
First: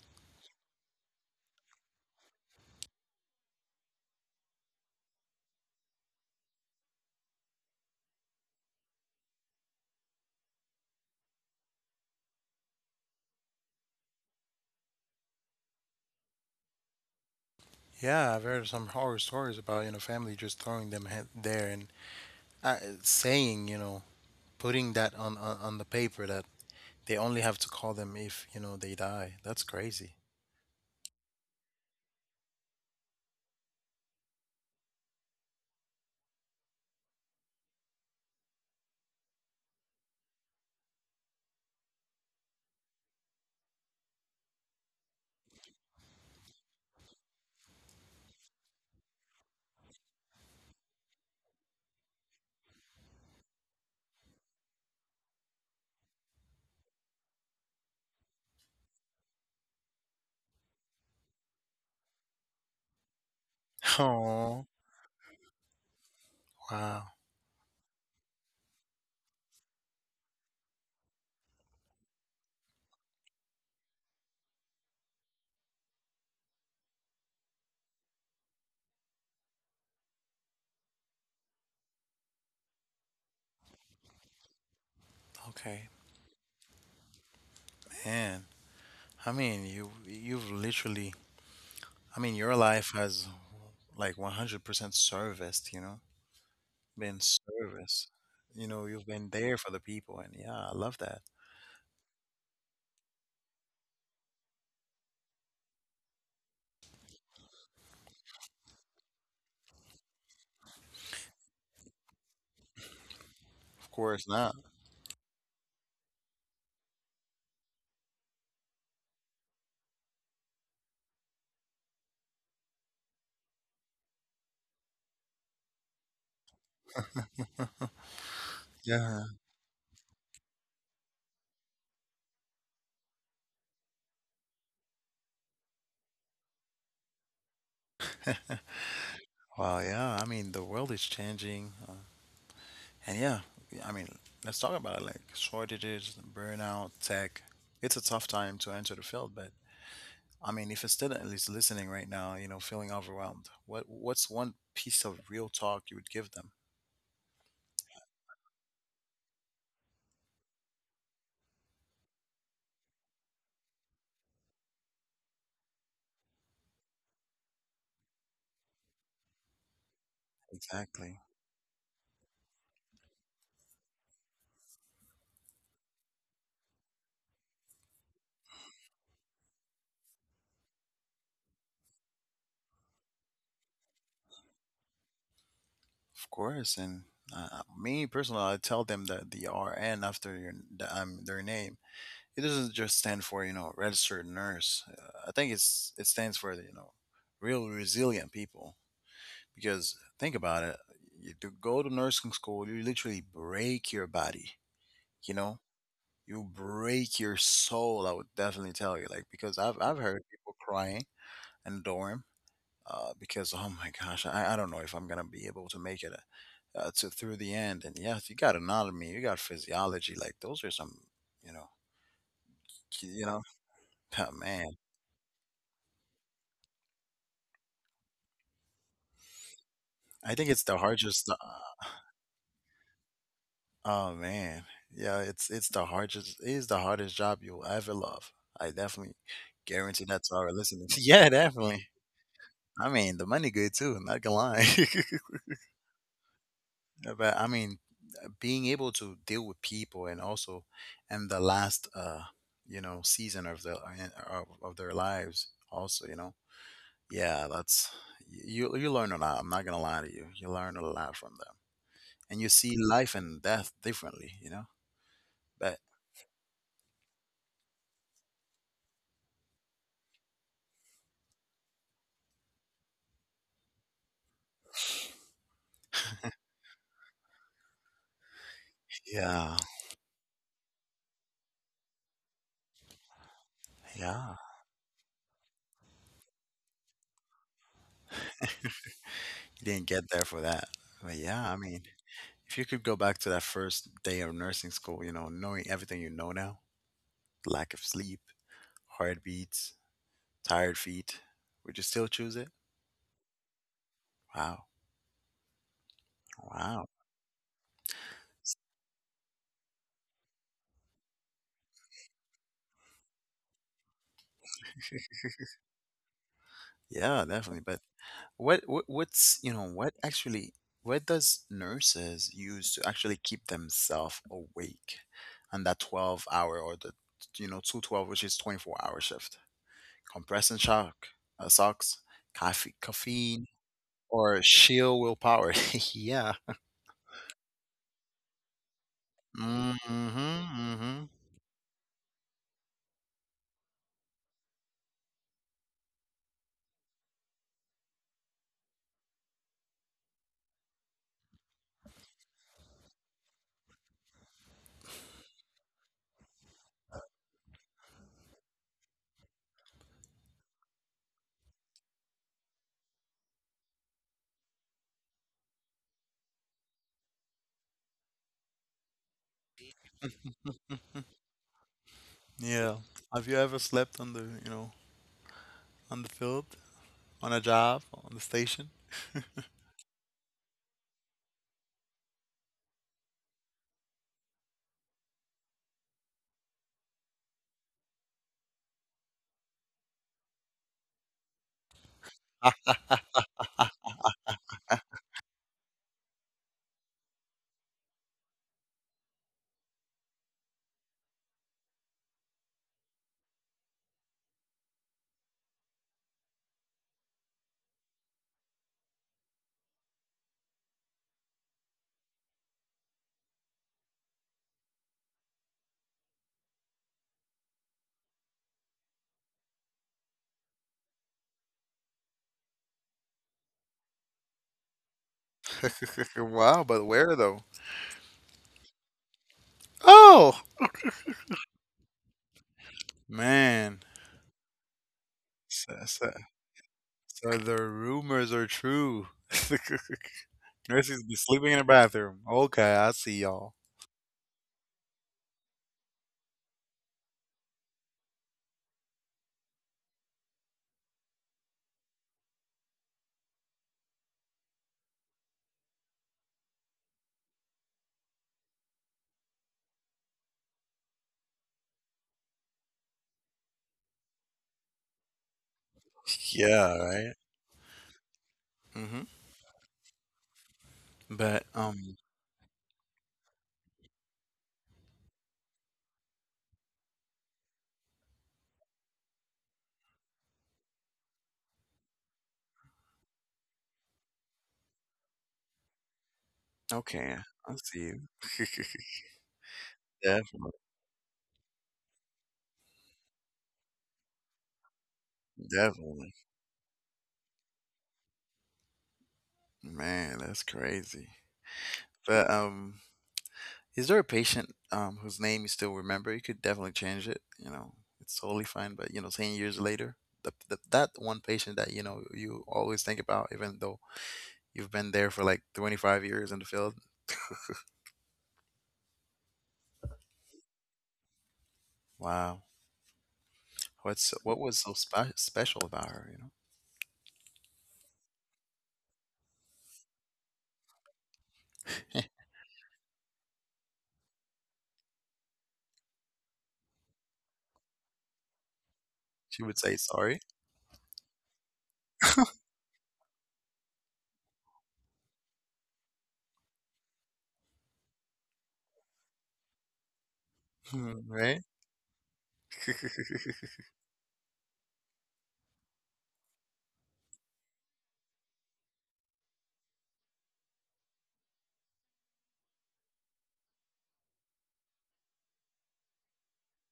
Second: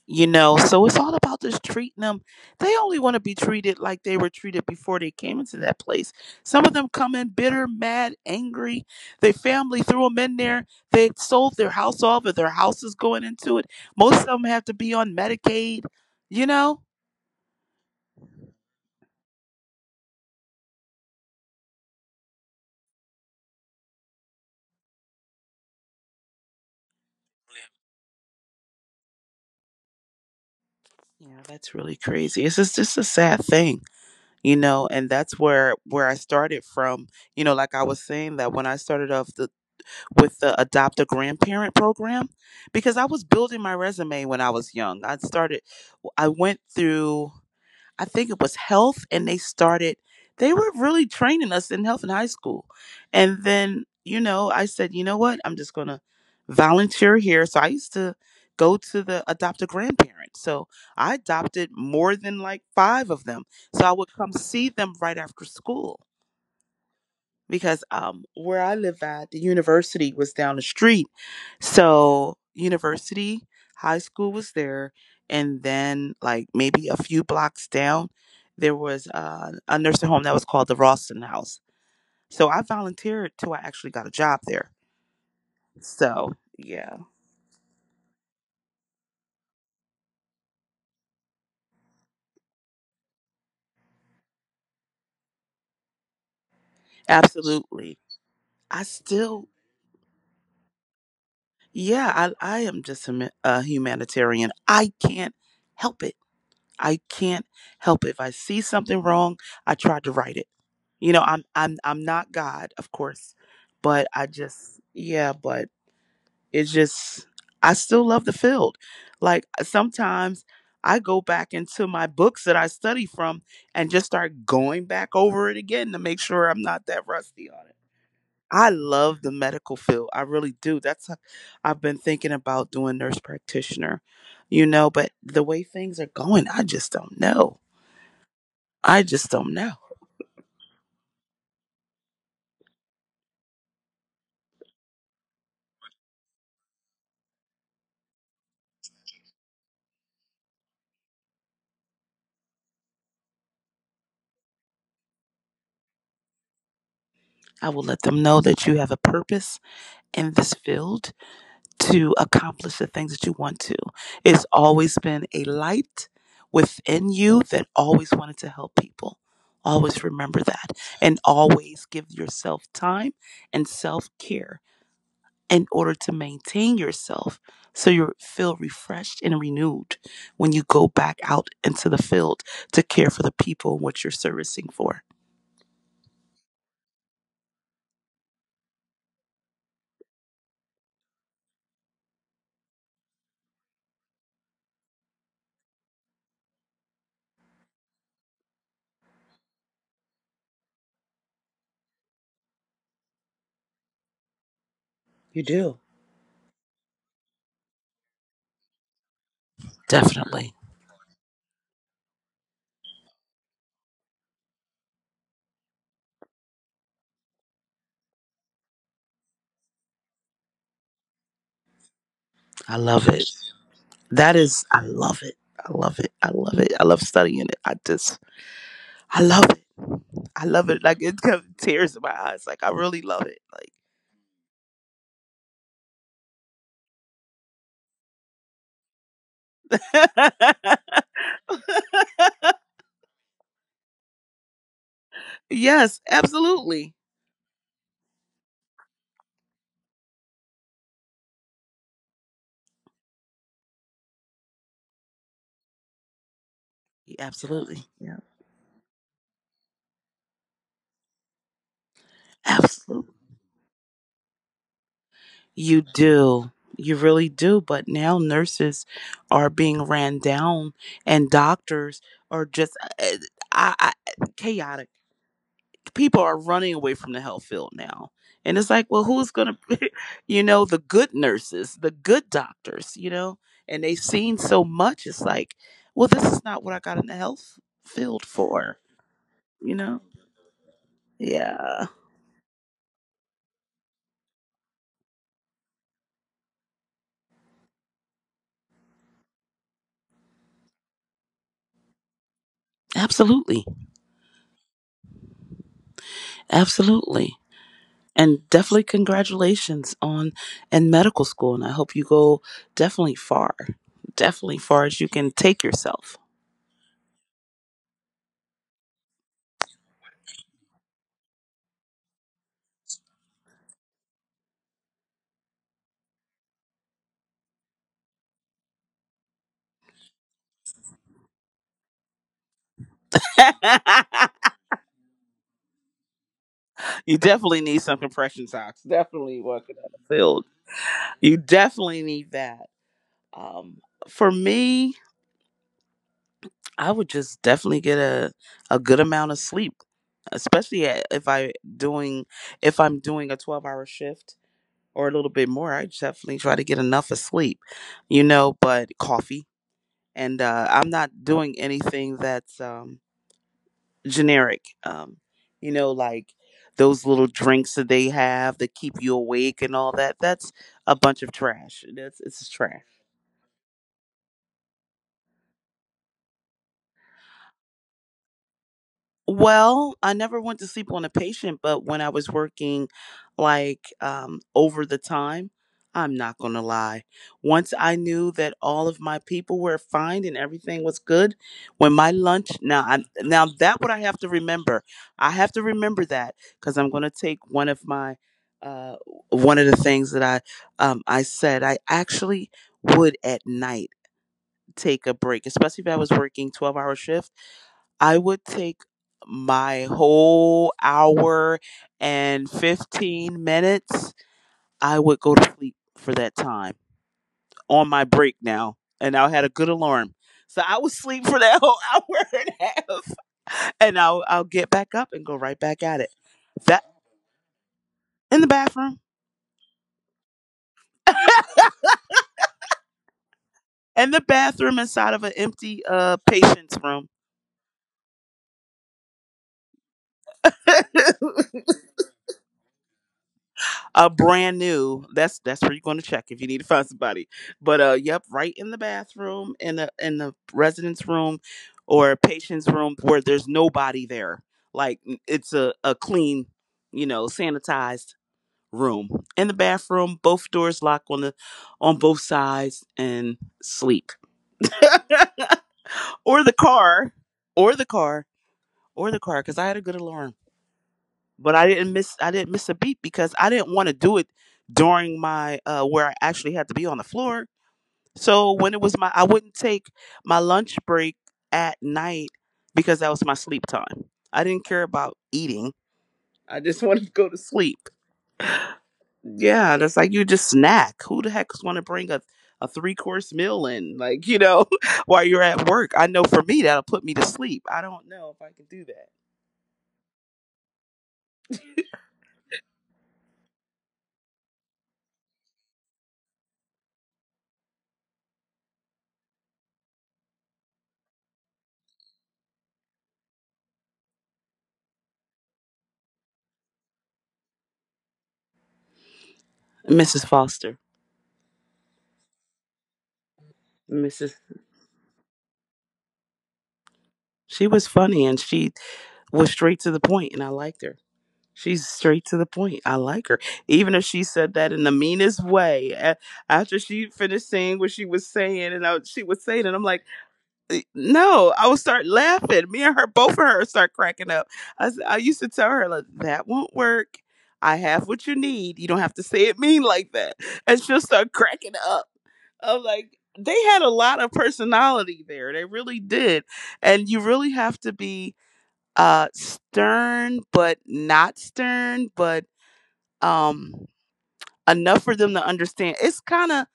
B: you know. So it's all about just treating them. They only want to be treated like they were treated before they came into that place. Some of them come in bitter, mad, angry. Their family threw them in there. They sold their house off, or their house is going into it. Most of them have to be on Medicaid, you know.
A: Yeah, I've heard some horror stories about, family just throwing them there and uh, saying, putting that on, on the paper that they only have to call them if, they die. That's crazy. <laughs>
B: Yeah, that's really crazy. It's just a sad thing, you know. And that's where I started from, you know, like I was saying, that when I started off the, with the adopt a grandparent program, because I was building my resume when I was young. I started, I went through, I think it was health, and they started, they were really training us in health in high school. And then, you know, I said, you know what? I'm just going to volunteer here. So I used to go to the adopt a grandparent. So I adopted more than like five of them. So I would come
A: Oh,
B: see them right after school
A: wow.
B: because where I live at, the university was down the street. So university, high school was there, and then like maybe a few blocks down, there was a nursing home that was called the Ralston House. So I volunteered till I actually got a job there.
A: Okay,
B: So yeah,
A: man. I mean, you you've literally, I mean, your life has like 100% serviced, been
B: absolutely.
A: service. You
B: I
A: know, you've been
B: still,
A: there for the people, and yeah, I love that.
B: yeah, I am just a, a humanitarian. I can't help it. I can't help it. If I see something wrong, I try to right it. You know, I'm not God, of course,
A: Of
B: but I
A: course not.
B: just yeah, but it's just I still love the field. Like sometimes I go back into my books that I study from and just start going back over it again to make sure I'm not that rusty on it. I love the
A: Yeah.
B: medical field. I really do. That's I I've been thinking about doing nurse practitioner, you know, but the way things are going, I just don't know. I just don't know.
A: Well, yeah, I mean, the world is changing. And yeah, I mean, let's talk about it like shortages, burnout, tech. It's a tough time to enter the field, but I mean, if a student is listening right now, you know, feeling overwhelmed, what's one piece of real talk you would give them?
B: I will let them know that you have a purpose in this field to accomplish the things that you want to. It's always been a light within you that always wanted to help people. Always remember that, and
A: Exactly.
B: always give yourself time and self care in order to maintain yourself, so you feel refreshed and renewed when you go back out into the field to care for the people and what you're servicing for.
A: Of course, and me personally, I tell them that the RN after their name, it doesn't just stand for registered nurse. I think it stands for real resilient people. Because think about it, you to go to nursing school you literally break your body, you know you break your soul. I would definitely tell you like because I've heard people
B: Definitely.
A: crying in the dorm, because oh my gosh, I don't know if I'm gonna be able to make it to through the end. And yes, you got anatomy, you got physiology. Like those are some, you know
B: I
A: you
B: love
A: know
B: it.
A: <laughs>
B: That
A: man,
B: is, I love it. I love it. I love it. I love studying it. I just, I love it.
A: I think
B: I
A: it's the
B: love it. Like
A: hardest
B: it comes tears in my eyes. Like I really love it.
A: oh man, yeah, it's the hardest, it is the hardest job you'll ever love. I definitely guarantee that to our
B: Like
A: listeners. <laughs> Yeah, definitely.
B: <laughs>
A: I mean, the money good too. I'm not gonna lie,
B: Yes, absolutely.
A: <laughs> but I mean, being able to deal with people and also in the last season of the of their lives also, yeah,
B: Absolutely.
A: that's,
B: Yeah.
A: you learn a lot. I'm not gonna lie to you. You learn a lot from them, and you see
B: Absolutely.
A: life and death differently. You know, but
B: You do. You really do. But now nurses are being ran down and doctors are just eh, I, chaotic. People are running away from the health field now. And it's like, well, who's
A: yeah,
B: going to, <laughs> you know, the good nurses, the good doctors, you know, and they've
A: yeah.
B: seen so much. It's like, well, this is not what I got in the health field for,
A: You
B: you
A: didn't
B: know?
A: get there for that. But yeah, I mean,
B: Yeah,
A: if you could go back to that first day of nursing school, you know, knowing everything you know now, lack of sleep, heartbeats, tired feet, would you still choose it?
B: absolutely.
A: Wow. Wow.
B: Absolutely. And definitely congratulations on in medical school, and I hope you go definitely far. Definitely far as you can take yourself.
A: Yeah, definitely. But what, what what's, you know, what actually what does nurses use to actually keep themselves awake on that 12 hour or the you know, 212 which is 24-hour shift? Compression shock, socks, coffee, caffeine,
B: <laughs>
A: or sheer willpower. <laughs> Yeah.
B: You definitely need some compression socks. Definitely working on the
A: Mhm,
B: field.
A: mhm.
B: You definitely need that. Um for me, I would just definitely get a good amount of sleep, especially if I'm doing a 12-hour shift. Or a little bit more. I definitely try to get enough of sleep, but coffee. And I'm not doing anything that's generic, like those little drinks that they have that keep you awake and all that. That's a bunch of trash. That's it's
A: Yeah.
B: trash.
A: Have you ever slept on the, you know, on the field, on a job, on the station?
B: Well, I never went to sleep on a patient, but when I was working like over the time, I'm not going to lie. Once I knew that all of my people were fine and everything was good, when my lunch now I now that what I have to remember. I have to remember that because I'm going to take uh, one of the things that I said I actually would at night take a break, especially if I was working 12-hour hour shift. I would take my whole hour and 15 minutes. I would go to sleep for that time on my break now. And I had a good alarm. So I would sleep for that whole hour <laughs> and a half. And I'll get back up and go right back at it.
A: <laughs> Wow, but
B: That
A: where though?
B: in the bathroom.
A: Oh, man.
B: And the bathroom inside of an
A: So,
B: empty
A: so,
B: patient's room.
A: so the rumors are true. <laughs> Nurses be
B: <laughs>
A: sleeping in the bathroom. Okay, I see y'all.
B: a brand new that's where you're going to check if you need to find somebody, but yep, right in the bathroom, in the residence room or patient's room where there's nobody there, like it's a clean, sanitized room. In the bathroom both doors lock on the on both sides and sleep. <laughs> or the
A: Yeah, right?
B: car or the car
A: Mm-hmm.
B: or the car, because I had a good alarm.
A: But,
B: But I didn't miss I didn't miss a beat, because I didn't want to do it during my where I actually had to be on the floor. So when it was my I wouldn't take my lunch break at night, because that was my sleep time. I didn't care about eating. I just <laughs> wanted
A: okay,
B: to go to
A: I see
B: sleep.
A: you. <laughs>
B: Yeah, that's like you
A: Definitely,
B: just snack. Who the heck is going to bring a three course meal in, like <laughs> while you're at work?
A: definitely.
B: I know for me that'll put me to sleep. I don't know if I can do that.
A: Man, that's crazy. But, is there a patient whose name you still remember? You could definitely change it. You know, it's totally fine. But you know, 10 years later, that one patient that you know you always think about, even though you've been there for like 25 years in the field.
B: Mrs. Foster.
A: Wow, what
B: Mrs.
A: was so special about her? You
B: She was funny, and she was straight to the point, and I liked her.
A: know,
B: She's straight to the point. I like her. Even if she said that in the meanest way, after she finished saying what she was saying, and
A: <laughs>
B: she
A: she
B: was
A: would say
B: saying it, I'm like,
A: sorry.
B: Eh, no, I would start laughing. Me and her, both of her start cracking up. I used to tell her, like, that won't work. I have what you need. You don't have to say it mean like that. And she'll
A: Hmm,
B: start
A: right?
B: cracking up. I'm like, they
A: <laughs>
B: had a lot of personality there. They really did. And you really have to be stern, but not stern, but um enough for them to understand. It's kind of,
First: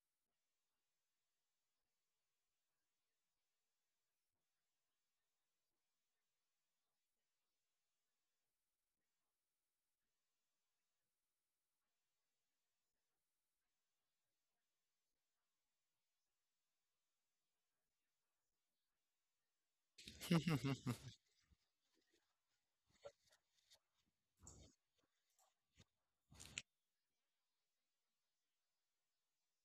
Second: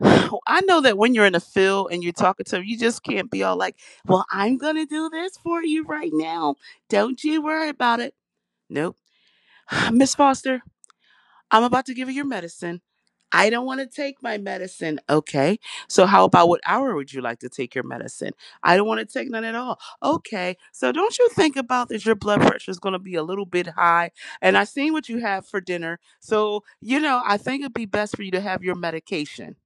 B: <sighs> I know that when you're in the field and you're talking to them, you just can't be all like, well, I'm gonna do this for you right now, don't you worry about it, nope. <sighs> miss foster, I'm about to give you your medicine. I don't want to take my medicine. Okay. So, how about what hour would you like to take your medicine? I don't want to take none at all. Okay. So, don't you think about that your blood pressure is going to be a little bit high? And I seen what you have for dinner. So, you know, I think it'd be best for you to have your medication.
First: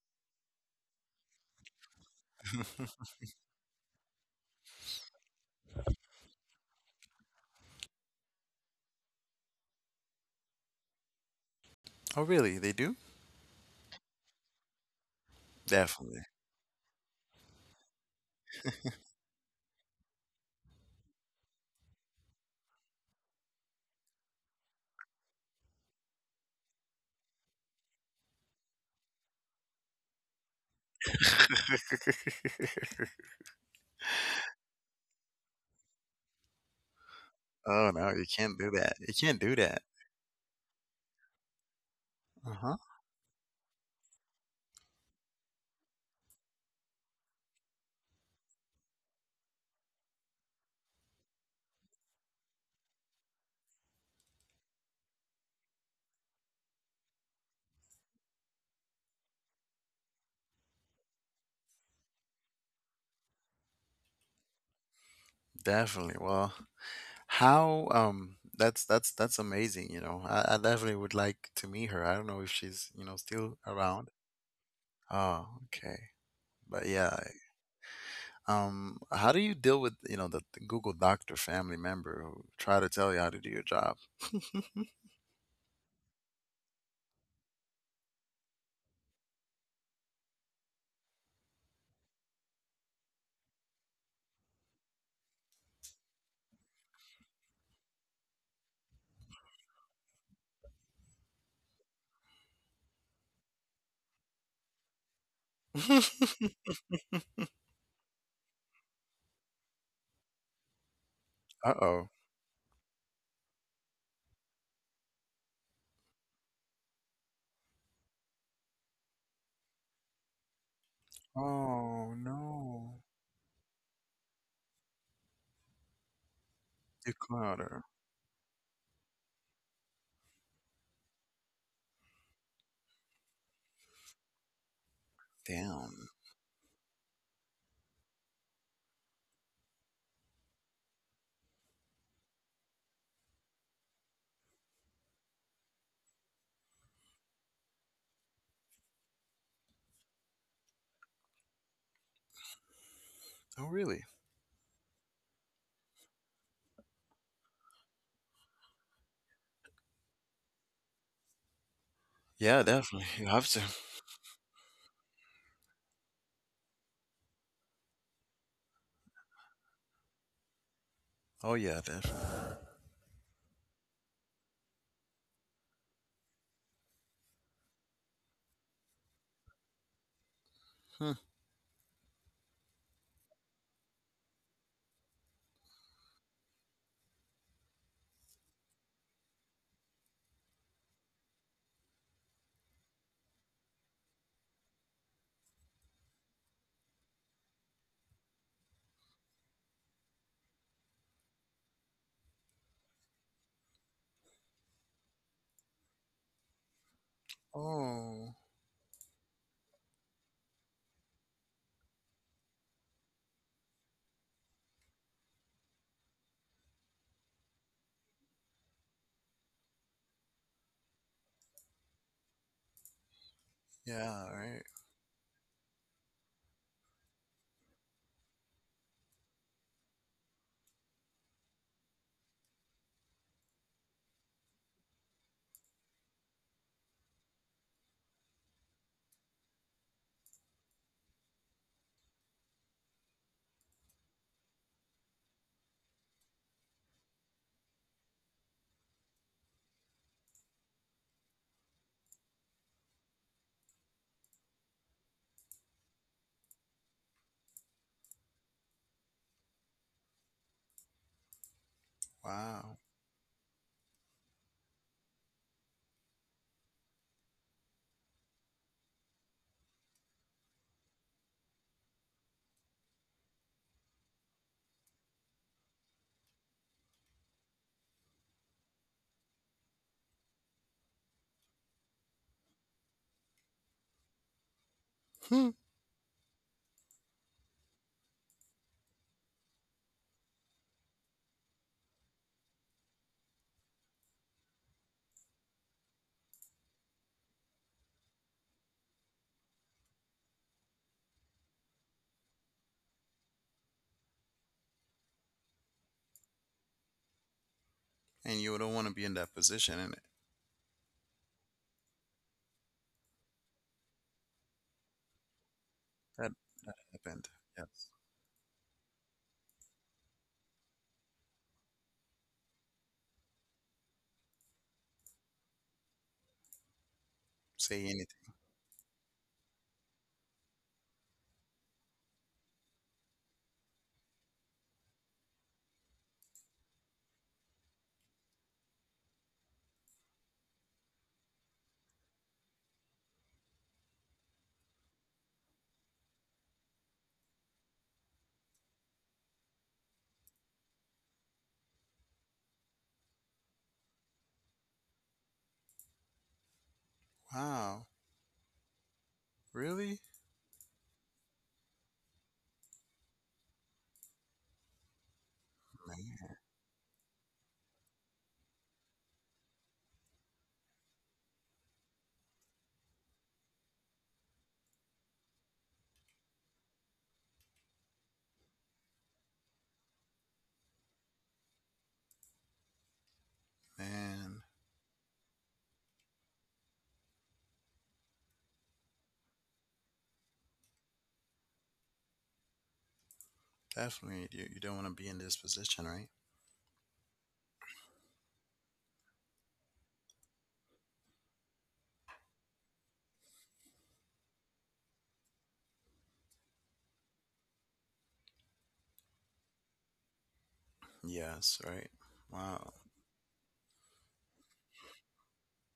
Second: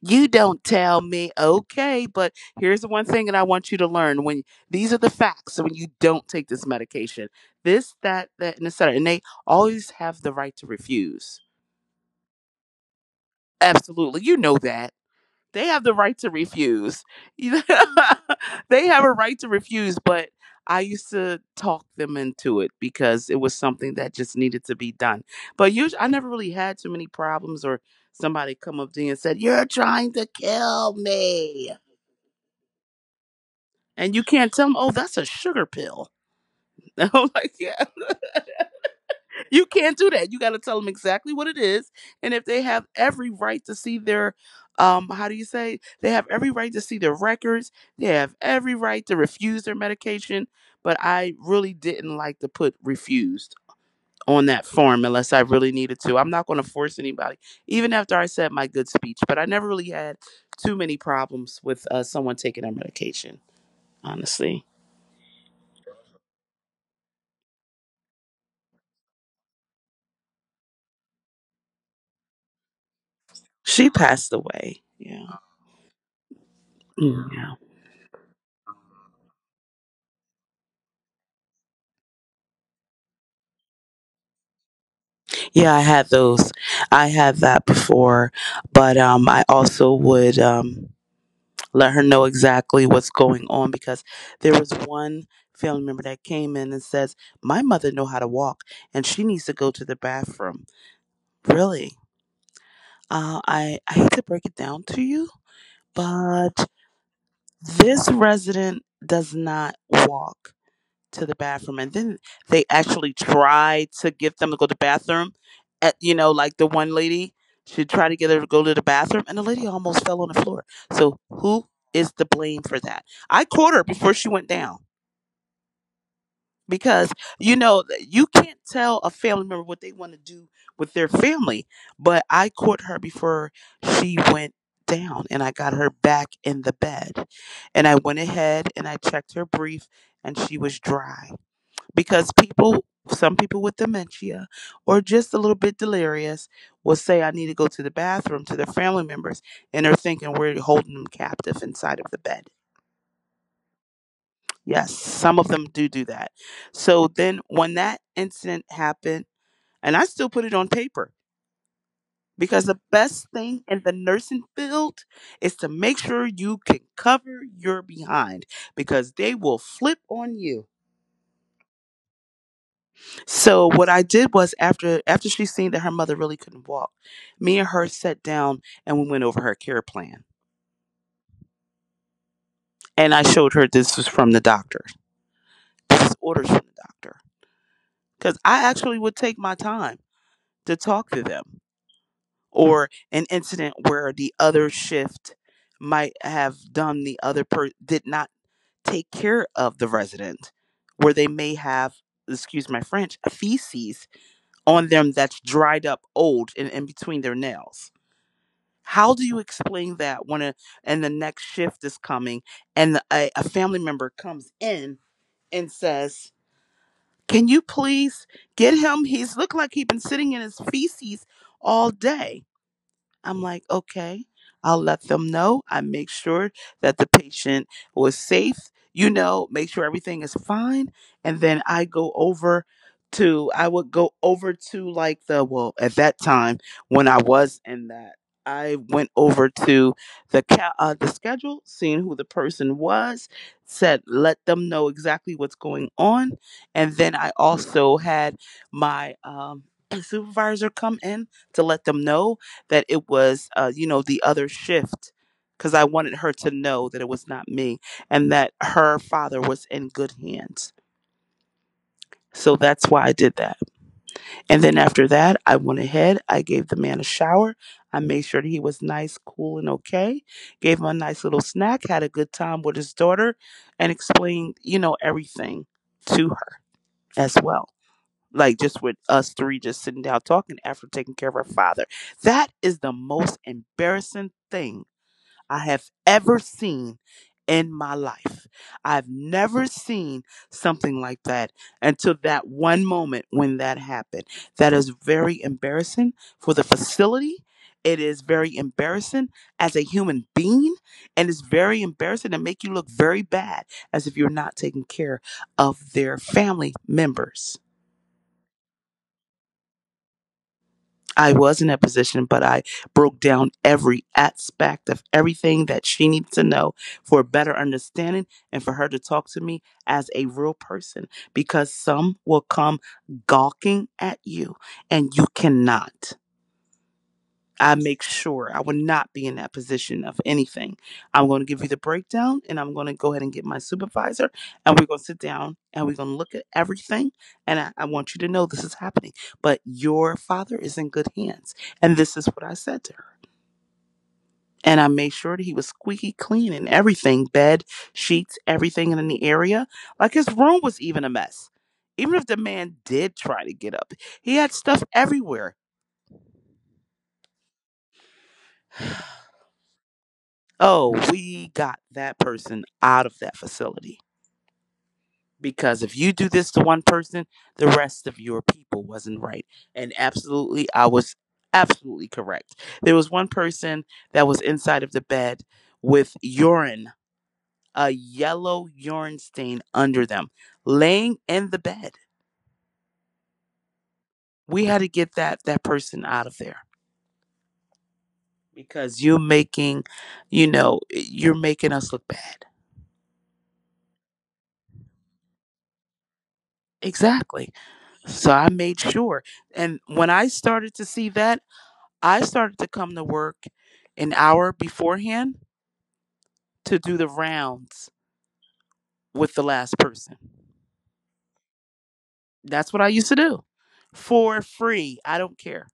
B: You don't tell me. Okay. But here's the one thing that I want you to learn, when these are the facts, when you don't take this medication, this, that, and the cetera. And they always have the right to refuse.
A: Oh, really? They do?
B: Absolutely. You know that. They have the right
A: Definitely.
B: to refuse. <laughs> They have a right to refuse, but I used to talk them into it, because it was something that just needed to be done. But usually, I never really had too many problems, or somebody come up to you and said, you're trying to kill
A: <laughs>
B: me. And you can't tell them, oh, that's a sugar pill. <laughs> I'm like, yeah.
A: Oh no, you can't do that. You can't do
B: You
A: that.
B: can't do that. You got to tell them exactly what it is, and if
A: Uh
B: they
A: huh.
B: have every right to see their, how do you say? They have every right to see their records. They have every right to refuse their medication. But I really didn't like to put refused on that form unless I really needed to. I'm not going to force anybody, even after I said my good speech. But I never really had too many problems with someone taking their medication. Honestly,
A: Definitely. Well, how that's amazing, you know. I definitely would like to meet her. I don't know if she's, you know, still
B: she
A: around.
B: passed away. Yeah.
A: Oh, okay. But yeah,
B: Yeah.
A: how do you deal with, you know, the Google doctor family member who try to tell you how to do your job?
B: Yeah, I had those. I had that before, but I also would let her know exactly what's going on, because there was one family member that came in and says, My mother know how to walk, and she needs to go to the bathroom. Really, I hate to break it down to you,
A: <laughs>
B: but this resident does not walk. To the bathroom, and
A: Uh-oh.
B: then they actually tried to get them to go to the bathroom at, like the one lady, she tried to get her to go to the bathroom, and the lady almost fell on the floor. So who is
A: Oh
B: to blame for
A: no.
B: that? I caught her before she went down, because
A: You
B: you
A: caught her.
B: know you can't tell a family member what they want to do with their family. But I caught her before she went down, and I got her
A: Damn.
B: back in the bed, and I went ahead and I checked her brief, and she was dry, because people some people with dementia or just a little bit delirious will say I need to go to the bathroom to their family members, and they're thinking we're holding them captive inside of the bed.
A: Oh really?
B: Yes, some of them do do that. So then when that incident happened, and I still put it on paper,
A: Yeah,
B: because the
A: definitely. <laughs> You
B: best
A: have to.
B: thing in the nursing field is to make sure you can cover your behind, because they will flip on you.
A: Oh yeah, definitely.
B: So what I did was, after she seen that her mother really couldn't walk, me and her sat down and we went over her care plan.
A: Hmm.
B: And I showed her, this was from the doctor. This is orders from the doctor. Because I actually would take my time to talk to them. Or an incident where the other shift might have done the other per did not take care of the resident, where they may have, excuse my French, feces on them that's dried up old and in between their nails.
A: Oh.
B: How do you explain that, when a and the next shift is coming, and a family member comes in and says, Can you please get him? He's looked like he's been sitting in his feces all day. I'm like, okay,
A: Yeah, right.
B: I'll let them know. I make sure that the patient was safe, you know, make sure everything is fine. And then I go I would go over to like well, at that time when I was in that, I went over to the schedule, seeing who the person was, said let them know exactly what's going on, and then I also had my <clears throat> supervisor come in to let them know that it was, the other shift, because I wanted her to know that it was not me and that her father was in good hands. So
A: Wow.
B: that's why I did that. And then after that, I went ahead. I gave the man a shower. I made sure that he was nice, cool, and okay. Gave him a nice little snack, had a good time with his daughter, and explained, everything to her as well. Like just with us three just sitting down talking after taking care of her father. That is the most embarrassing thing
A: Hmm.
B: I have ever seen in my life. I've never seen something like that until that one moment when that happened. That is very embarrassing for the facility. It is very embarrassing as a human being, and it's very embarrassing to make you look very bad as if you're not taking care of their family members.
A: And you don't want to be in that position, and
B: I was in that position, but I broke down every aspect of everything that she needs
A: that
B: to know for a
A: happened.
B: better
A: Yes.
B: understanding and for her to talk to me as a real person because some will come gawking at you and you cannot. I
A: Say
B: make
A: anything.
B: sure I will not be in that position of anything. I'm going to give you the breakdown and I'm going to go ahead and get my supervisor and we're going to sit down and we're going to look at everything. And I want you to know this is happening, but your father is in good hands. And this is what I said to her. And I made sure that he was squeaky clean in everything: bed, sheets, everything in the area. Like his room was even a mess. Even if the man did try to get up, he had stuff everywhere.
A: Wow. Really?
B: Oh, we got that person out of that facility. Because if you do
A: Man,
B: this to one person, the rest of your people wasn't right. And absolutely, I was absolutely correct. There was one person that was inside of the bed with urine, a yellow urine stain under them, laying in the bed.
A: man.
B: We had to get that person out of there because you're making, you're making us look bad.
A: Definitely. You don't want to be in this position, right?
B: Exactly. So I made sure. And when I started to see that, I started to come to work an hour beforehand to do the rounds with the last person.
A: Yes, right. Wow.
B: That's what I used to do for free. I don't care.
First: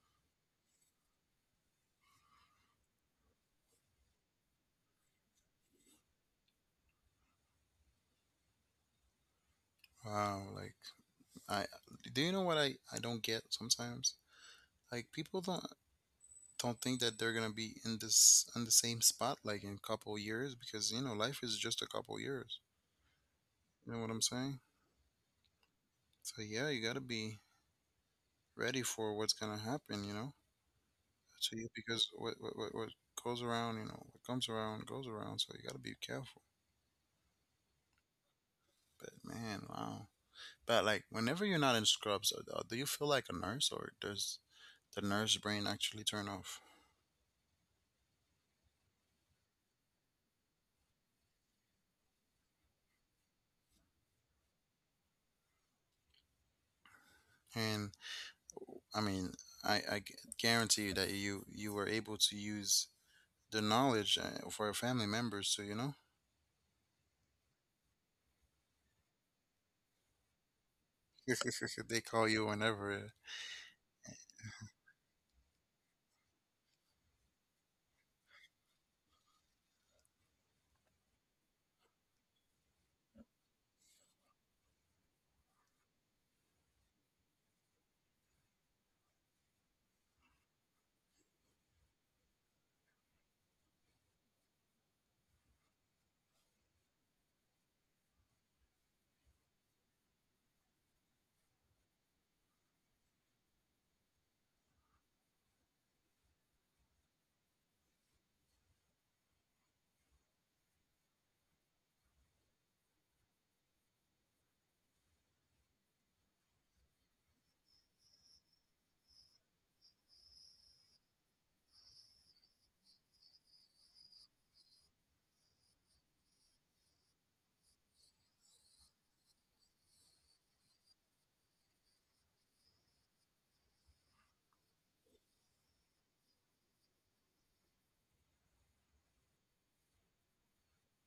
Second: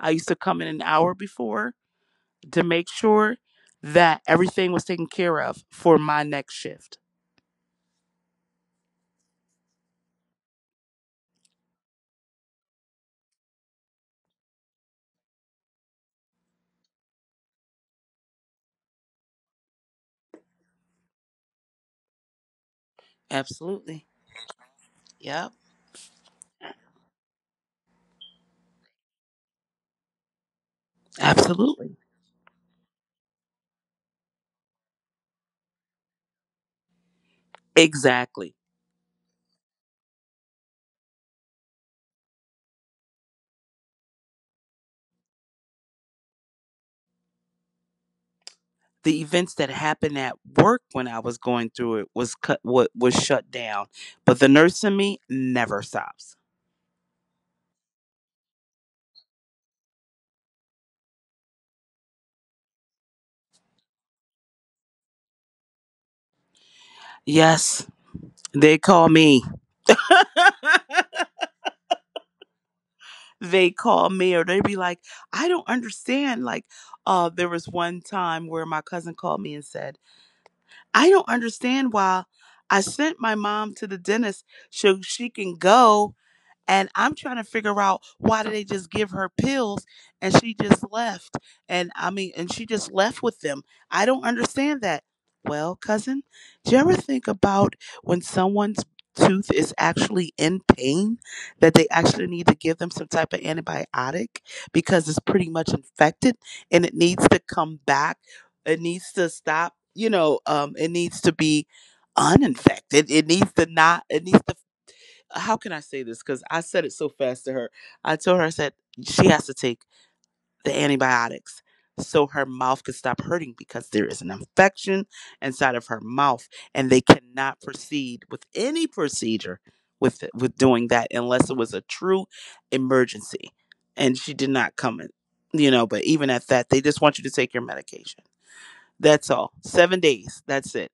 B: I used to come in an hour before to make sure that everything was taken care of for my next shift.
A: Wow. Like, I do you know what I don't get sometimes? Like, people don't think that they're gonna be in this in the same spot like in a couple years because you know life is just a couple years. You know
B: Absolutely.
A: what I'm saying?
B: Yep.
A: So yeah, you gotta be ready for what's gonna happen, you know. So you
B: Absolutely.
A: because what goes around, you know, what comes around goes around. So you gotta be careful.
B: Exactly.
A: But man, wow. But like, whenever you're not in scrubs, do you feel like a nurse, or does the nurse brain actually turn off?
B: The events that happened at work when I was going through it was cut what was shut down. But the nurse in me never stops.
A: And I mean, I, I gu- guarantee you that you were able to use the knowledge for your family members. So you know,
B: Yes, they call me. <laughs>
A: <laughs> they call you whenever.
B: They call me, or they be like, I don't understand. Like, there was one time where my cousin called me and said, I don't understand why I sent my mom to the dentist so she can go. And I'm trying to figure out, why did they just give her pills and she just left? And I mean, and she just left with them. I don't understand that. Well, cousin, do you ever think about when someone's tooth is actually in pain that they actually need to give them some type of antibiotic because it's pretty much infected and it needs to come back. It needs to stop, it needs to be uninfected. It needs to not, it needs to, how can I say this? Because I said it so fast to her. I told her, I said, she has to take the antibiotics so her mouth could stop hurting because there is an infection inside of her mouth and they cannot proceed with any procedure with doing that unless it was a true emergency, and she did not come in. You know, but even at that, they just want you to take your medication. That's all 7 days, that's it.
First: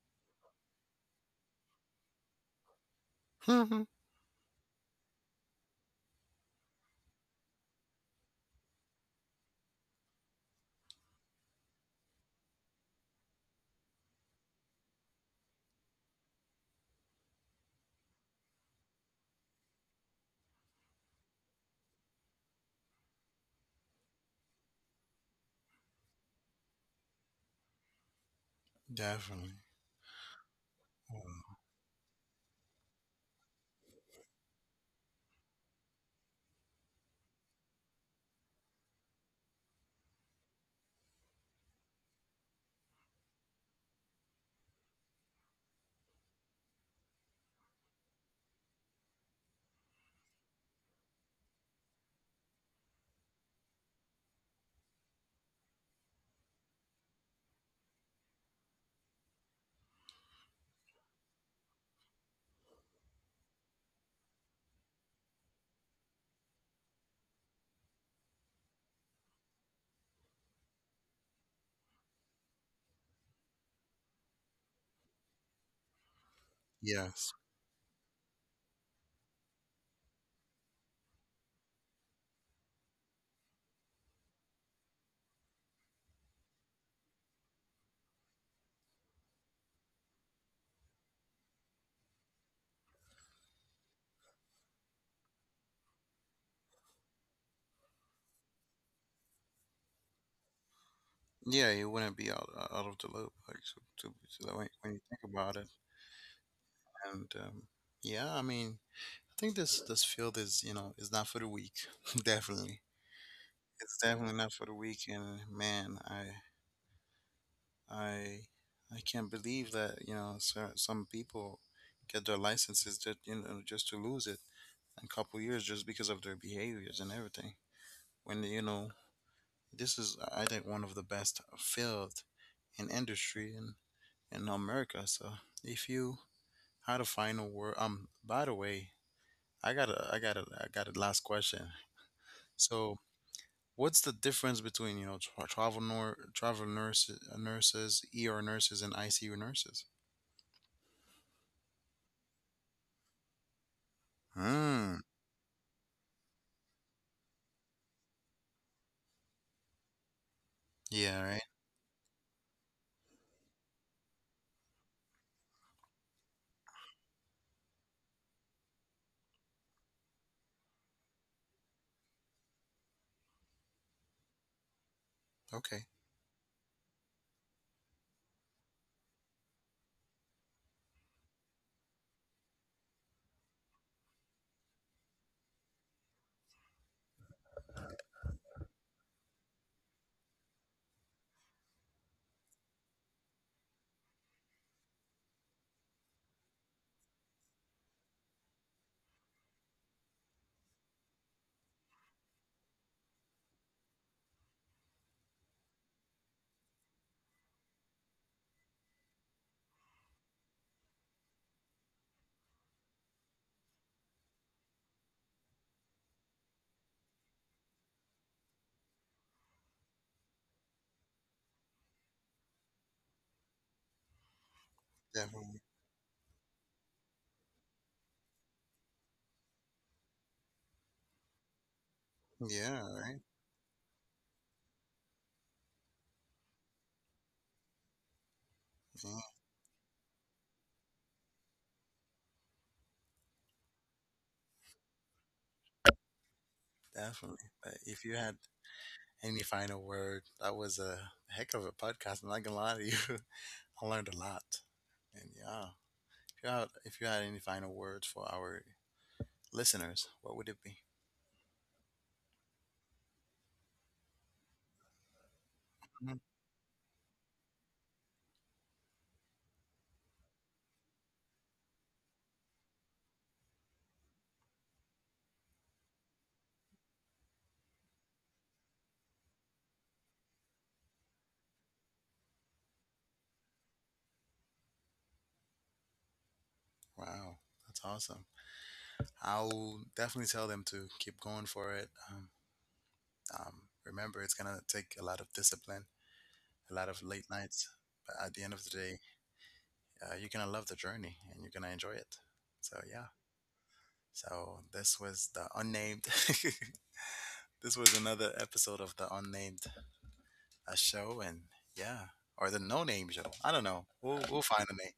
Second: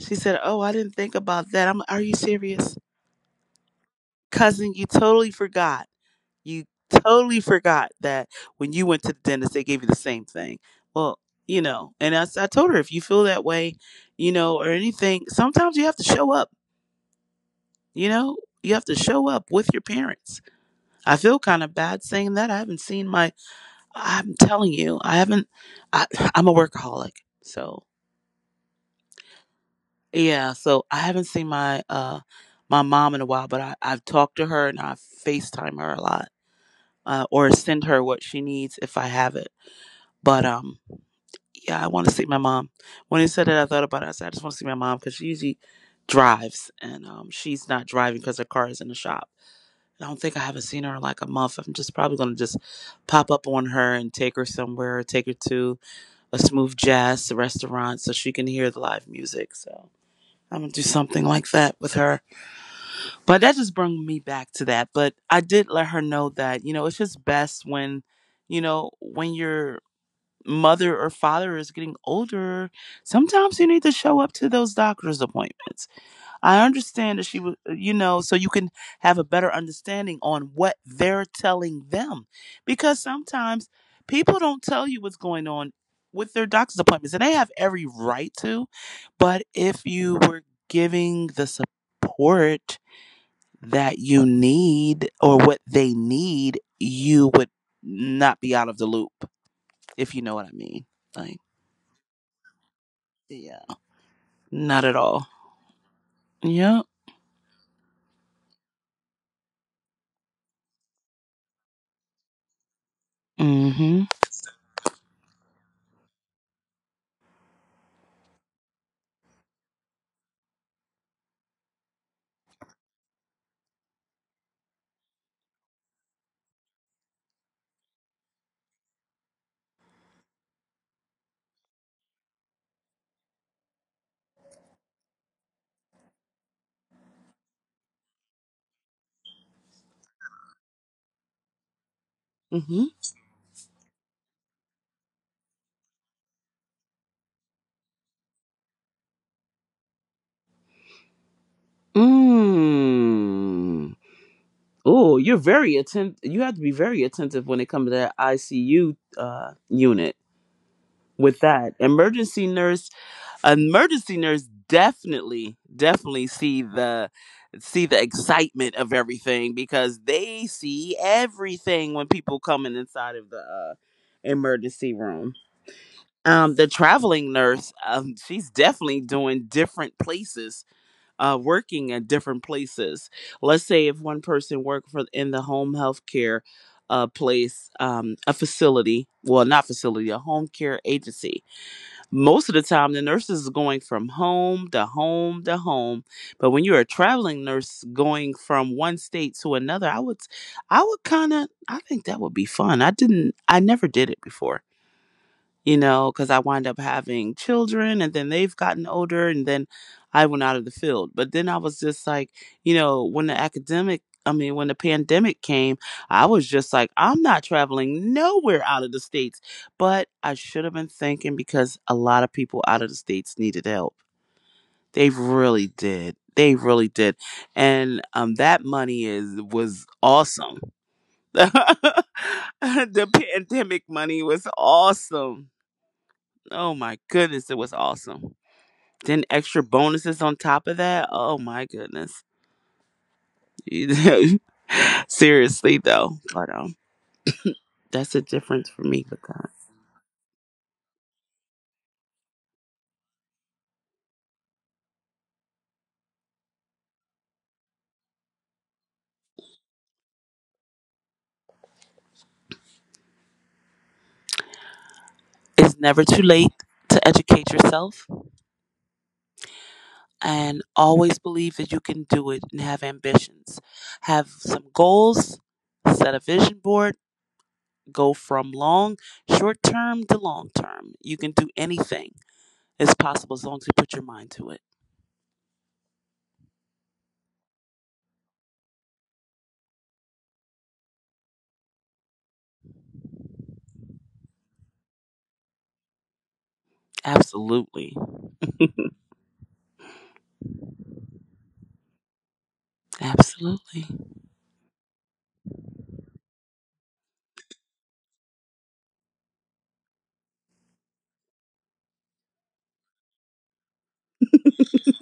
B: She said, oh, I didn't think about that. I'm, are you serious?
A: It,
B: Cousin, you totally forgot. You totally forgot that when you went to the dentist, they gave you the same thing. Well, you know, and I told her, if you feel that way, you know, or anything, sometimes you have to show up, you know, you have to show up with your parents. I feel kind of bad saying that. I haven't seen my, I'm telling you, I haven't, I, <sighs> I'm a workaholic. So,
A: <laughs> definitely.
B: yeah, so I haven't seen
A: Oh,
B: my, my mom in a while, but I've talked to her, and I FaceTime her a lot, or send her what she needs if I have it. But yeah, I want to see my mom. When he said that, I thought about it. I said, I just want to see my mom because she usually drives and she's not driving because her car is in the shop. I don't think I haven't seen her in like a month. I'm just probably going to just pop up on her and take her somewhere, take her to a smooth jazz restaurant so she can hear the live music. So I'm going to do something like that with her. But that just brought me back to that. But I did let her know that, you know, it's just best when. You know, when you're mother or father is getting older, sometimes you need to show up to those doctor's appointments. I understand that
A: yes.
B: she was, you know, so you can have a better understanding on what they're telling them. Because sometimes people don't tell you what's going on with their doctor's appointments, and they have every right to. But if you were giving the support that you need or what they need, you would not be out of the loop, if you know what I mean. Like,
A: Yeah, you wouldn't be out out of the loop,
B: yeah.
A: so that
B: Not
A: when you
B: at
A: think
B: all.
A: about it,
B: Yeah.
A: and yeah, I mean, I think this field is you know is not for the weak. <laughs> Definitely, it's
B: Mm-hmm.
A: definitely not for the weak. And man, I I can't believe that you know so, some people get their licenses that you know just to lose it in a couple years just because of their behaviors and everything. When you know this is I think one of the best field in industry, and in America. So if you had a final word, by the way, I got a last question.
B: Mm-hmm.
A: So what's the difference between you know tra- travel nor travel nurses, nurses, ER nurses, and ICU nurses?
B: Mm.
A: Hmm.
B: Oh, you're very attentive. You have to be very attentive when it comes to that ICU unit.
A: Yeah.
B: With
A: Right.
B: that emergency nurse definitely, definitely see the excitement of everything because they see everything when people coming inside of the emergency room.
A: Okay.
B: The traveling nurse, she's definitely doing different places, working at different places. Let's say if one person worked for in the home health care place, a facility, well, not facility, a home care agency. Most of the time, the nurses is going from home to home to home. But when you're a traveling nurse going from one state to another, I would kind of, I think that would be fun. I didn't, I never did it before, you know, because I wind up having children and then they've gotten older and then I went out of the field. But then I was just like, you know, when the academic, I mean, when the pandemic came, I was just like, I'm not traveling nowhere out of the States. But I should have been thinking because a lot of people out of the States needed help. They really
A: Definitely.
B: did. They really did. And that money is was awesome. <laughs>
A: Yeah.
B: The
A: Right.
B: pandemic money was awesome. Oh my goodness, it was awesome. Then
A: Yeah,
B: extra bonuses on top of that. Oh my goodness. <laughs> Seriously though, but
A: definitely. But
B: that's
A: if
B: the
A: you had
B: difference for me with that.
A: any final word, that was a heck of a podcast. I'm not gonna lie to you. <laughs> I learned a lot. And yeah, if you had any final words for our listeners, what would it be?
B: It's never too
A: Mhm.
B: late to educate yourself, and always believe that you can do it and have ambitions. Have some goals, set a vision board, go from long, short term to long term. You can do anything. It's possible as long as you put your mind to it.
A: Wow, that's awesome. I'll definitely tell them to keep going for it. Remember, it's gonna take a lot of discipline, a lot of late nights,
B: Absolutely.
A: but at the end of the day, you're gonna love the journey and you're gonna enjoy it. So yeah.
B: <laughs> Absolutely.
A: So this was the unnamed. <laughs> This was another episode of the unnamed show, and yeah, or the no name show. I don't know. We'll find a name.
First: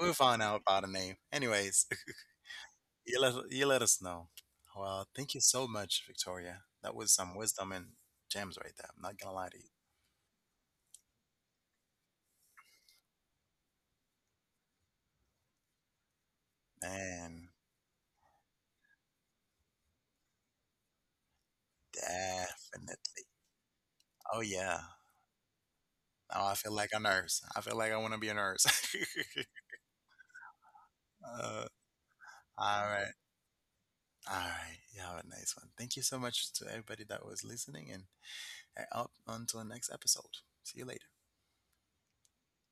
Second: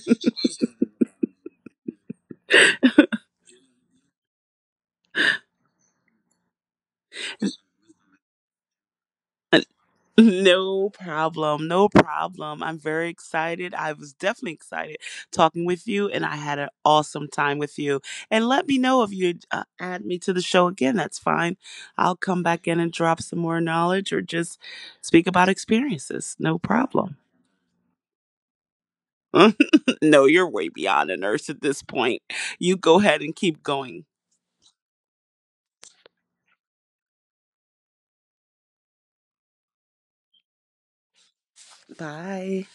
A: We'll find out about a name. Anyways. You let us know. Well, thank you so much, Victoria. That was some wisdom and gems right there. I'm not gonna lie to
B: <laughs>
A: you.
B: No problem. No problem. I'm very excited. I was definitely excited talking with you, and I had an awesome
A: Man,
B: time with you. And let me know if you add me to the show again. That's fine. I'll come back in and drop
A: definitely.
B: some more knowledge or
A: Oh
B: just
A: yeah.
B: speak about experiences.
A: Now
B: No
A: I feel like a
B: problem.
A: nurse. I feel like I want to be a nurse.
B: <laughs> No, you're way beyond a
A: <laughs>
B: nurse at
A: uh,
B: this point. You
A: all
B: go
A: right.
B: ahead and keep going.
A: All right. You have a nice one. Thank you so much to everybody that was listening and up until the next episode. See you later.
B: Bye.